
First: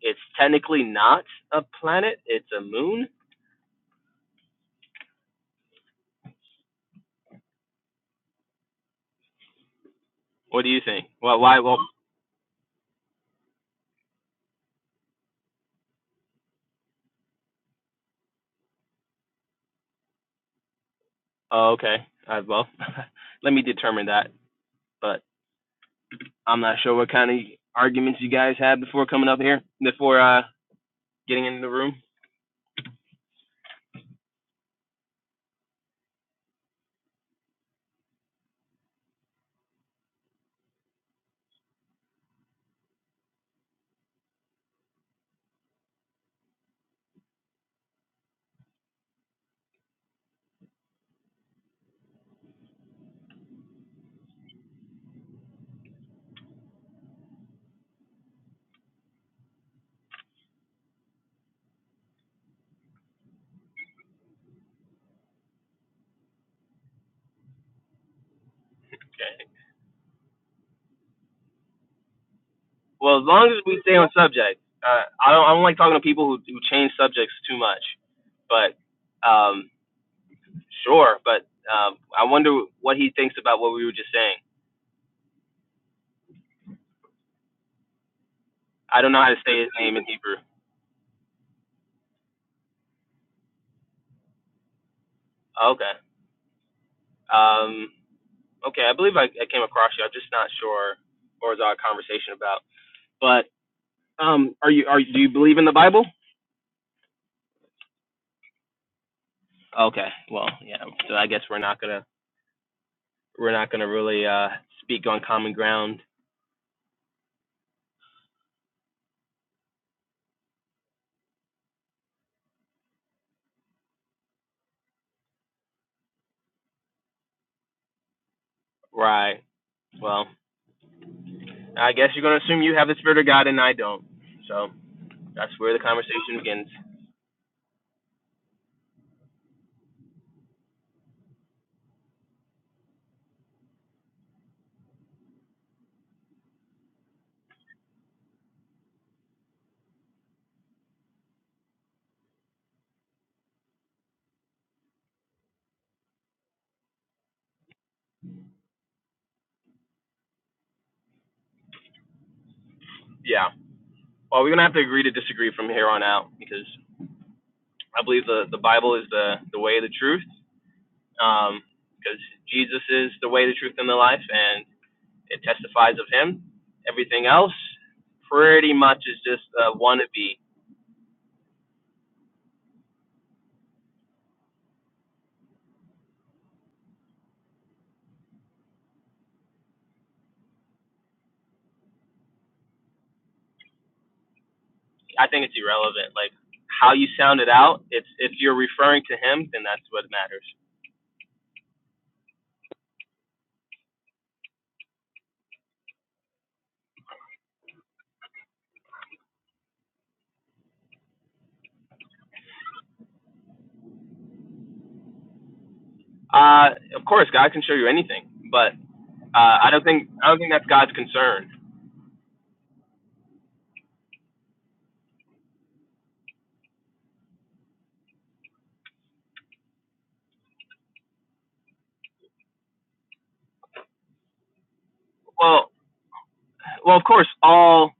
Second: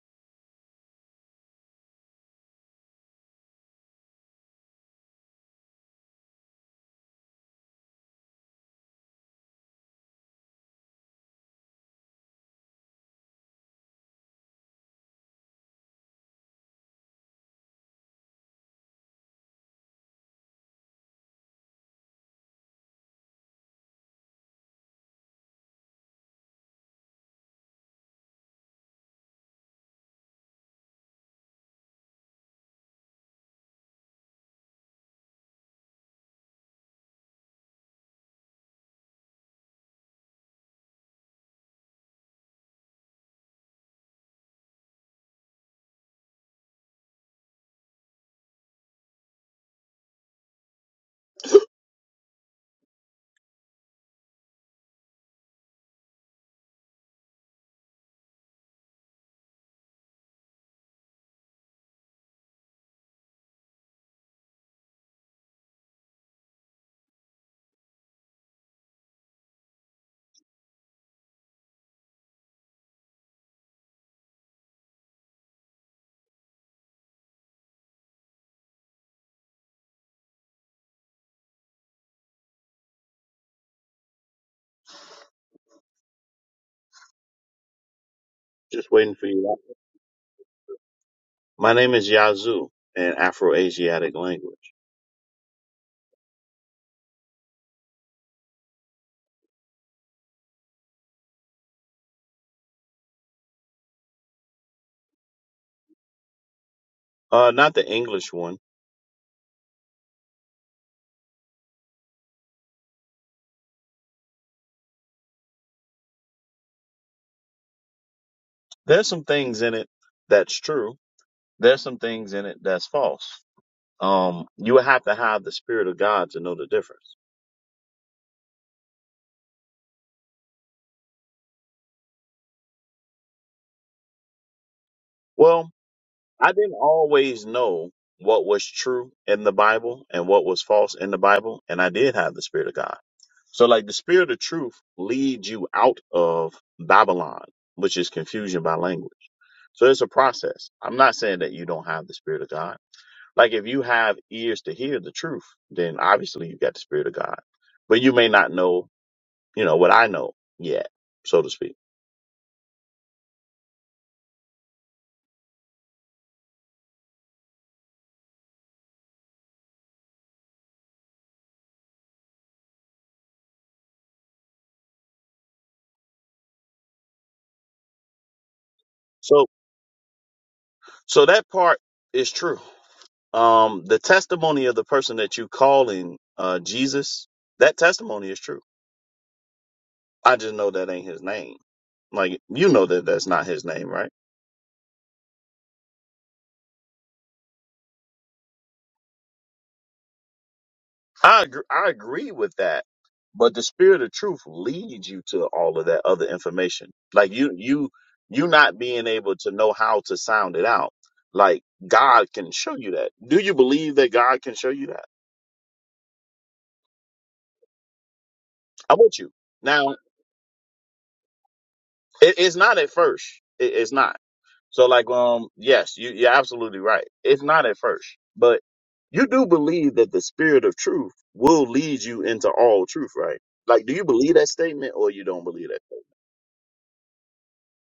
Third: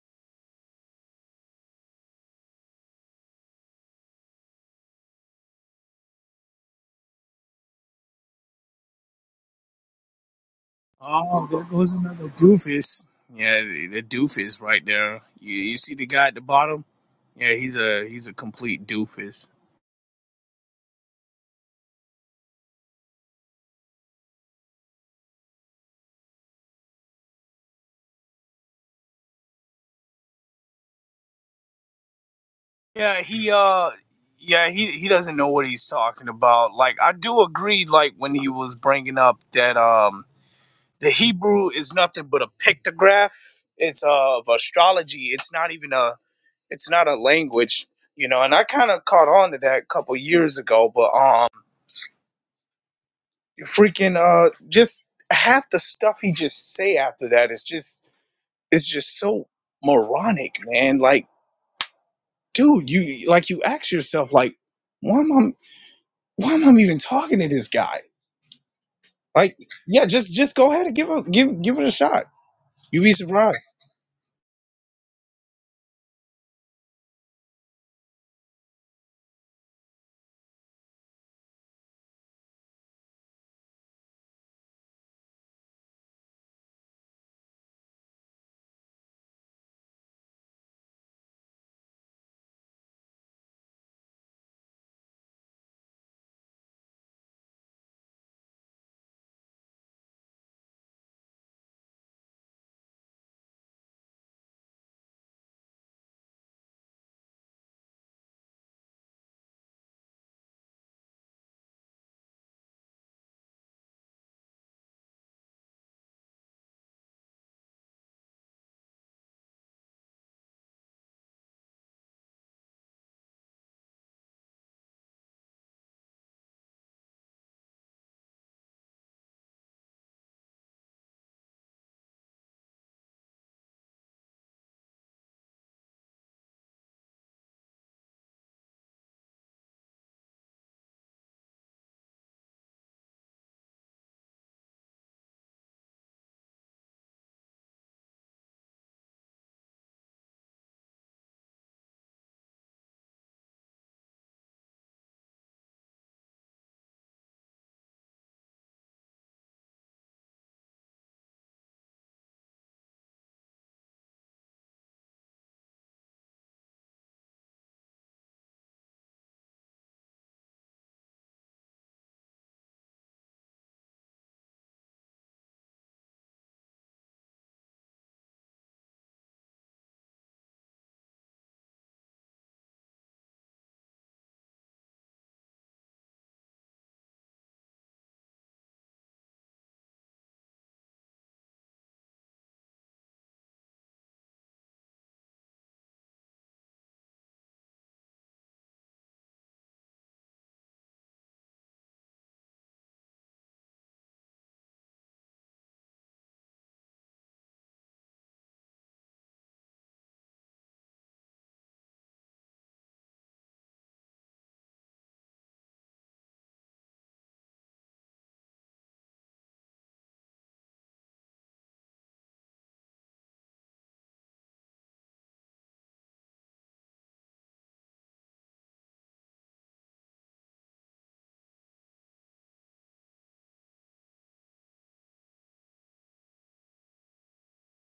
[SPEAKER 2] it's technically not a planet. It's a moon. What do you think? Well,
[SPEAKER 1] Oh,
[SPEAKER 2] why?
[SPEAKER 1] there
[SPEAKER 2] Well,
[SPEAKER 1] goes another doofus. Yeah, the, the doofus right there. You, you see the guy at the bottom? Yeah, he's a he's a complete doofus.
[SPEAKER 2] Oh, okay. All right, well, (laughs) let me determine that. But I'm not sure what kind of arguments you guys had before coming up here, before uh, getting into the room.
[SPEAKER 1] Yeah, he uh, yeah he he doesn't know what he's talking about. Like I do agree. Like when he was bringing up that um the Hebrew is nothing but a pictograph. It's uh, of astrology. It's not even a it's not a language. You know, and I kind of caught on to that a couple years ago, but um. freaking uh just half the stuff he just say after that is just it's just so moronic man like dude you like you ask yourself like why am i why am i even talking to this guy
[SPEAKER 2] Okay.
[SPEAKER 1] like yeah just just go ahead and give a give give it a shot you'd be
[SPEAKER 2] Well, as long
[SPEAKER 1] surprised
[SPEAKER 2] as we stay on subject, uh, I don't I don't like talking to people who, who change subjects too much. But um, sure. But um, I wonder what he thinks about what we were just saying.
[SPEAKER 3] Just
[SPEAKER 2] I don't
[SPEAKER 3] waiting
[SPEAKER 2] know
[SPEAKER 3] for
[SPEAKER 2] how to
[SPEAKER 3] you.
[SPEAKER 2] say his name in Hebrew.
[SPEAKER 3] My name is Yazoo in Afro-Asiatic language.
[SPEAKER 2] Okay. Um, okay. I believe I, I came across you. I'm just not sure what was our conversation about. But Um, are you are do you believe in the Bible?
[SPEAKER 3] Uh, not the English one.
[SPEAKER 2] Okay, well, yeah. So I guess we're not gonna we're not gonna really uh speak on common ground,
[SPEAKER 3] There's some things in it that's true. There's some things in it that's false. Um, you would have to have the spirit of God to know the difference.
[SPEAKER 2] right? Well, I guess you're gonna assume you have the Spirit of God and I don't. So that's
[SPEAKER 3] Well,
[SPEAKER 2] where the conversation
[SPEAKER 3] I
[SPEAKER 2] begins.
[SPEAKER 3] didn't always know what was true in the Bible and what was false in the Bible, and I did have the spirit of God. So, like the spirit of truth leads you out of Babylon, which is confusion by language. So it's a process. I'm not saying that you don't have the Spirit of God. Like if you have ears to hear the truth, then obviously you got the Spirit of God. But you may not know, you know, what I know yet, so to speak.
[SPEAKER 2] Yeah. Well, we're gonna have to agree to disagree from here on out because I believe the the Bible is the the way, the truth. Um, because Jesus is the way, the truth, and the life, and it testifies of Him. Everything else pretty much is just
[SPEAKER 3] So
[SPEAKER 2] a wannabe
[SPEAKER 3] so that part is true. Um the testimony of the person that you calling uh Jesus, that testimony is true. I just know that ain't his name. Like you know that that's not his name, right?
[SPEAKER 2] I think it's irrelevant. Like how you sound it out, it's if you're referring to him, then that's what matters.
[SPEAKER 3] I agree, I agree with that. But the spirit of truth leads you to all of that other information. Like you you you not being able to know how to sound it out. Like God can show you that. Do you believe that God can show you that?
[SPEAKER 2] Uh, of course, God can show you anything, but
[SPEAKER 3] I'm with you.
[SPEAKER 2] uh, I don't
[SPEAKER 3] Now
[SPEAKER 2] think I don't think that's God's concern.
[SPEAKER 3] it, it's not at first. It, it's not. So like um yes, you you're absolutely right. It's not at first, but you do believe that the spirit of truth will lead you into all truth, right? Like, do you believe that statement or you don't believe
[SPEAKER 2] Well,
[SPEAKER 3] that?
[SPEAKER 2] well, of course, all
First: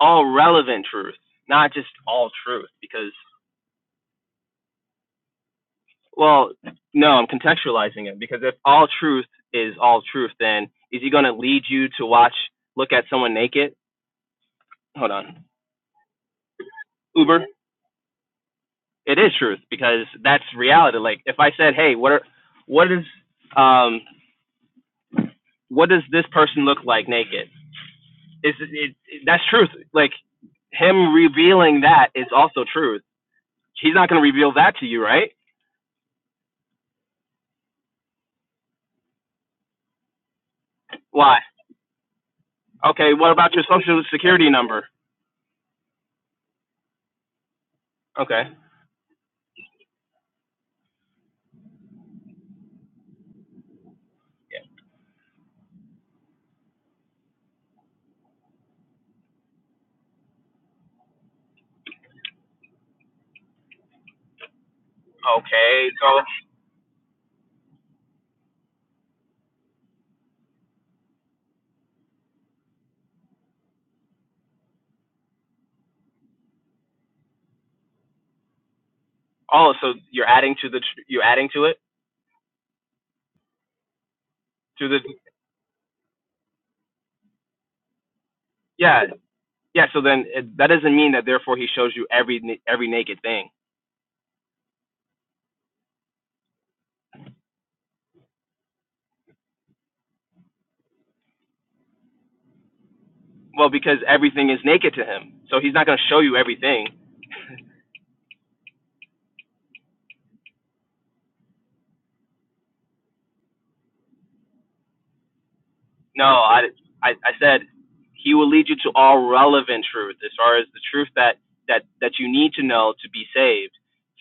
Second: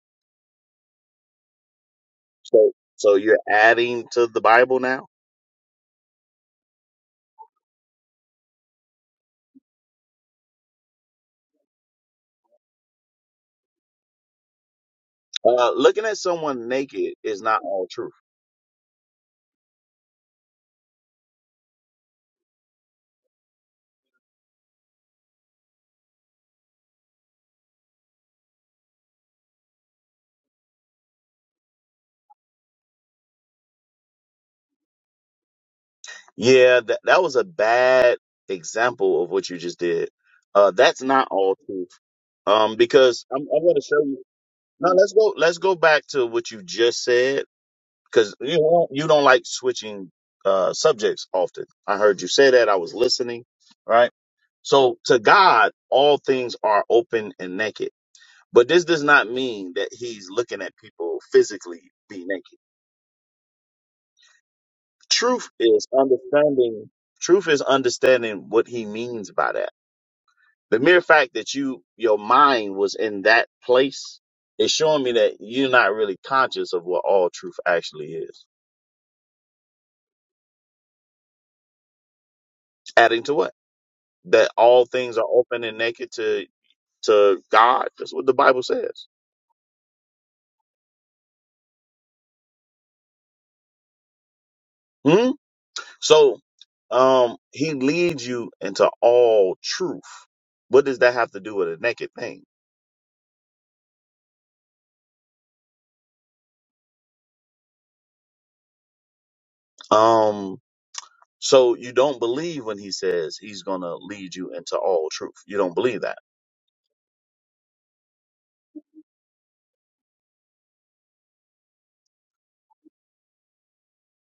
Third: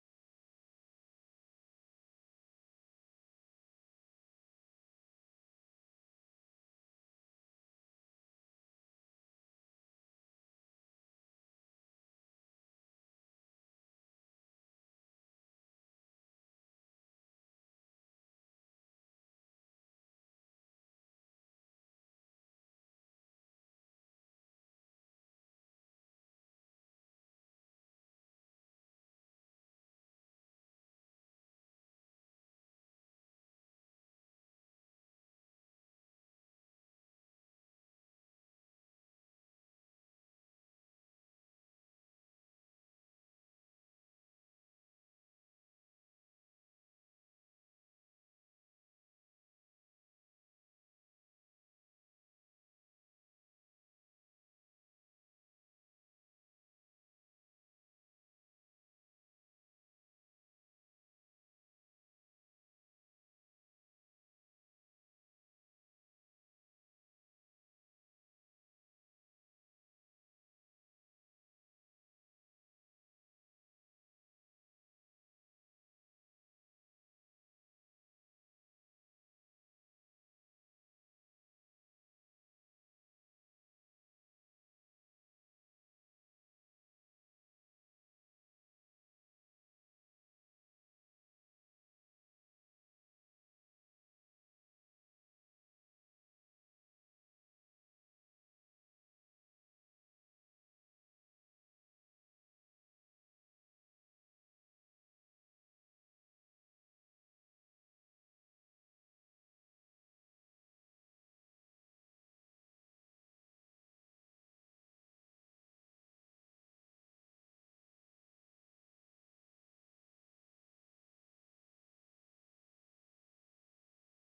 [SPEAKER 2] all relevant truth, not just all truth,
[SPEAKER 3] So,
[SPEAKER 2] because
[SPEAKER 3] so you're adding to the Bible now?
[SPEAKER 2] well, no, I'm contextualizing it because if all truth is all truth, then is he going to lead you to watch look at someone naked? Hold on,
[SPEAKER 3] Uh, looking at someone naked is
[SPEAKER 2] Uber.
[SPEAKER 3] not all truth.
[SPEAKER 2] it is truth because that's reality. Like if I said, "Hey, what are what is um what does this person look like naked?" Is it, it that's truth. Like him revealing that is also truth. He's not going to reveal that to you, right?
[SPEAKER 3] Yeah, that, that was a bad example of what you just did. Uh, that's not
[SPEAKER 2] Why?
[SPEAKER 3] all truth. Um,
[SPEAKER 2] Okay,
[SPEAKER 3] because
[SPEAKER 2] what
[SPEAKER 3] I'm,
[SPEAKER 2] about
[SPEAKER 3] I'm
[SPEAKER 2] your
[SPEAKER 3] going to
[SPEAKER 2] social
[SPEAKER 3] show you.
[SPEAKER 2] security number?
[SPEAKER 3] No, let's go, let's go back to what you just said. Cause
[SPEAKER 2] Okay.
[SPEAKER 3] you don't, you don't like switching, uh, subjects often. I heard you say that. I was listening. Right. So to God, all things are open and naked. But this does not mean that he's looking at people physically be naked. Truth is
[SPEAKER 2] Okay. So
[SPEAKER 3] understanding truth is understanding what he means by that. The mere fact that you your mind was in that place is showing me that you're not really conscious of what all truth actually is.
[SPEAKER 2] oh, so you're adding to the you're adding to it
[SPEAKER 3] Adding to what? That all
[SPEAKER 2] to the
[SPEAKER 3] things are open and naked to to God. That's what the Bible
[SPEAKER 2] yeah.
[SPEAKER 3] says.
[SPEAKER 2] Yeah, so then it, that doesn't mean that therefore he shows you every every naked thing.
[SPEAKER 3] Hmm? So um he leads you into all truth. What does that have to do with a naked thing?
[SPEAKER 2] Well, because everything is naked to him, so he's not going to show you everything.
[SPEAKER 3] Um, so you don't believe when he says he's going to lead you into all truth. You don't believe that.
[SPEAKER 2] No, I, I, I said he will lead you to all relevant truth, as far as the truth that that that you need to know to be saved.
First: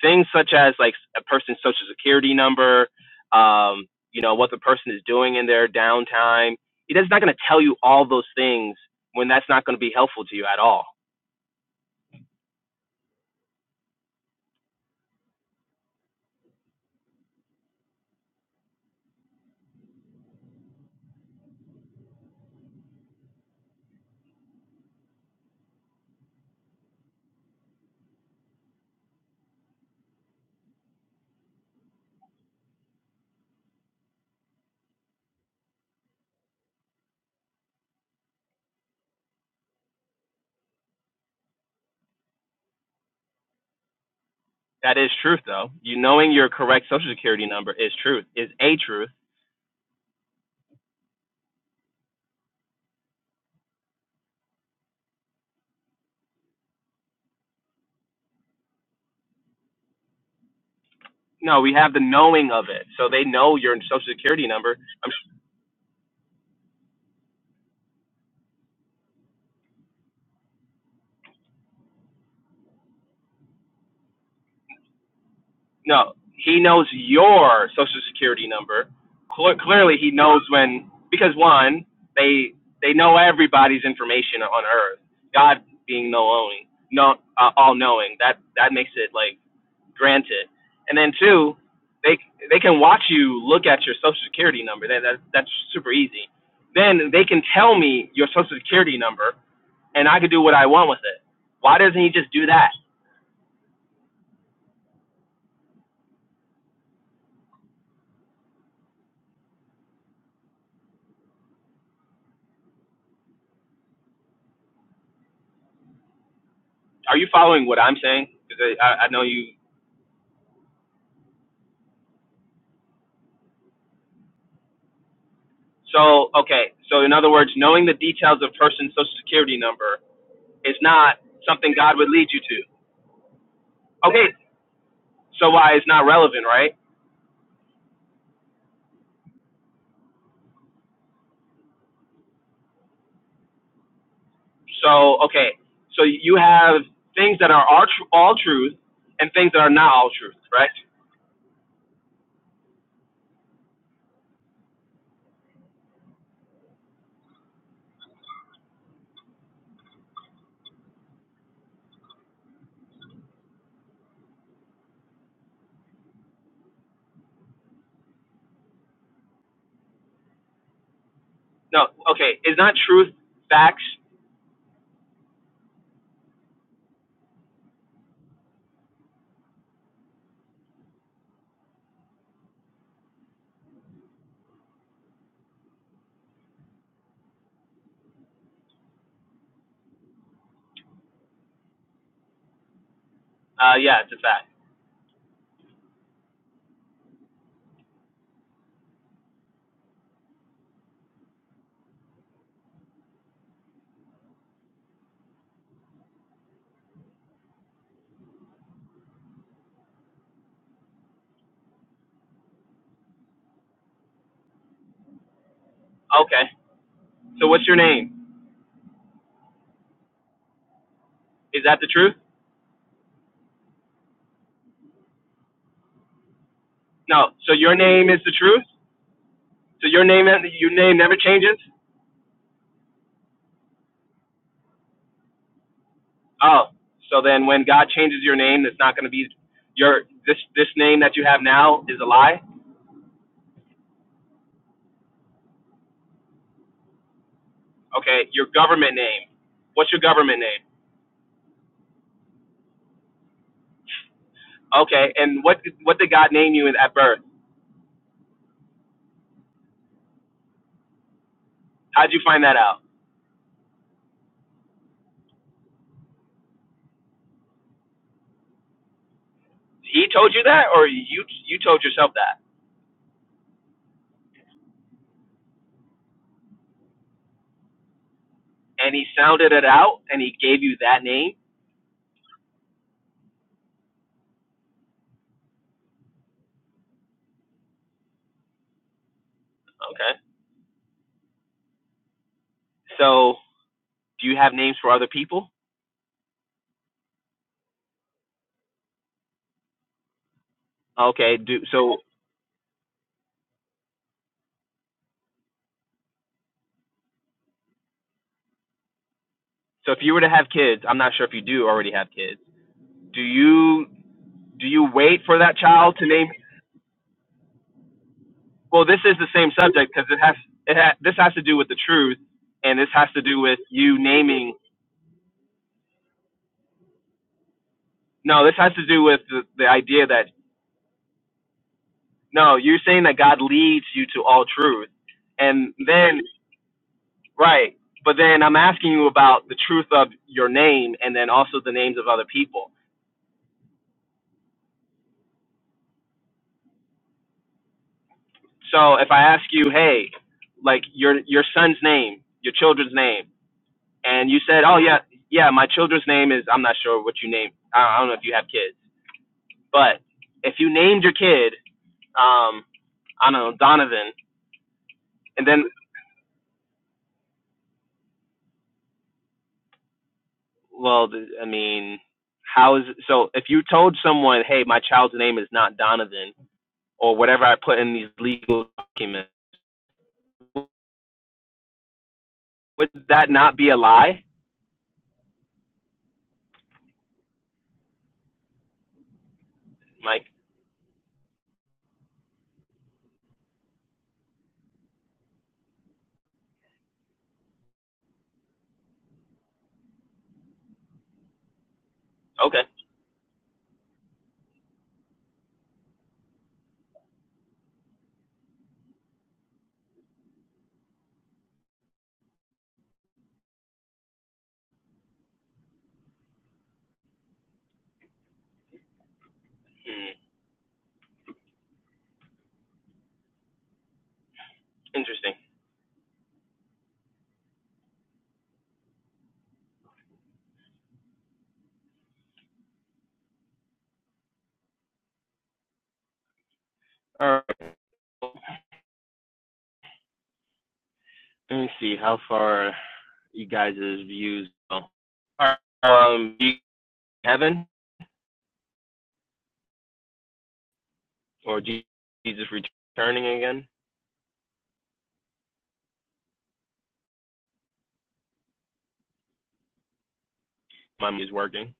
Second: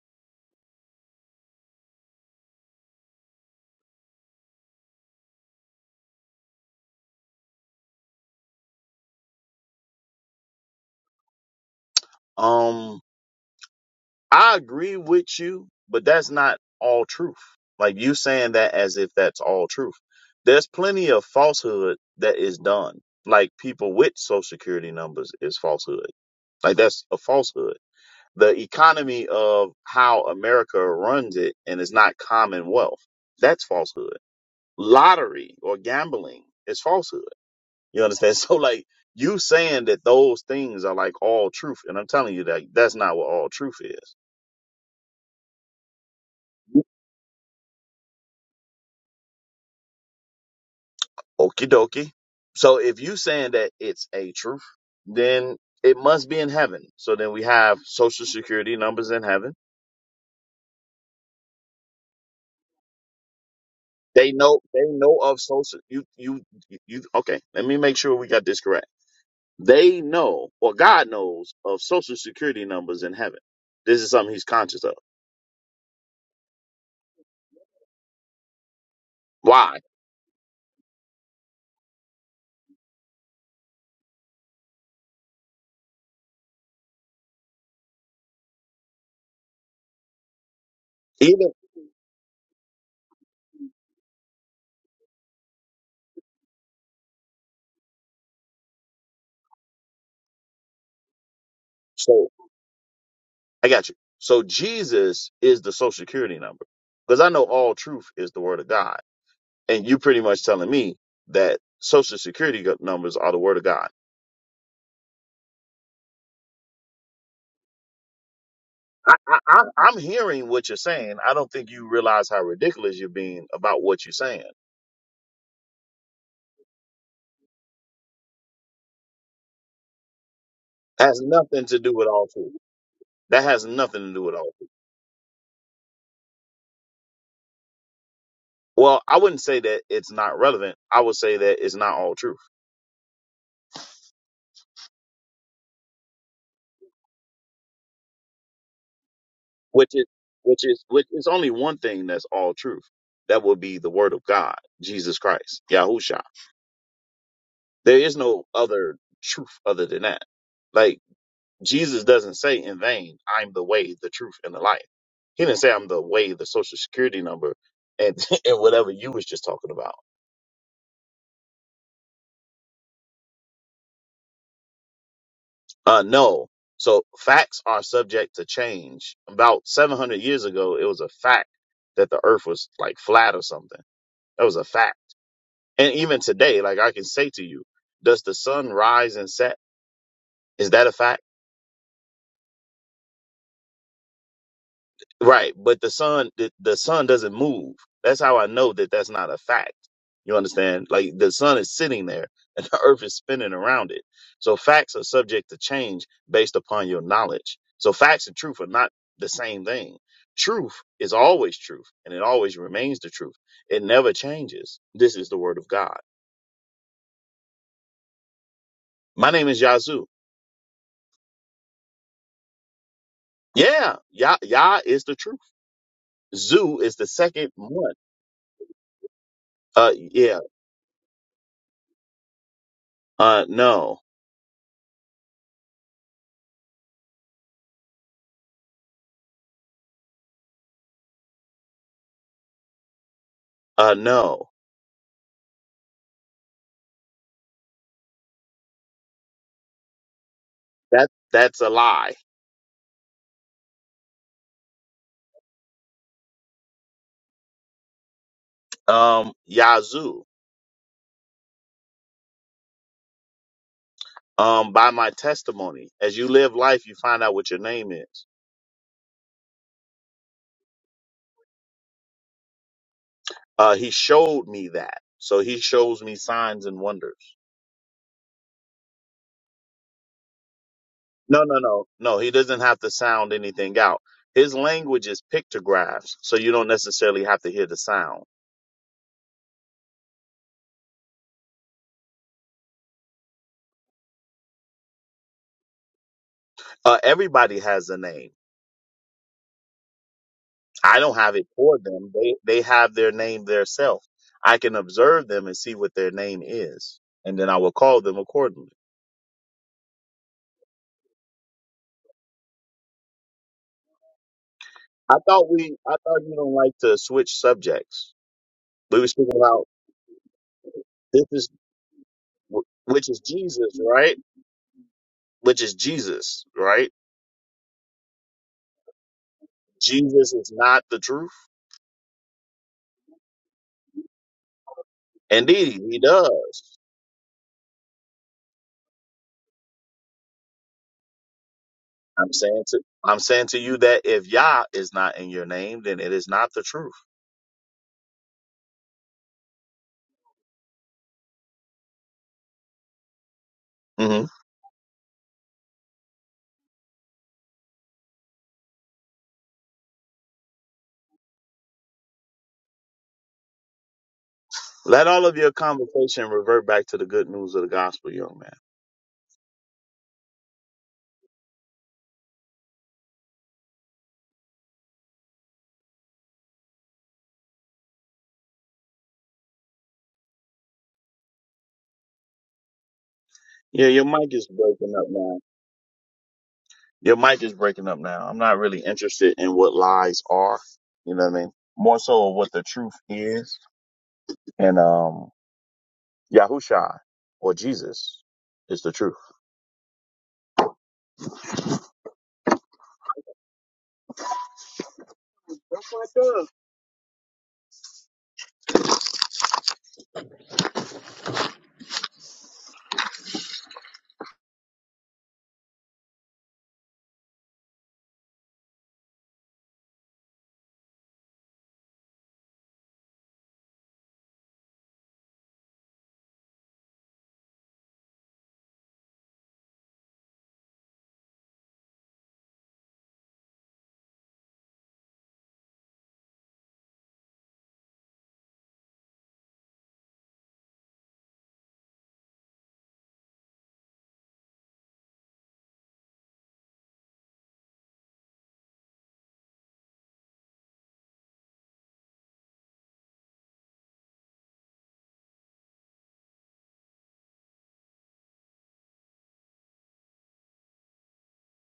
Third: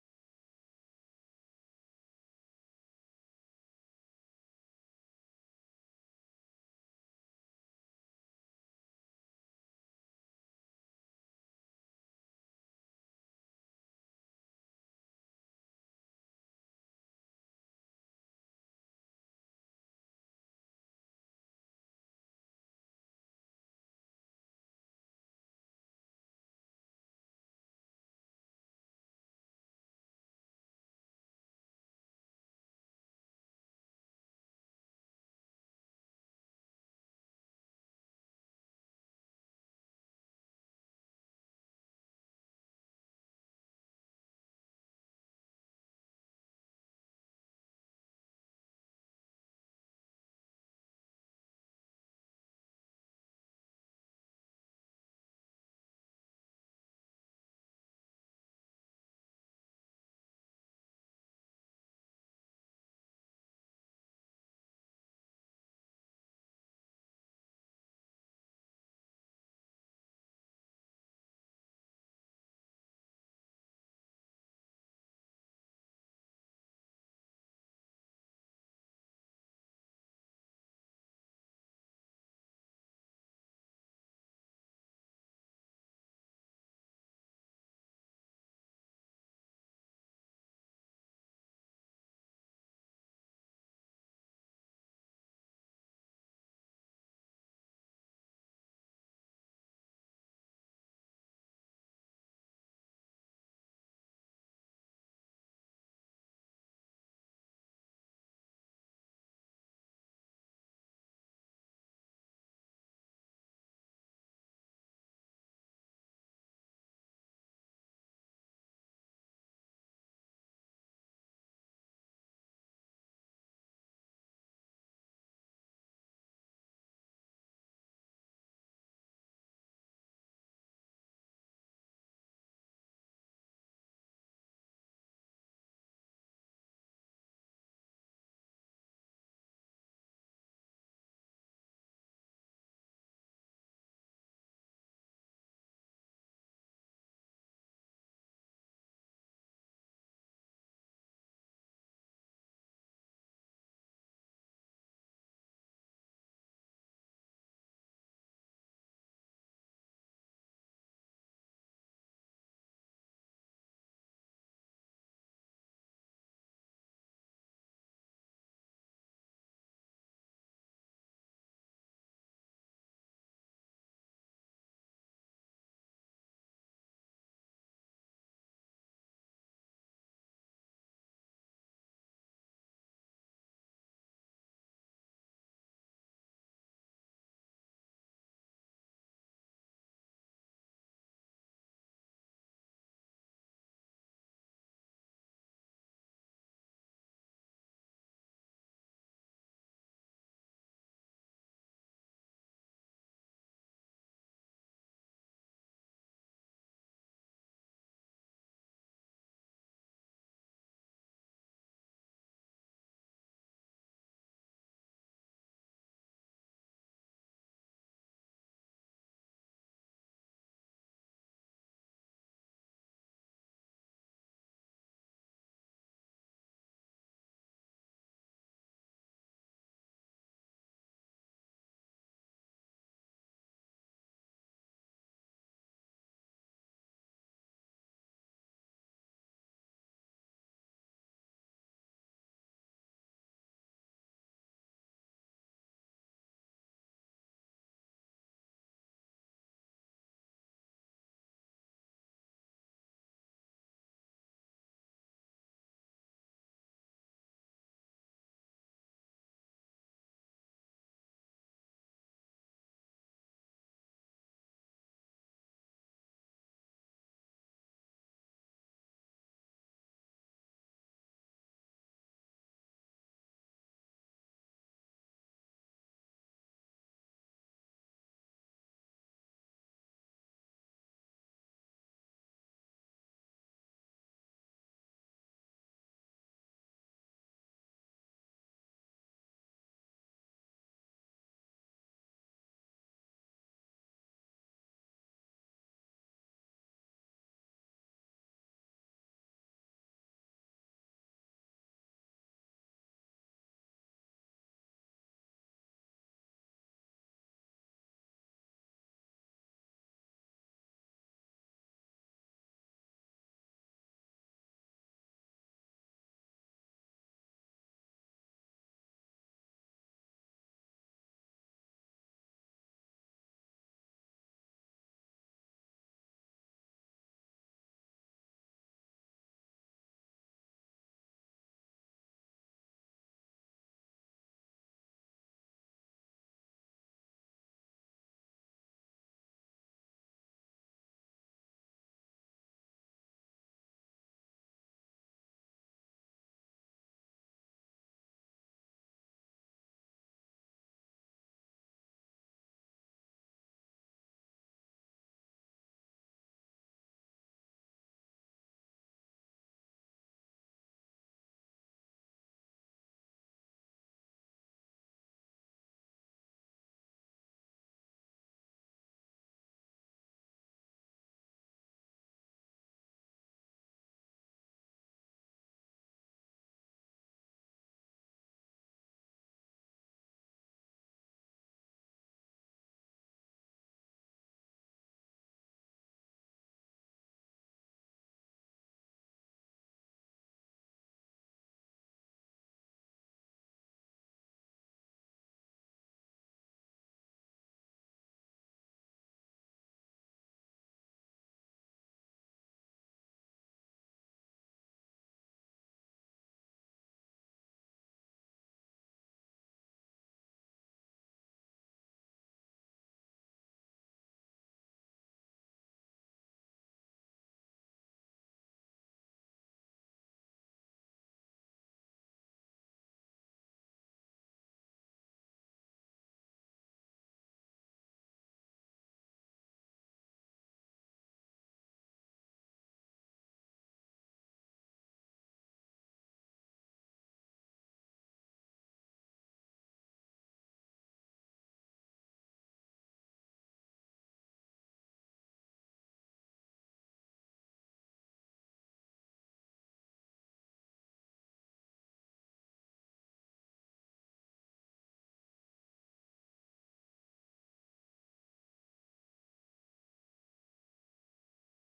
[SPEAKER 2] Things such as like a person's social security number, um, you know what the person is doing in their downtime. He is not going to tell you all those things when that's not going to be helpful to you at all.
[SPEAKER 3] Um, I agree with you, but that's not all truth. Like you saying that as if that's all truth. There's plenty of falsehood that is done. Like people with social security numbers is falsehood. Like that's a falsehood. The economy of how America runs it and it's not commonwealth. That's falsehood. Lottery or gambling is falsehood. You understand? (laughs) So like you saying that those things are like all truth. And I'm telling you that that's not what all truth is.
[SPEAKER 2] That is truth, though. You knowing your correct social security number is truth, is a truth
[SPEAKER 3] Okie dokie. So if you saying that it's a truth, then it must be in heaven. So then we have social security numbers in heaven.
[SPEAKER 2] No, we have the knowing of it. So they know your social
[SPEAKER 3] They
[SPEAKER 2] security
[SPEAKER 3] know
[SPEAKER 2] number.
[SPEAKER 3] they
[SPEAKER 2] I'm,
[SPEAKER 3] know
[SPEAKER 2] s-
[SPEAKER 3] of social you you you okay, let me make sure we got this correct. They know or God knows of social security numbers in heaven. This is something he's conscious of.
[SPEAKER 2] no, he knows your social security number. Cle
[SPEAKER 3] Why?
[SPEAKER 2] clearly, he knows when because one, they they know everybody's information on Earth. God being no knowing, no uh, all knowing. That that makes it like granted. And then
[SPEAKER 3] Even
[SPEAKER 2] two, they they can watch you look at your social security number. That, that that's super easy. Then they can tell me your social security number and I could do what I want with it. Why doesn't he
[SPEAKER 3] so
[SPEAKER 2] just do that?
[SPEAKER 3] I got you. So Jesus is the social security number. Because I know all truth is the word of God. and you pretty much telling me that social security go- numbers are the word of God.
[SPEAKER 2] Are you following what I'm saying? Because I, I,
[SPEAKER 3] I,
[SPEAKER 2] know
[SPEAKER 3] I,
[SPEAKER 2] you.
[SPEAKER 3] I- I'm hearing what you're saying. I don't think you realize how ridiculous you're being about what you're saying.
[SPEAKER 2] So, okay. So, in other words, knowing the details of person's social security number is not
[SPEAKER 3] Has nothing
[SPEAKER 2] something
[SPEAKER 3] to do
[SPEAKER 2] God
[SPEAKER 3] with
[SPEAKER 2] would
[SPEAKER 3] all
[SPEAKER 2] lead you
[SPEAKER 3] food.
[SPEAKER 2] to.
[SPEAKER 3] That has nothing to do
[SPEAKER 2] Okay.
[SPEAKER 3] with all food.
[SPEAKER 2] So, why it's not relevant, right?
[SPEAKER 3] Well, I wouldn't say that it's not relevant. I would say that it's not all truth,
[SPEAKER 2] So, okay. So, you have things that are all, tr- all truth and things that are
[SPEAKER 3] which
[SPEAKER 2] not
[SPEAKER 3] is
[SPEAKER 2] all truth,
[SPEAKER 3] which
[SPEAKER 2] right?
[SPEAKER 3] is which is only one thing that's all truth. That would be the word of God, Jesus Christ, Yahusha. There is no other truth other than that. Like Jesus doesn't say in vain, I'm the way, the truth, and the life. He didn't say I'm the way, the social security number, and, (laughs) and whatever you was just talking about.
[SPEAKER 2] No. Okay. Is not truth facts?
[SPEAKER 3] Uh, no. So facts are subject to change. About 700 years ago, it was a fact that the earth was like flat or something. That was a fact. And even today, like I can say to you, does the sun rise and set? Is that a fact?
[SPEAKER 2] Uh, yeah, it's a fact.
[SPEAKER 3] Right, but the sun the, the sun doesn't move. That's how I know that that's not a fact. You understand? Like the sun is sitting there (laughs) and the earth is spinning around it. So facts are subject to change based upon your knowledge. So facts and truth are not the same thing. Truth is always truth and it always remains the truth. It never changes. This is the word of God.
[SPEAKER 2] Okay. So, what's your name?
[SPEAKER 3] My name is Yazoo.
[SPEAKER 2] Is that the truth?
[SPEAKER 3] Yeah, Yah Yah is the truth. Zoo is the
[SPEAKER 2] No.
[SPEAKER 3] second
[SPEAKER 2] So, your
[SPEAKER 3] one.
[SPEAKER 2] name is the truth? So
[SPEAKER 3] Uh
[SPEAKER 2] your name,
[SPEAKER 3] yeah.
[SPEAKER 2] your name never changes.
[SPEAKER 3] Uh no.
[SPEAKER 2] Oh, so then when God changes your name, it's not going to be your this this name that you have now is a lie.
[SPEAKER 3] Uh no.
[SPEAKER 2] Okay, your government name. What's your government name?
[SPEAKER 3] That that's a lie.
[SPEAKER 2] Okay, and what what did God name you at birth?
[SPEAKER 3] Um, Yazoo.
[SPEAKER 2] How'd you find that out?
[SPEAKER 3] Um, by my testimony, as you live life, you find out what your name is.
[SPEAKER 2] He told you that, or you you told yourself that,
[SPEAKER 3] Uh, he showed me that, so he shows me signs and wonders.
[SPEAKER 2] and he sounded it out, and he gave you that name.
[SPEAKER 3] No, no, no, no. He doesn't have to sound anything out. His language is pictographs, so you don't necessarily have to hear the sound.
[SPEAKER 2] Okay. So do you have names for other people?
[SPEAKER 3] Uh, everybody has a name. I don't have
[SPEAKER 2] Okay.
[SPEAKER 3] it
[SPEAKER 2] Do
[SPEAKER 3] for
[SPEAKER 2] so.
[SPEAKER 3] them. They they have their name theirself. I can observe them and see what their name is, and then I will call them accordingly.
[SPEAKER 2] So if you were to have kids, I'm not sure if you do already have kids. Do you Do you
[SPEAKER 3] I
[SPEAKER 2] wait for
[SPEAKER 3] thought
[SPEAKER 2] that
[SPEAKER 3] we, I
[SPEAKER 2] child to
[SPEAKER 3] thought
[SPEAKER 2] name?
[SPEAKER 3] you don't like to switch subjects.
[SPEAKER 2] Well,
[SPEAKER 3] We
[SPEAKER 2] this
[SPEAKER 3] were
[SPEAKER 2] is the
[SPEAKER 3] speaking
[SPEAKER 2] same
[SPEAKER 3] about
[SPEAKER 2] subject because it has it ha, this
[SPEAKER 3] this
[SPEAKER 2] has to
[SPEAKER 3] is
[SPEAKER 2] do with the truth, and this has
[SPEAKER 3] which is
[SPEAKER 2] to do with
[SPEAKER 3] Jesus,
[SPEAKER 2] you
[SPEAKER 3] right?
[SPEAKER 2] naming.
[SPEAKER 3] Which is Jesus, right?
[SPEAKER 2] No, this has to do with the, the idea that
[SPEAKER 3] Jesus is not the truth.
[SPEAKER 2] no, you're saying that God leads you to all truth, and
[SPEAKER 3] Indeed, he
[SPEAKER 2] then
[SPEAKER 3] does.
[SPEAKER 2] right, but then I'm asking you about the truth of your name, and then also the names of other
[SPEAKER 3] I'm saying
[SPEAKER 2] people.
[SPEAKER 3] to, I'm saying to you that if Yah is not in your name, then it is not the truth.
[SPEAKER 2] So if I ask you, hey, like your your son's name, your children's name
[SPEAKER 3] hmm
[SPEAKER 2] and you said, "Oh yeah, yeah, my children's name is I'm not sure what you named. I don't know if you have kids, but if you named your kid, um, I don't know Donovan,
[SPEAKER 3] Let all of
[SPEAKER 2] and
[SPEAKER 3] your
[SPEAKER 2] then
[SPEAKER 3] conversation revert back to the good news of the gospel, young man.
[SPEAKER 2] well, I mean, how is it? so? If you told someone, "Hey, my child's name is not Donovan," or whatever I put in these legal documents, would that not be a
[SPEAKER 3] Yeah, your
[SPEAKER 2] lie?
[SPEAKER 3] mic is breaking up now. Your mic is breaking up now. I'm not really interested in what lies
[SPEAKER 2] Like,
[SPEAKER 3] are. You know what I mean? More so of what the truth is. And um Yahusha or Jesus is the truth.
[SPEAKER 2] okay, hmm, interesting. All right, let me see how far you guys' views go. All right, um, Kevin. or Jesus returning again? My mind is working.